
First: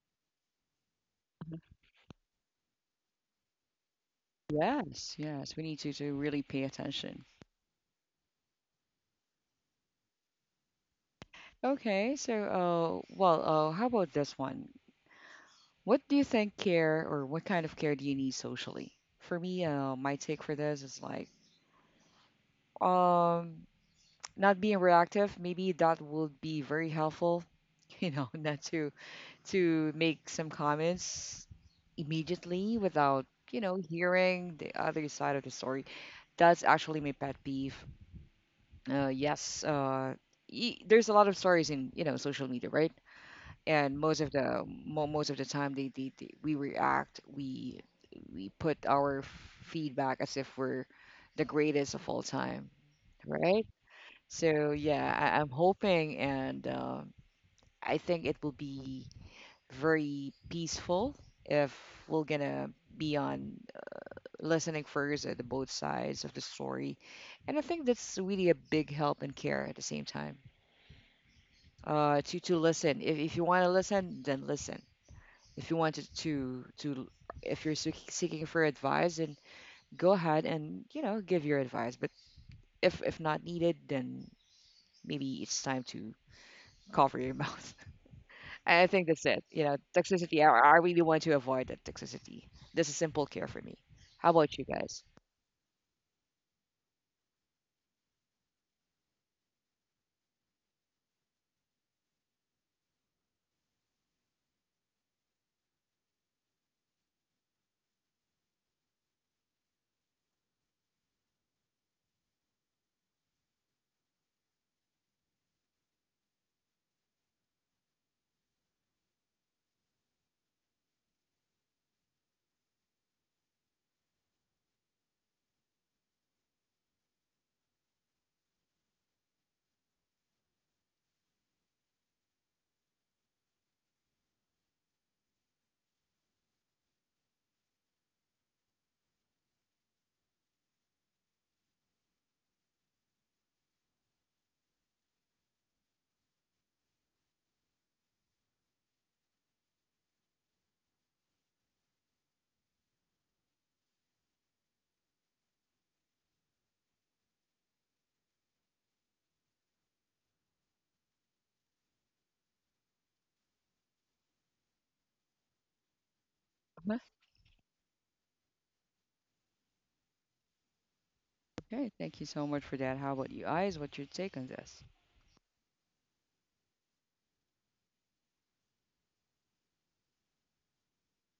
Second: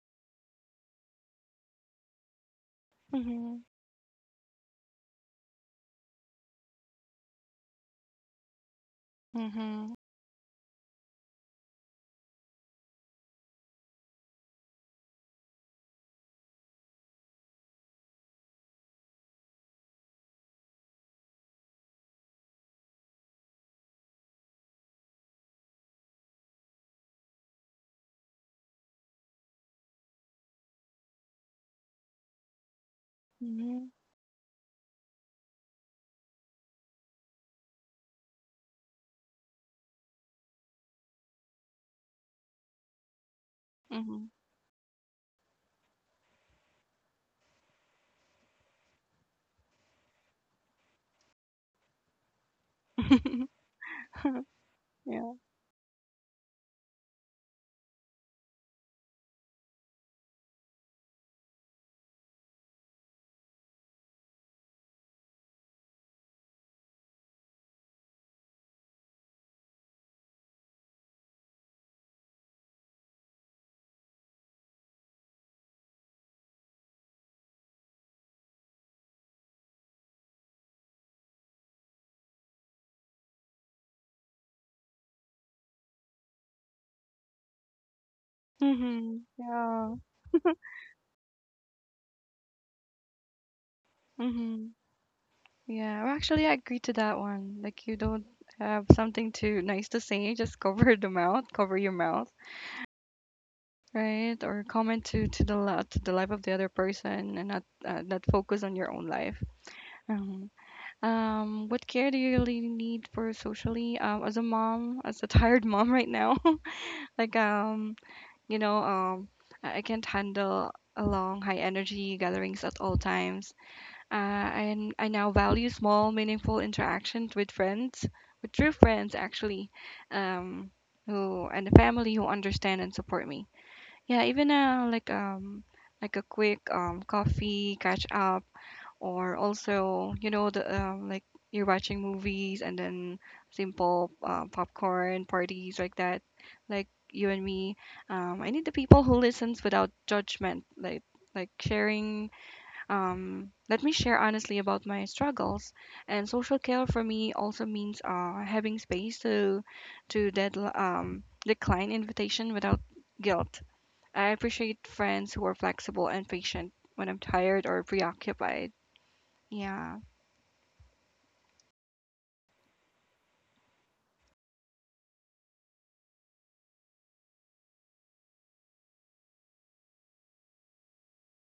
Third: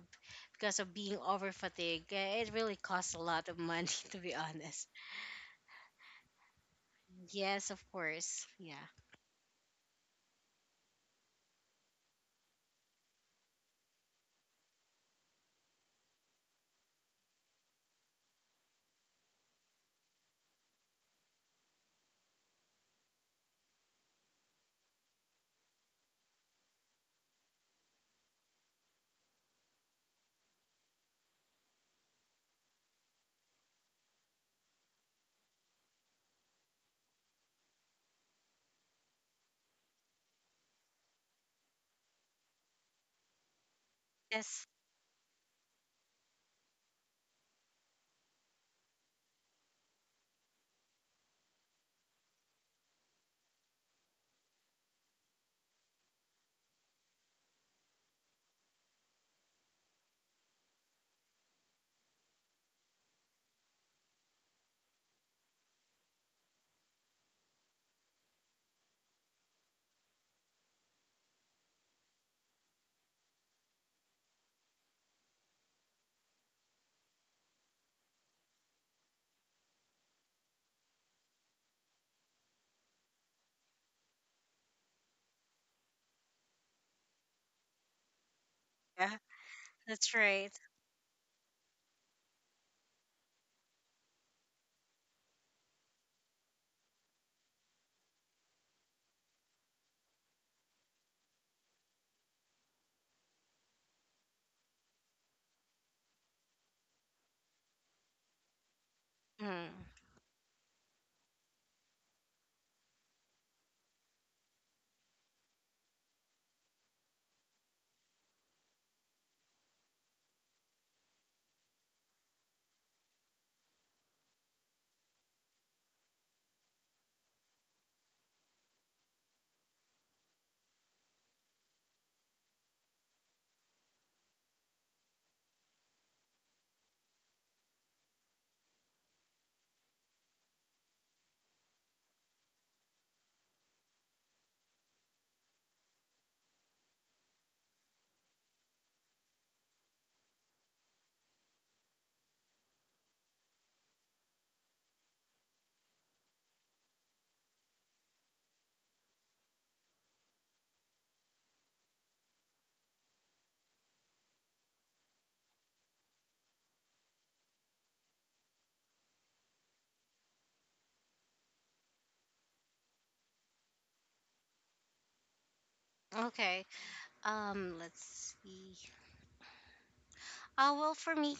because of being over fatigued, eh, it really costs a lot of Mhm. money to be honest. Yes, yes, we need to really pay attention. Yes, of course. Yeah. Mhm. Okay, so how about this one? What do you think care, or what kind of care, do you need socially? For me, my take for this is like, um not being reactive, maybe that would be very helpful, you know, not to to make some comments immediately without, you know, Mhm. hearing the other side of the story. That's actually my pet peeve. Yes, y there's a lot of stories in, you know, social media, right? And most Mhm. of Yes. Most of the time, they, we react, we put our feedback as if we're the greatest of all time, right? So yeah, Yeah. I'm hoping, and I think it will be very peaceful if we're gonna be on listening first at the both sides of the story. And I think that's really a big help and care at the same time, to listen. If you want to listen, then listen. If you wanted to, if you're seeking for advice, then go ahead and, you know, give your advice, but if not needed, then maybe it's time to cover your mouth. I think Yeah. that's Mhm. it, you know, Yeah. That's toxicity. right. I really want to avoid that toxicity. This is simple care for me. How about you Mhm. guys? Yeah, well, actually, I agree to that one. Like, you don't have something too nice to say, just cover the mouth, cover your mouth, right? Or comment to the life of the other person, and not not focus on your own life. Mm. Mhm. What care do you really need for socially? As a mom, as a tired mom right now, like You know, I can't handle a long, high energy gatherings at all times. And I now value small, meaningful interactions with friends, with true friends actually, um, who and the family who understand and support me. Yeah, even like a quick coffee catch up, or also you know the like you're watching movies and then simple popcorn parties like that, like you and me. I need the people who listens without judgment, like sharing, let me share honestly about my struggles. And social care for me also means having space to decline invitation without guilt. I appreciate friends who are flexible and patient Mhm. when I'm tired or preoccupied. Yeah. Okay, thank you so much for that. How about you, Eyes? What's your take on this? Okay. Let's see. Well, for me,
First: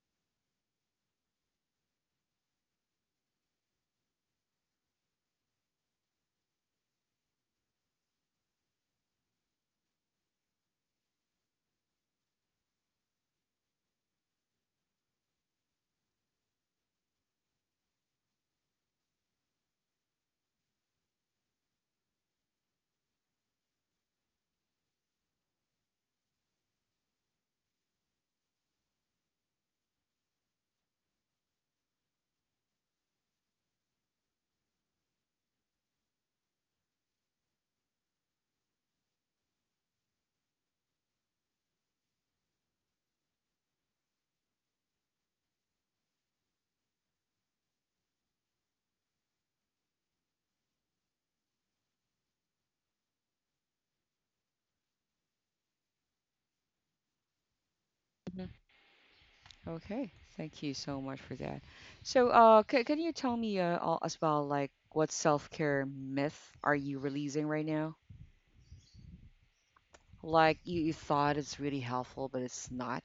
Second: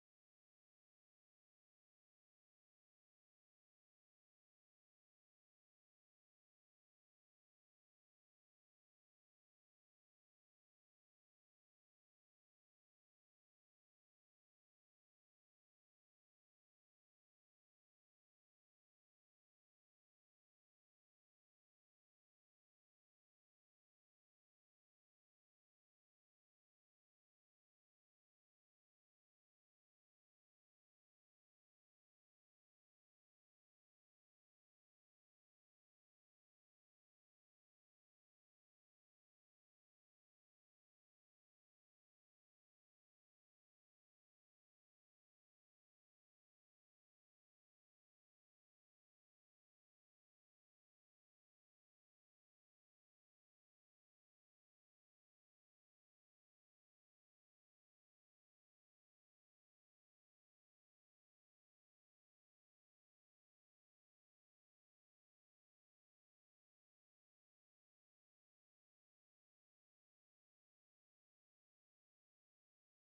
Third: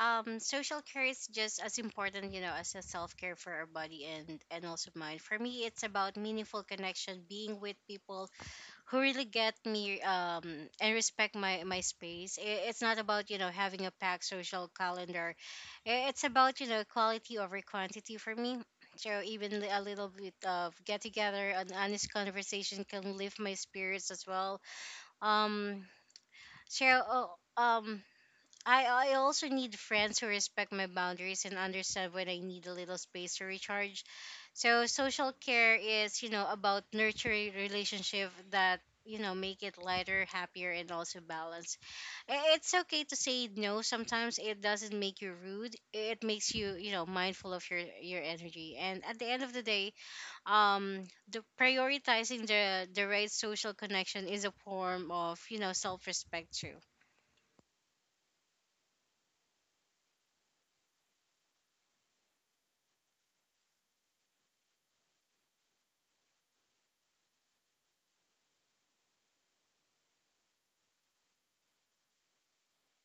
social care is just as important, you know, as a self care for our body and also mind. For me, it's about meaningful connection, being with people who really get me, and respect my space. I- it's not about, you know, having a packed social calendar. I- it's about, you know, quality over quantity for me. So even a little bit of get together, an honest conversation, can lift my spirits as well. um so oh, um I also need friends who respect my boundaries and understand when I need a little space to recharge. So social care is, you know, about nurturing relationship that, you know, make it lighter, happier, and also balanced. I- It's okay to say no sometimes. It doesn't make you rude. It makes you, you know, mindful of your energy. And at the end of the day, um the prioritizing the right social connection is a form of, you know, self-respect too. Okay, thank you so much for that. So, can you tell me, all, as well, like, what self-care myth are you releasing right now? Like, you thought it's really helpful, but it's not.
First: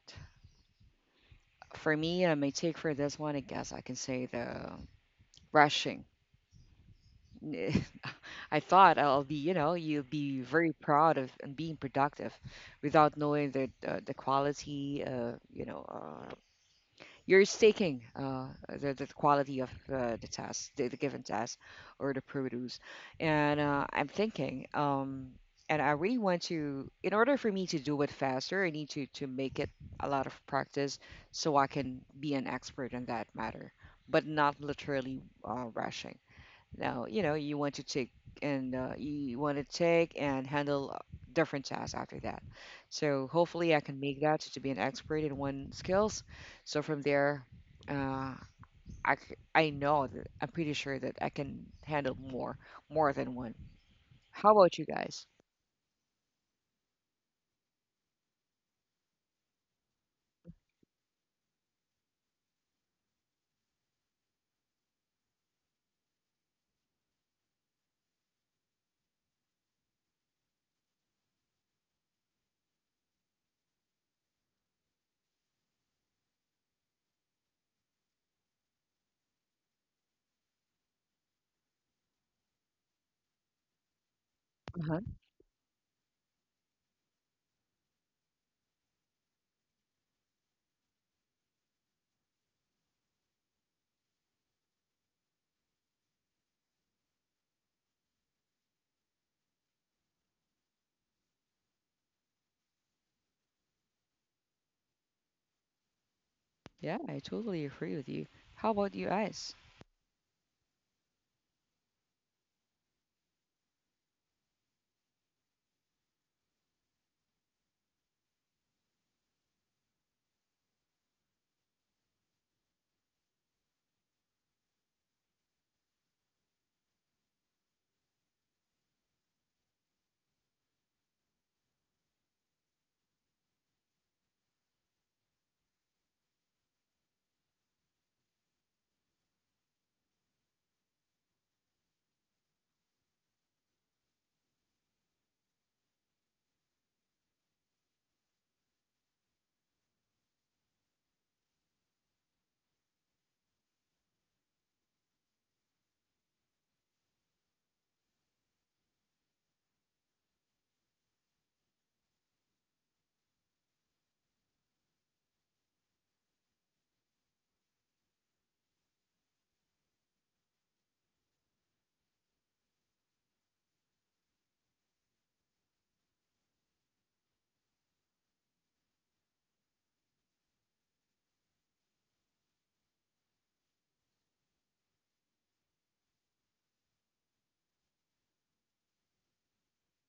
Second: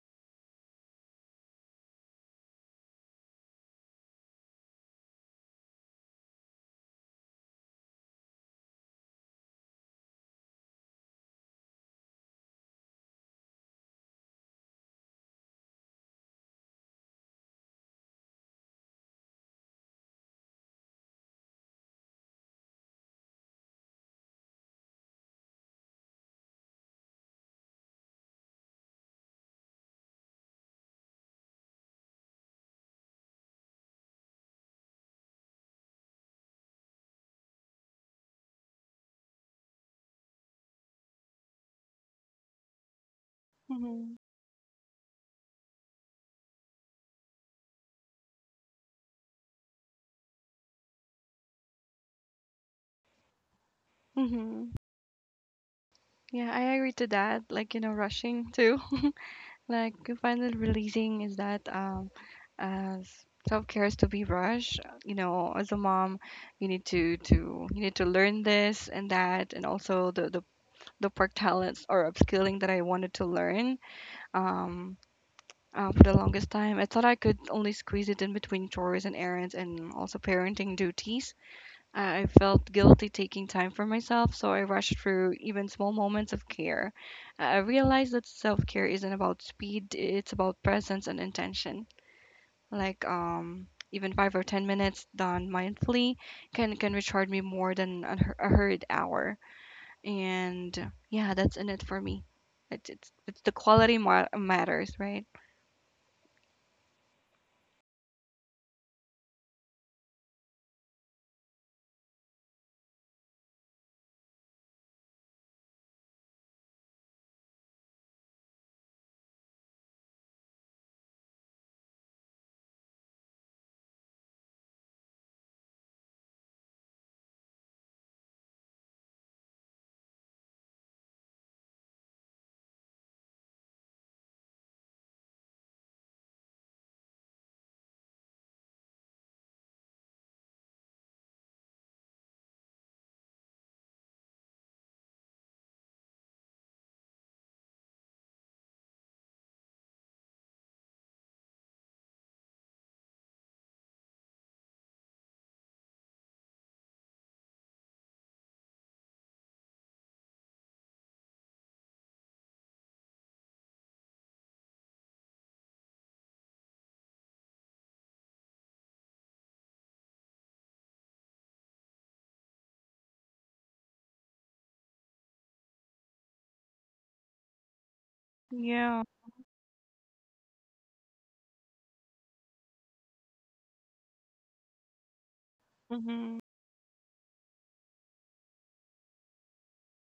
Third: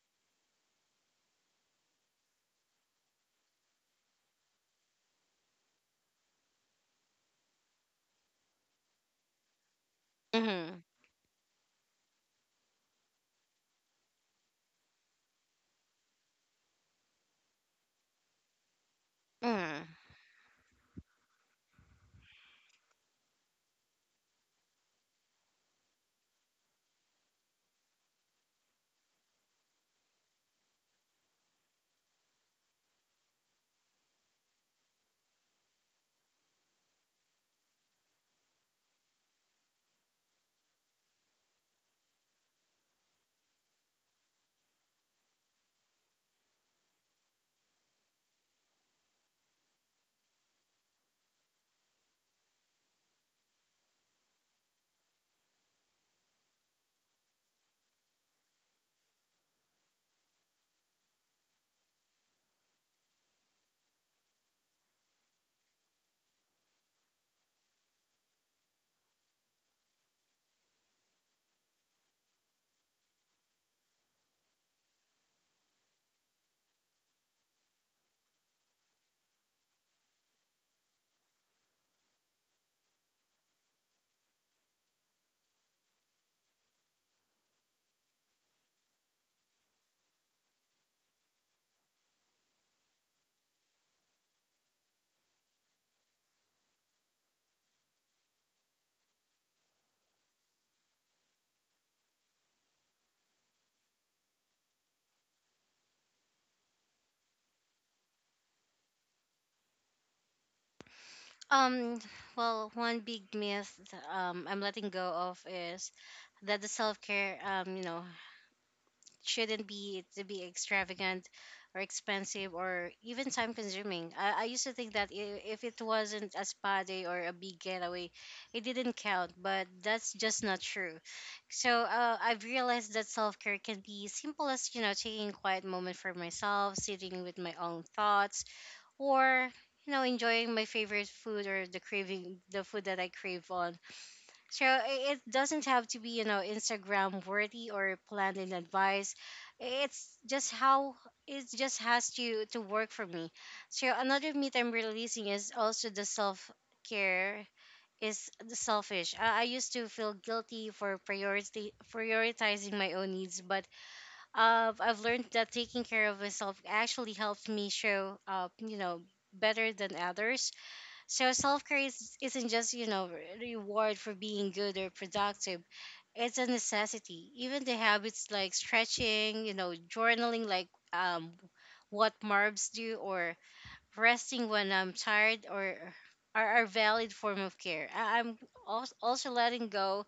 For me, my take for this one, I guess I can say, the brushing. I thought I'll be, you know, you'll be very Mhm. proud of and being productive without knowing the quality, you know, you're staking the quality of Mhm. The test, the given test, or the produce. And I'm thinking, and I really want to, in order for me to do it faster, I need to make it a lot of practice, so I can be an expert in that matter, but not literally rushing. Now, you know, you want to take and you want to take and handle different tasks after that. So hopefully I can Mhm. make that to be an expert in one skills. So from there, uh, I know that I'm pretty sure that I can handle more, more than one. How Mhm. about you guys? Yeah, I agree to that. Like, you know, rushing too. Like, finally releasing is that as self care is to be rushed. You know, as a mom, you need to learn this and that, and also the the work talents or upskilling that I wanted to learn. Um. For the longest time, I thought I could only squeeze it in between chores and errands and also parenting duties. I felt guilty taking time for myself, so I rushed Uh-huh. through even small moments of care. I realized that self care isn't about speed, it's about presence and intention. Like, even 5 or 10 minutes done mindfully can recharge me more than a hurried hour. And yeah, that's in it for me. It's the matters, right? Yeah, I totally agree with you. How about you guys? Um, well, one big myth I'm letting go of is that the self care, you know, shouldn't be to be extravagant or expensive or even time consuming. I used to think that if it wasn't a spa day or a big getaway, it didn't count, but that's just not true. So I've realized that self care can be simple as, you know, taking a quiet moment for myself, sitting with my own thoughts, or you know, enjoying my favorite food, or the craving the food that I crave on. So it doesn't have to be, you know, Instagram worthy or planned in advance. It's just how it just has to work for me. So another myth I'm releasing is also the self care is selfish. I used to feel guilty for priority prioritizing my own needs, but I've learned that taking care of myself actually helps me show up, you know, better than others. So self care is, isn't just, you know, reward for being good or productive. It's a necessity. Even the habits, like Yeah. stretching, you know, journaling, like what Marbs do, or resting when I'm tired, or hmm are valid form of care. I'm also letting go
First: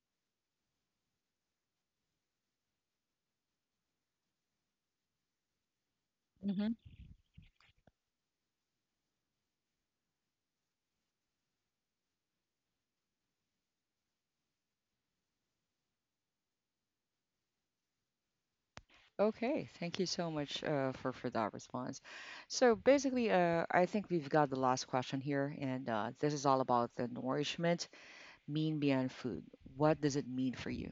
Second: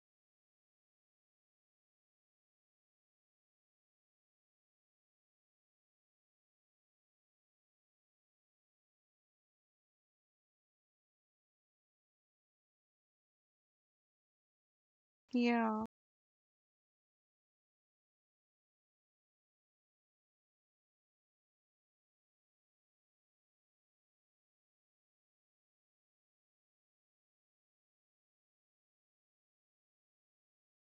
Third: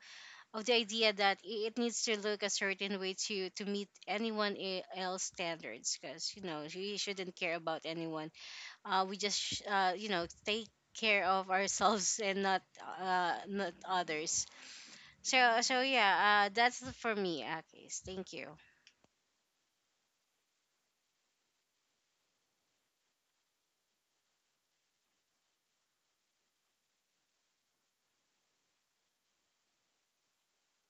of the idea that it needs to look a certain way to meet anyone else standards, because you know, we shouldn't care about anyone. We just you know, take care of ourselves, and not not others. So Yeah. yeah, that's for me, Akis. Thank you. Okay, thank you so much for that response. So basically, I think we've got the last question here, and this is all about the nourishment mean beyond food. What does it mean for you?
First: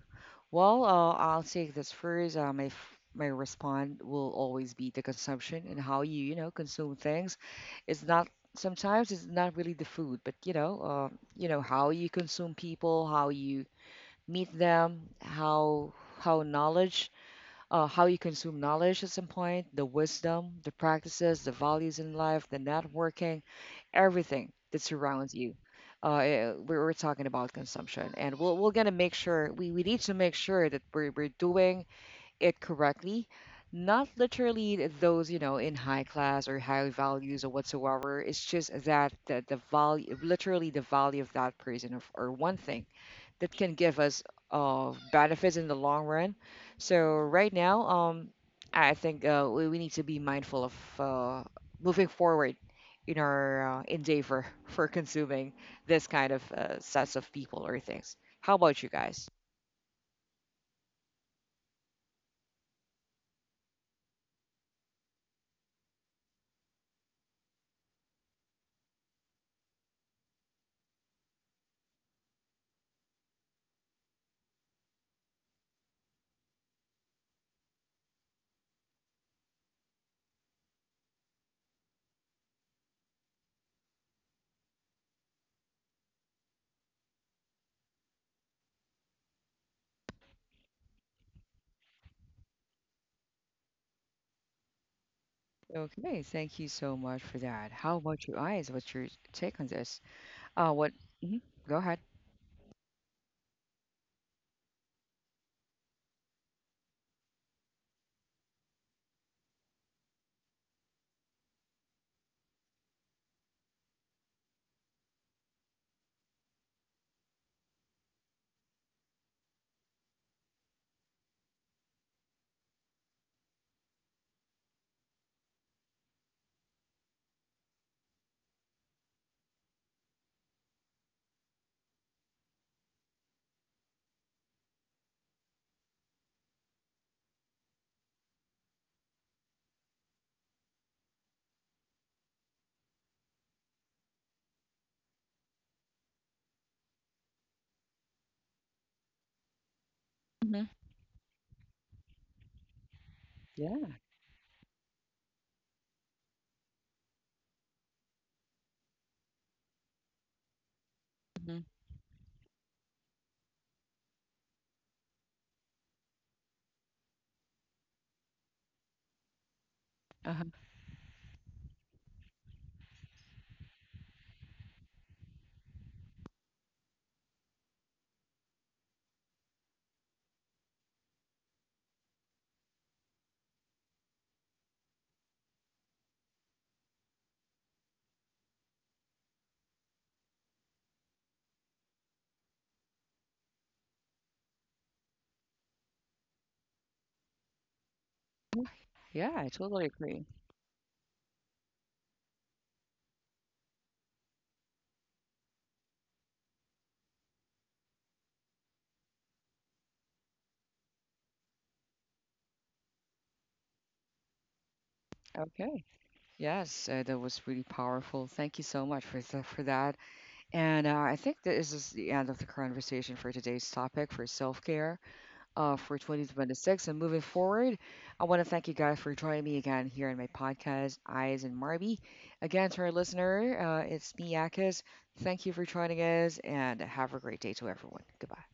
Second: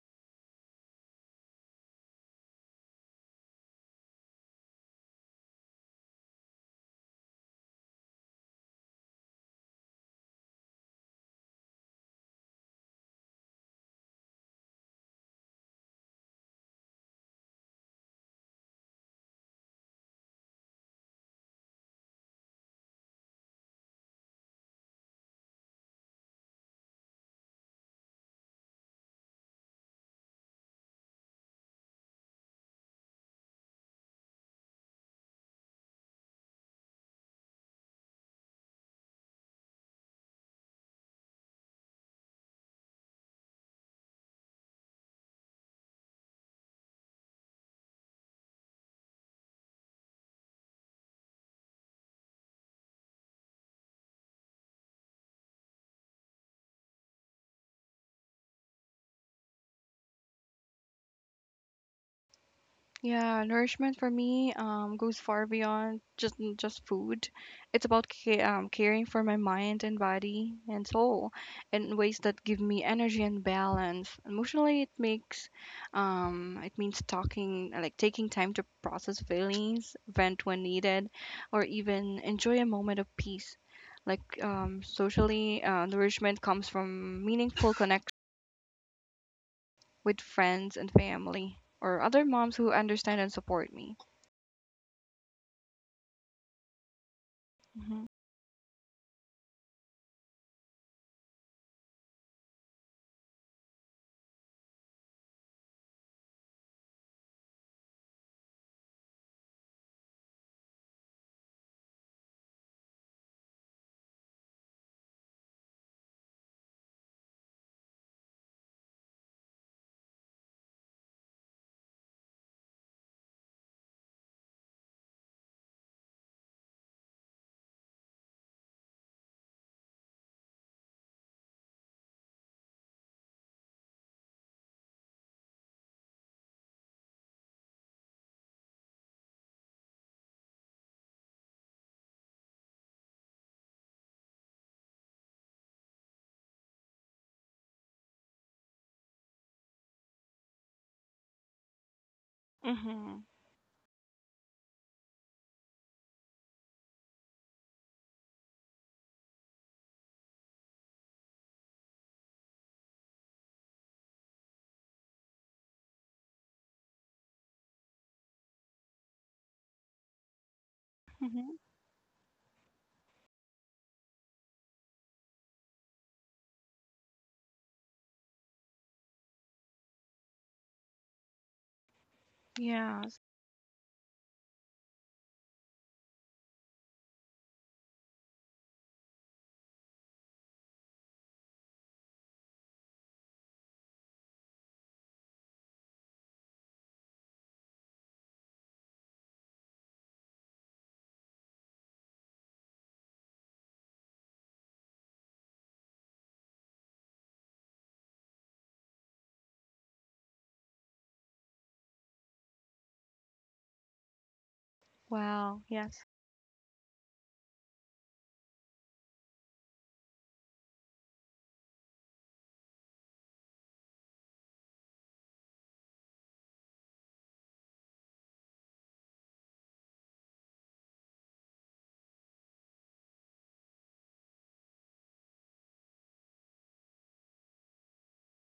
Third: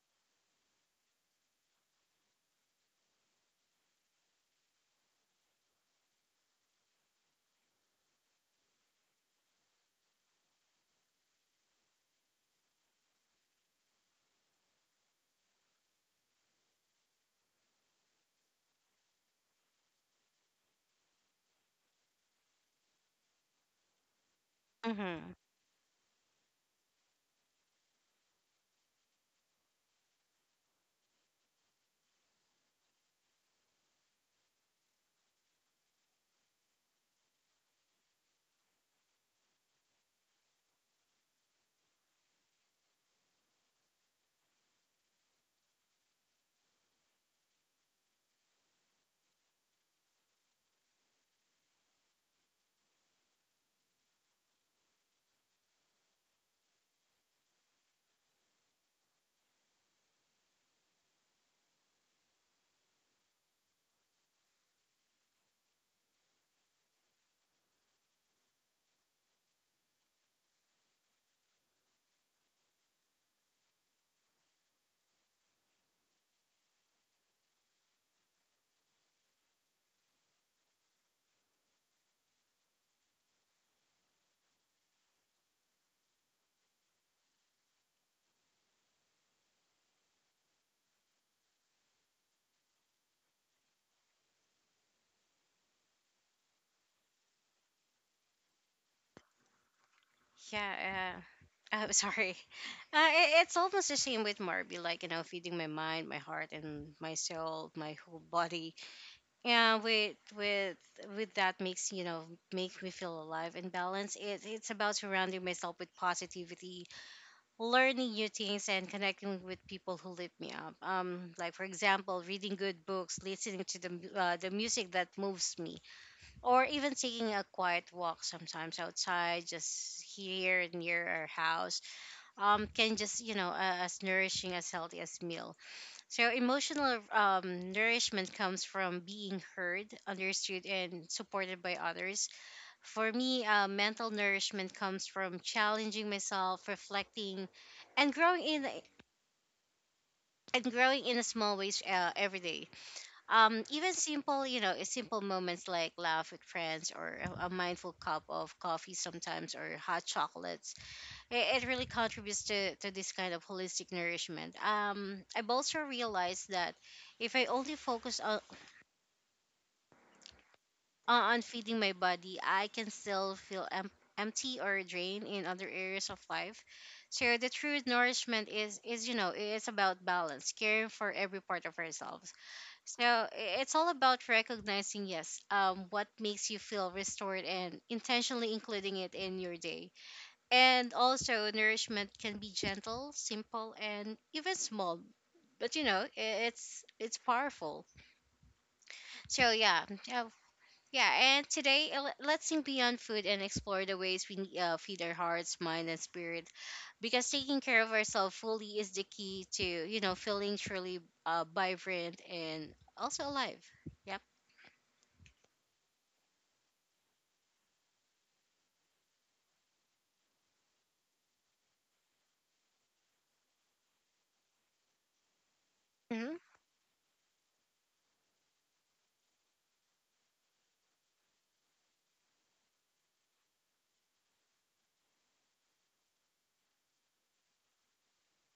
Well, I'll take this first. My response will always be the consumption and how you, you know, consume things. It's not, sometimes it's not really the food, but you know how you consume people, how you meet them, how knowledge, how you consume knowledge at some point, the wisdom, the practices, the values in life, the networking, everything that Mm-hmm. surrounds you. We we're talking about consumption, and we're going to make sure we need to make sure that we're doing it correctly. Not literally those, you know, in high class or high values or whatsoever. It's just that the value, literally the value of that person of, or one thing that can give us benefits in the long run. So right now, I think we need to be mindful of uh, moving forward in our endeavor for consuming this kind of sets of people or things. How about you guys? Yeah, nourishment for me goes far beyond just food. It's about ca caring for my mind and body and soul in ways that give me energy and balance. Emotionally, it means talking like taking time to process feelings, vent when needed, or even enjoy a moment of peace. Like socially, nourishment comes from meaningful connection with friends and family or other moms who understand and support me. Okay, thank you so much for that. How Mhm. about you guys? What's your take on this? What? Yeah. uh Mhm. Go I'm ahead. sorry. I it's almost the same with Marby, like, you know, feeding my mind, my heart, and my soul, my whole body. And with that makes, you know, make me feel alive and balanced. It, it's about surrounding myself with positivity, learning new things, and connecting with people who lift me up, um, like for example, reading good books, listening to the music that moves me, or even taking a quiet walk sometimes outside, just here near our house, can just, you know, as nourishing as healthy as meal. So emotional, nourishment comes from being heard, understood, and supported by others. For me, mental nourishment comes from challenging myself, reflecting, and growing in Hmm. and growing in a small ways every day. Mhm. Even Yeah. simple, you know, simple moments like laugh with friends, or a mindful cup of coffee, sometimes, or hot chocolates, it, Hmm. it really contributes to this kind of holistic nourishment. I've also realized that if I only focus Uh-huh. on Mhm. feeding my body, I can still feel empty or drained in other areas of life. So the true nourishment is, you know, it's about balance, caring for every part of ourselves. So Yes. It's all about recognizing, yes, what makes you feel restored, and intentionally including it in your day. And also, nourishment can be gentle, simple, and even small. But you know, it's powerful. Yeah, So I yeah, totally agree. yeah, yeah. And today, let's think beyond food and explore the ways we feed our hearts, mind, and spirit. Because taking care of ourselves fully is the key to, you know, feeling truly vibrant and also alive. Yep. Wow. Okay. Yes. Yes, that was really powerful. Thank you so much for for that. And I think this is the end of the conversation for today's topic for self care for Mm-hmm. 2026. And moving forward, I want to thank you guys for joining me again here in my podcast, Eyes and Marby. Again, to our listener, it's me, Akis. Thank you for joining us, and have a great day to everyone. Goodbye.